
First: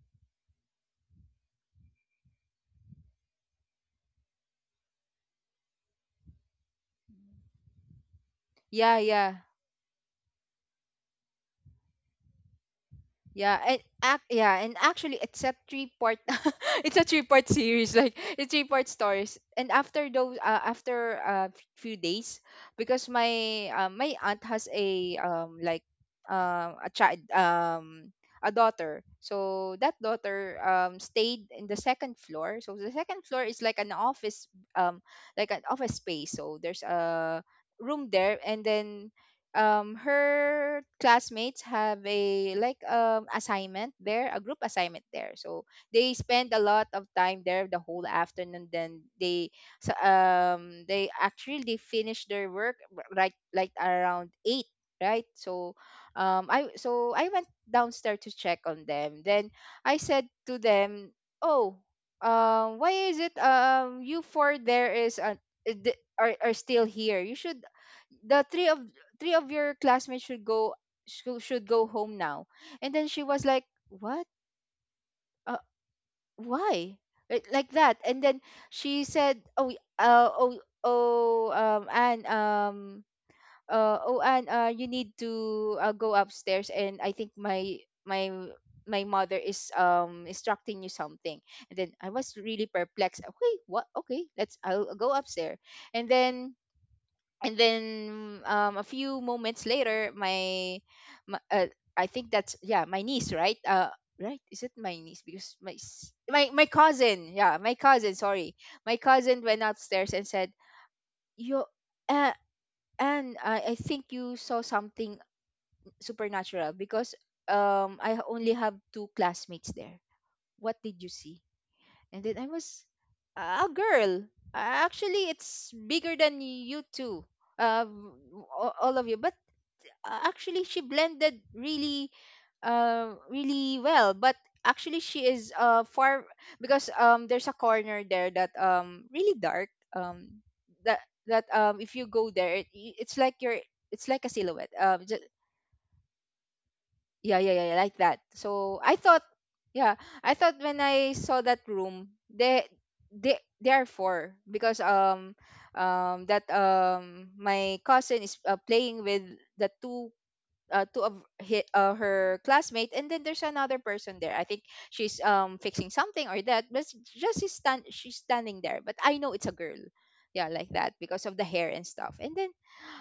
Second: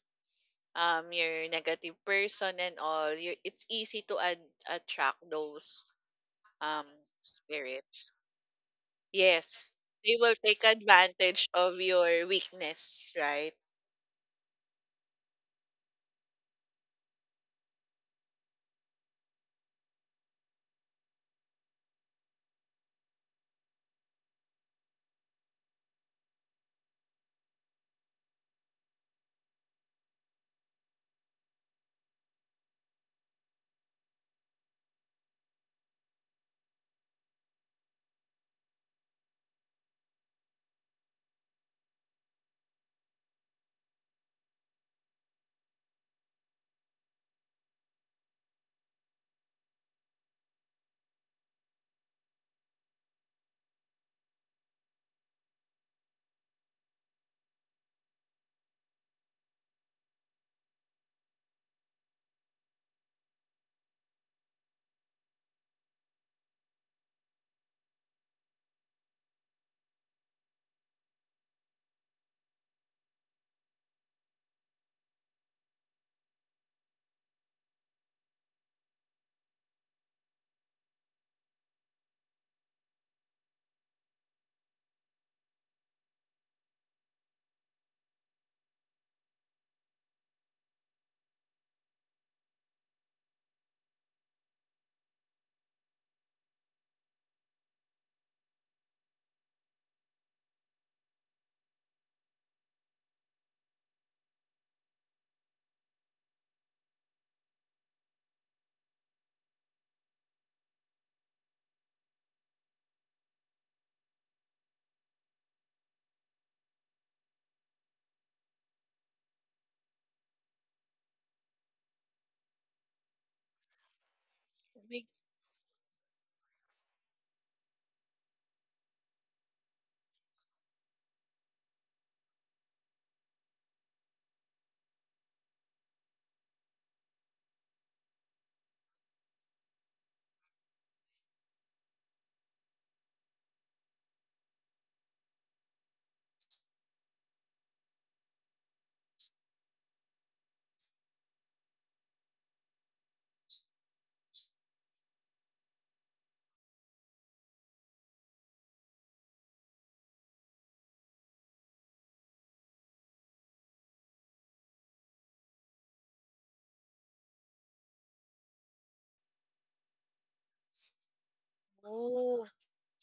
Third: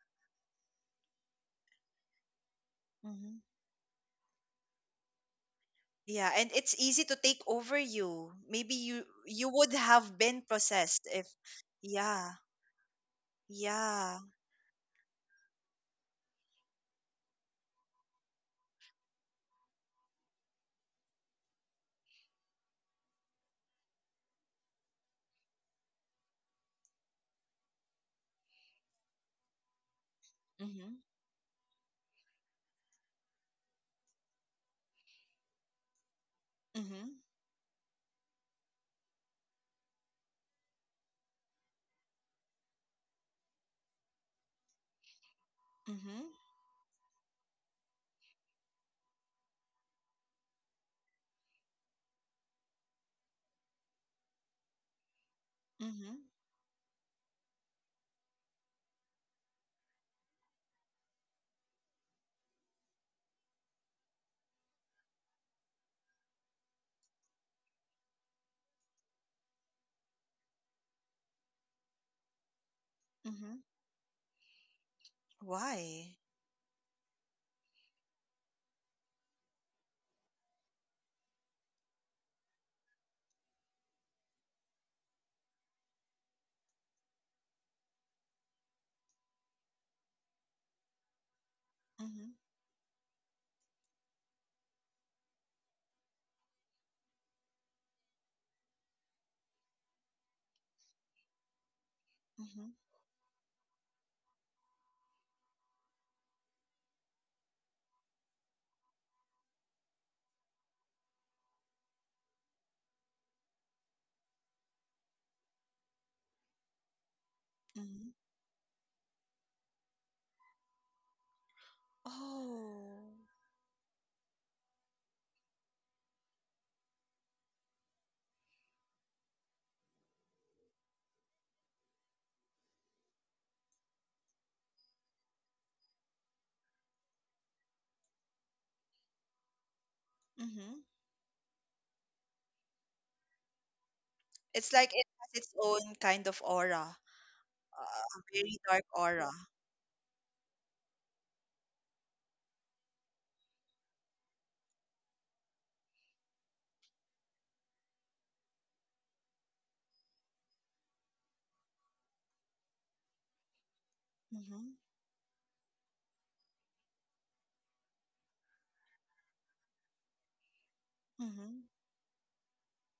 you're a negative person and all. You
Hmm.
it's easy to attract those
Yeah, and it's
um
easy to take over
spirit.
you. Maybe
Yeah,
you
yeah.
you would
Yes. They
have
will
been
take
possessed if
advantage of your
yeah.
weakness, right?
Yeah, and
Yeah.
actually it's a three part it's a three-part series, like it's three-part stories. And after those after a few days, because my my aunt has a like a child, a daughter. So that daughter
Mhm.
stayed in the second floor. So the second floor is like an office, um like an office space. So there's
Mhm.
a room there, and then her classmates have a like assignment there, a group assignment there, so they
Mhm.
spend a lot of time there the whole afternoon. Then they, they actually they finish their work right like around 8, right? So
Mhm.
I so I went downstairs to check on them, then I said to them, oh, why is it, you four there is are still here, you should the three of your classmates should go, should go home now. And then she was
Mhm.
like, what? uh,
Why?
why? Like that. And then she said, oh, oh oh and oh and you need to go upstairs, and I think my my my mother is instructing you something. And then I
Mhm.
was really perplexed. Okay, what? Okay, let's I'll go upstairs. And then, and then a few moments later, my, my uh, I think that's
Mhm.
yeah, my niece, right? Right, is it my niece? Because my my cousin, yeah, my cousin, sorry, my cousin went upstairs and said, you, uh, and I think you saw something supernatural because
Mhm.
I only have two classmates there. What did you see? And then I was,
Oh.
a girl,
Big
actually it's bigger than you two, uh, all of you. But actually she blended really really well. But actually she is far because there's a corner there that really dark, um
Mhm.
that that if you go there it, it's like you're it's like a silhouette,
It's like it
just,
has its own kind of aura,
yeah yeah yeah yeah, like that.
a very
So
dark
I thought,
aura.
yeah, I thought when I saw that room, they they are four because that my cousin is playing with the two, two of hi her classmate, and then there's another person there, I think
Mhm.
she's fixing something or that, but just she's standing there. But I know it's a girl, yeah, like that, because of the hair
Mhm.
and stuff. And
move.
then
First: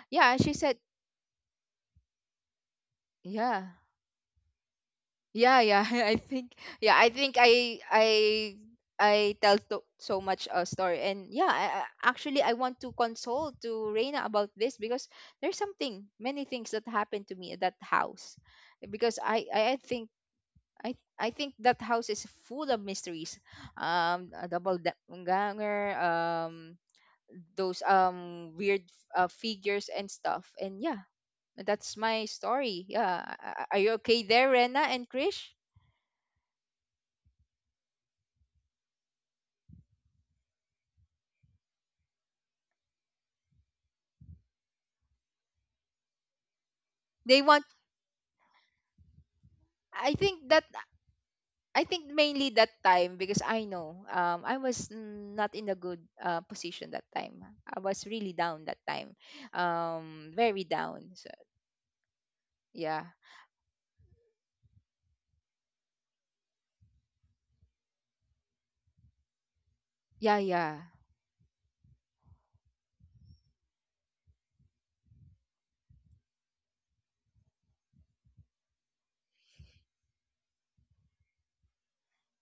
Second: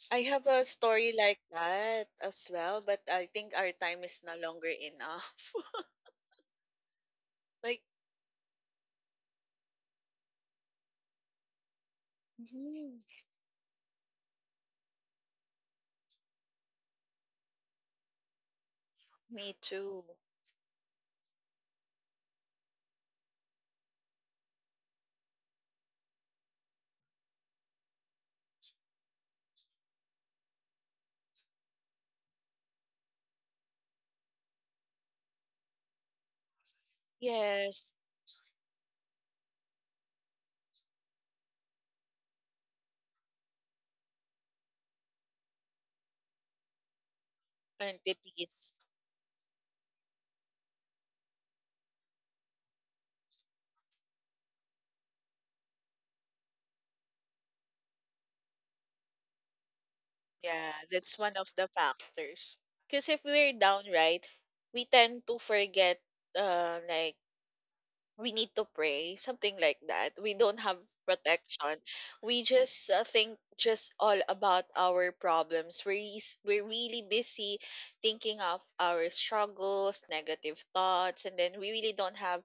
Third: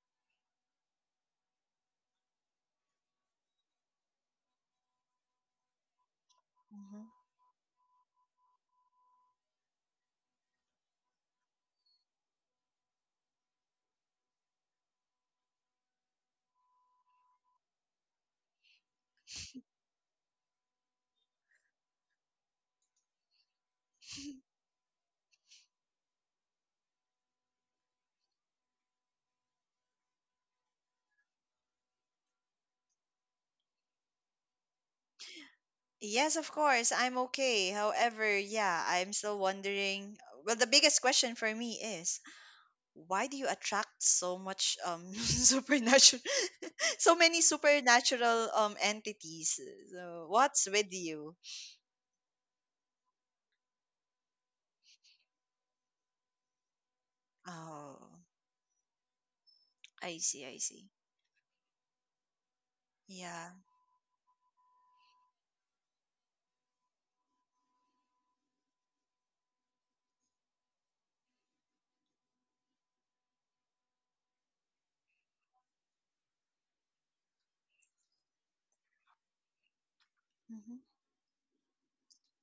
I
yeah,
have
she
a
said,
story like that as well, but I think
yeah
our time is no longer enough.
yeah yeah, I think, yeah
Mhm.
I think i
Like,
i I tell to so much a story, and yeah, actually I want to
mhm,
console to Reina about this because there's something, many things that happened to me at that house, because
me
I
too.
think I think that house is full of mysteries. A ganger, those weird figures and stuff. And yeah, that's my story. Yeah, are you okay there, Rena and Krish?
Yes, of course, I'm okay.
Yes,
However, yeah, I'm still wondering. Well, the biggest question for me is why do you attract so much supernatural, so many
They want.
supernatural
entities.
entities?
I
So
think that
what's with you?
I think mainly that time because I know I was not in a good position that time. I
Oh,
was really down that time,
I see, I
very
Yeah,
see.
down.
that's
So
one of the factors.
yeah,
Because if we're
Yeah.
downright, we tend to forget, like we need to pray, something like that. We
yeah,
don't have
yeah,
protection. We just think just all about our problems. We're really busy thinking of our struggles, negative
Mm-hmm.
thoughts, and then we really don't have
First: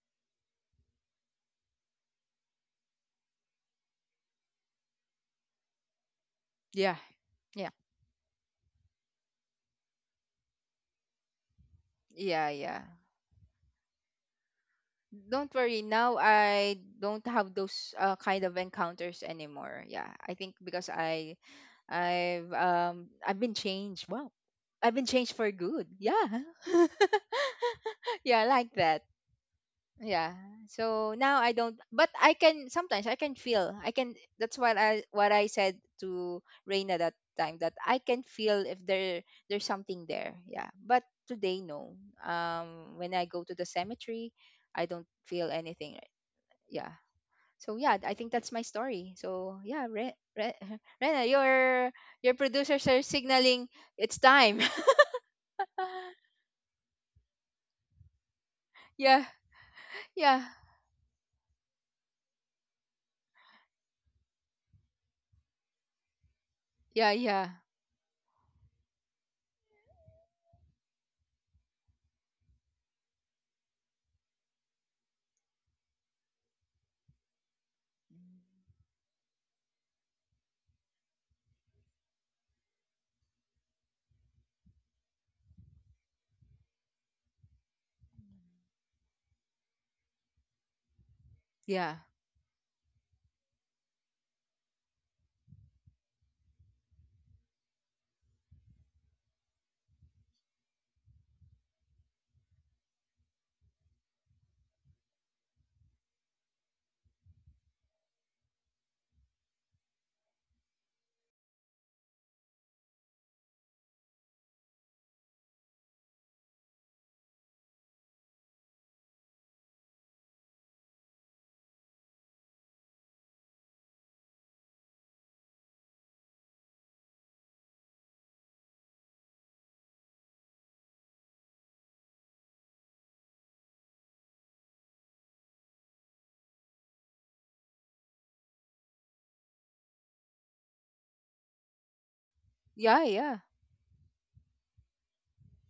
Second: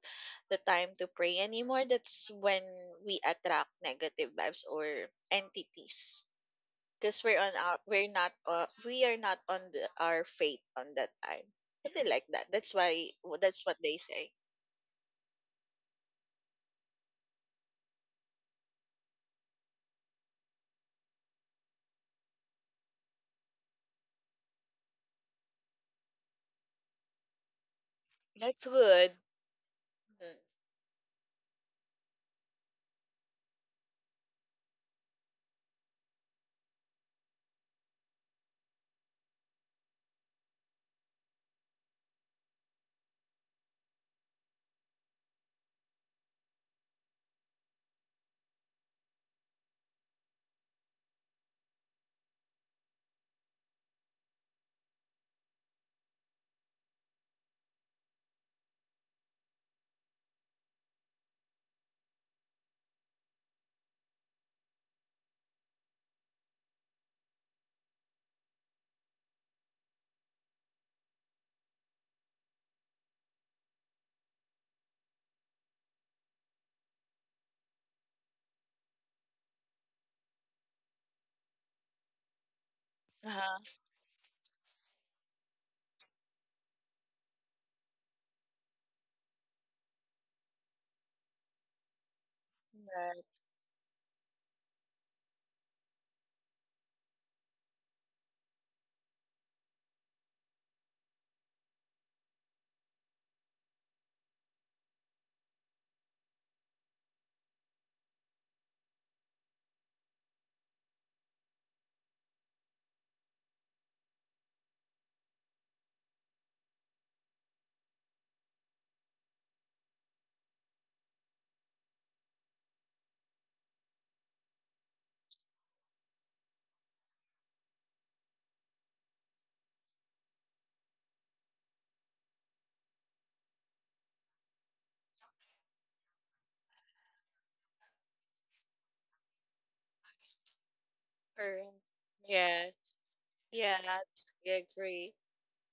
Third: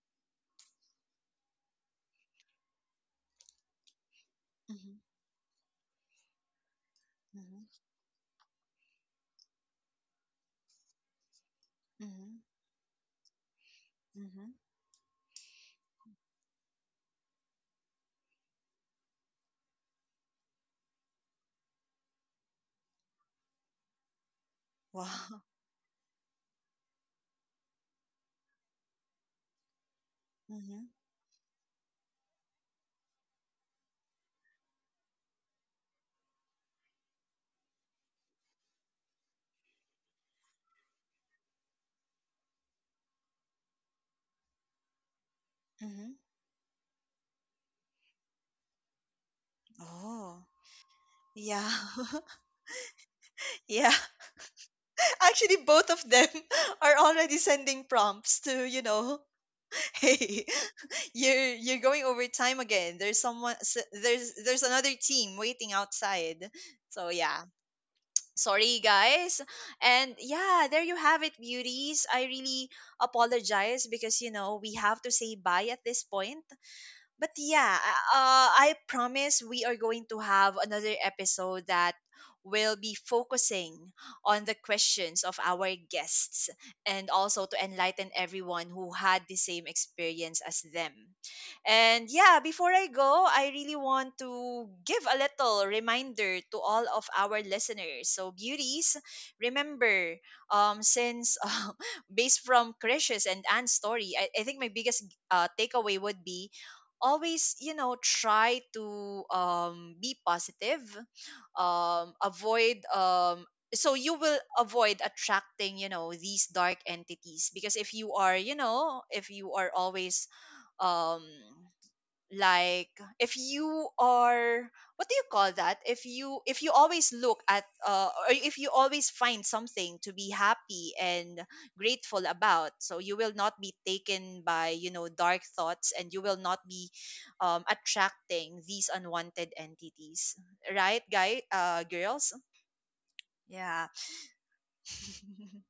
the time to pray anymore. That's when we attract negative vibes or
Mm-hmm.
entities.
yeah,
Because we're on
Mm-hmm.
yeah,
our, we're not we are not on the, our faith on that time, something like
Mm-hmm.
that.
yeah,
That's
yeah.
why, that's what they say.
Mm-hmm.
Don't worry, now I don't have those kind of encounters anymore. Yeah, I think because I've been changed. Wow, I've been
Wow.
changed for good. Yeah, yeah,
That's
like that.
good.
Yeah.
Mm.
Mm-hmm.
So now I don't, but I can sometimes, I can feel, I can. That's what I said to Reina that time, that I can feel if there's something there. Yeah. But today, no. When I go to the cemetery, I don't feel anything, right?
Mm-hmm.
Yeah. So yeah, I think that's my story. So yeah,
Oh,
Rena,
yeah.
your producers are signaling
Yeah.
it's time.
Actually, both of them are already sending prompts to, you know,
Yeah, yeah,
hey, you're going over time again. There's someone there's another team waiting outside. So
yeah,
yeah,
yeah,
sorry guys, and yeah, there you have it, beauties. I really apologize because you know we have to say bye at this point, but yeah, I promise we are going to have another episode that will be
Uh-huh.
focusing on the questions of our guests and also to enlighten everyone who had the same experience as them.
yeah,
And yeah, before I
The
go, I really want to give a little reminder to all of our listeners. So, beauties, remember, since based from Krish's and Anne's story, I think my biggest takeaway would be always you know try to be positive, avoid so you will avoid attracting you know these dark entities because if you are you know if you are always um like if you are what do you call that if you always look at or if you always find something to be happy and grateful about, so you will not be taken by you know dark thoughts and you will not be attracting these unwanted entities, right guy
Current.
girls?
Yeah.
yeah, yeah.
Yeah,
Yeah.
that's, I agree.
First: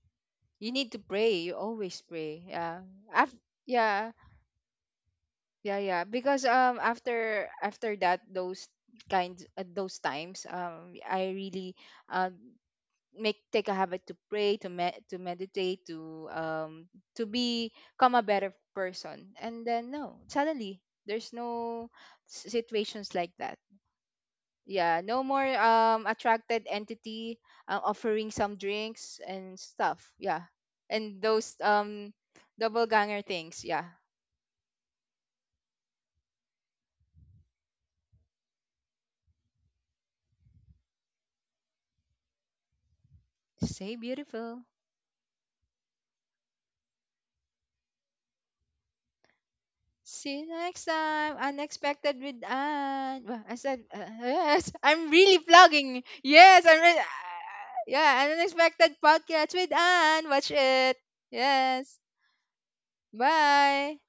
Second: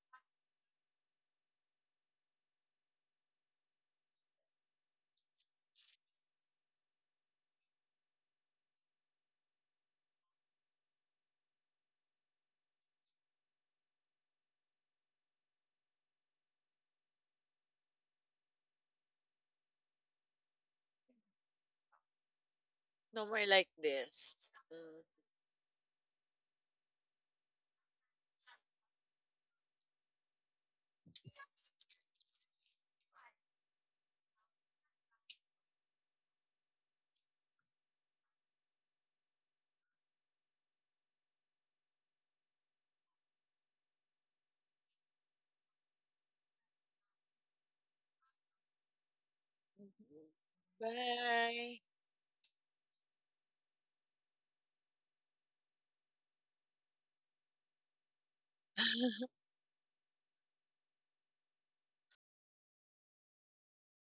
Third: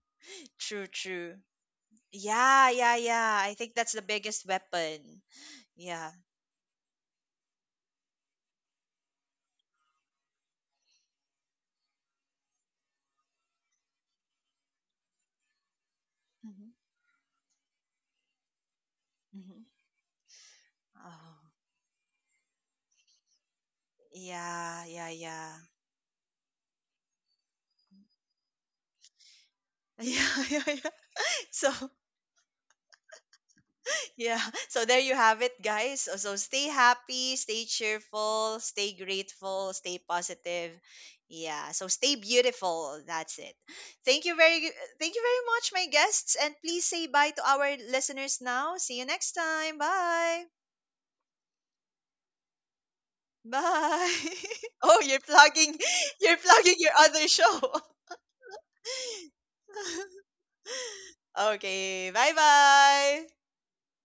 You
True,
need to
true.
pray. You always pray.
yeah
Yeah.
yeah yeah
Af-
I think that's the
yeah,
biggest weapon.
yeah, yeah.
Yeah.
Because after after that, those kinds, at those times, I really um make take a habit to pray, to to meditate,
hmm
to become a better person. And
hmm
then no, suddenly there's
Oh.
no situations
No
like
more
that.
like this.
Yeah,
Mm.
Yeah,
yeah,
no more
yeah.
attracted entity offering some drinks and stuff, yeah.
Yeah, yeah, yeah.
And those
So,
double ganger things, yeah.
yeah. So there you have it, guys. So so stay happy, stay cheerful, stay grateful, stay positive. Yeah. So stay beautiful. That's it.
Stay
Thank you
beautiful.
very thank you very much, my guests. And please say bye to our listeners now. See you next time.
Mhm.
See you
Bye.
next time.
Bye.
Unexpected with Anne. Well, I said,
Bye.
yes,
Oh,
I'm
you're
really
plugging,
plugging.
you're
Yes, I'm
plugging your
really,
other show.
yeah, Unexpected Podcast with Anne. Watch it. Yes.
Okay. Bye-bye.
Bye.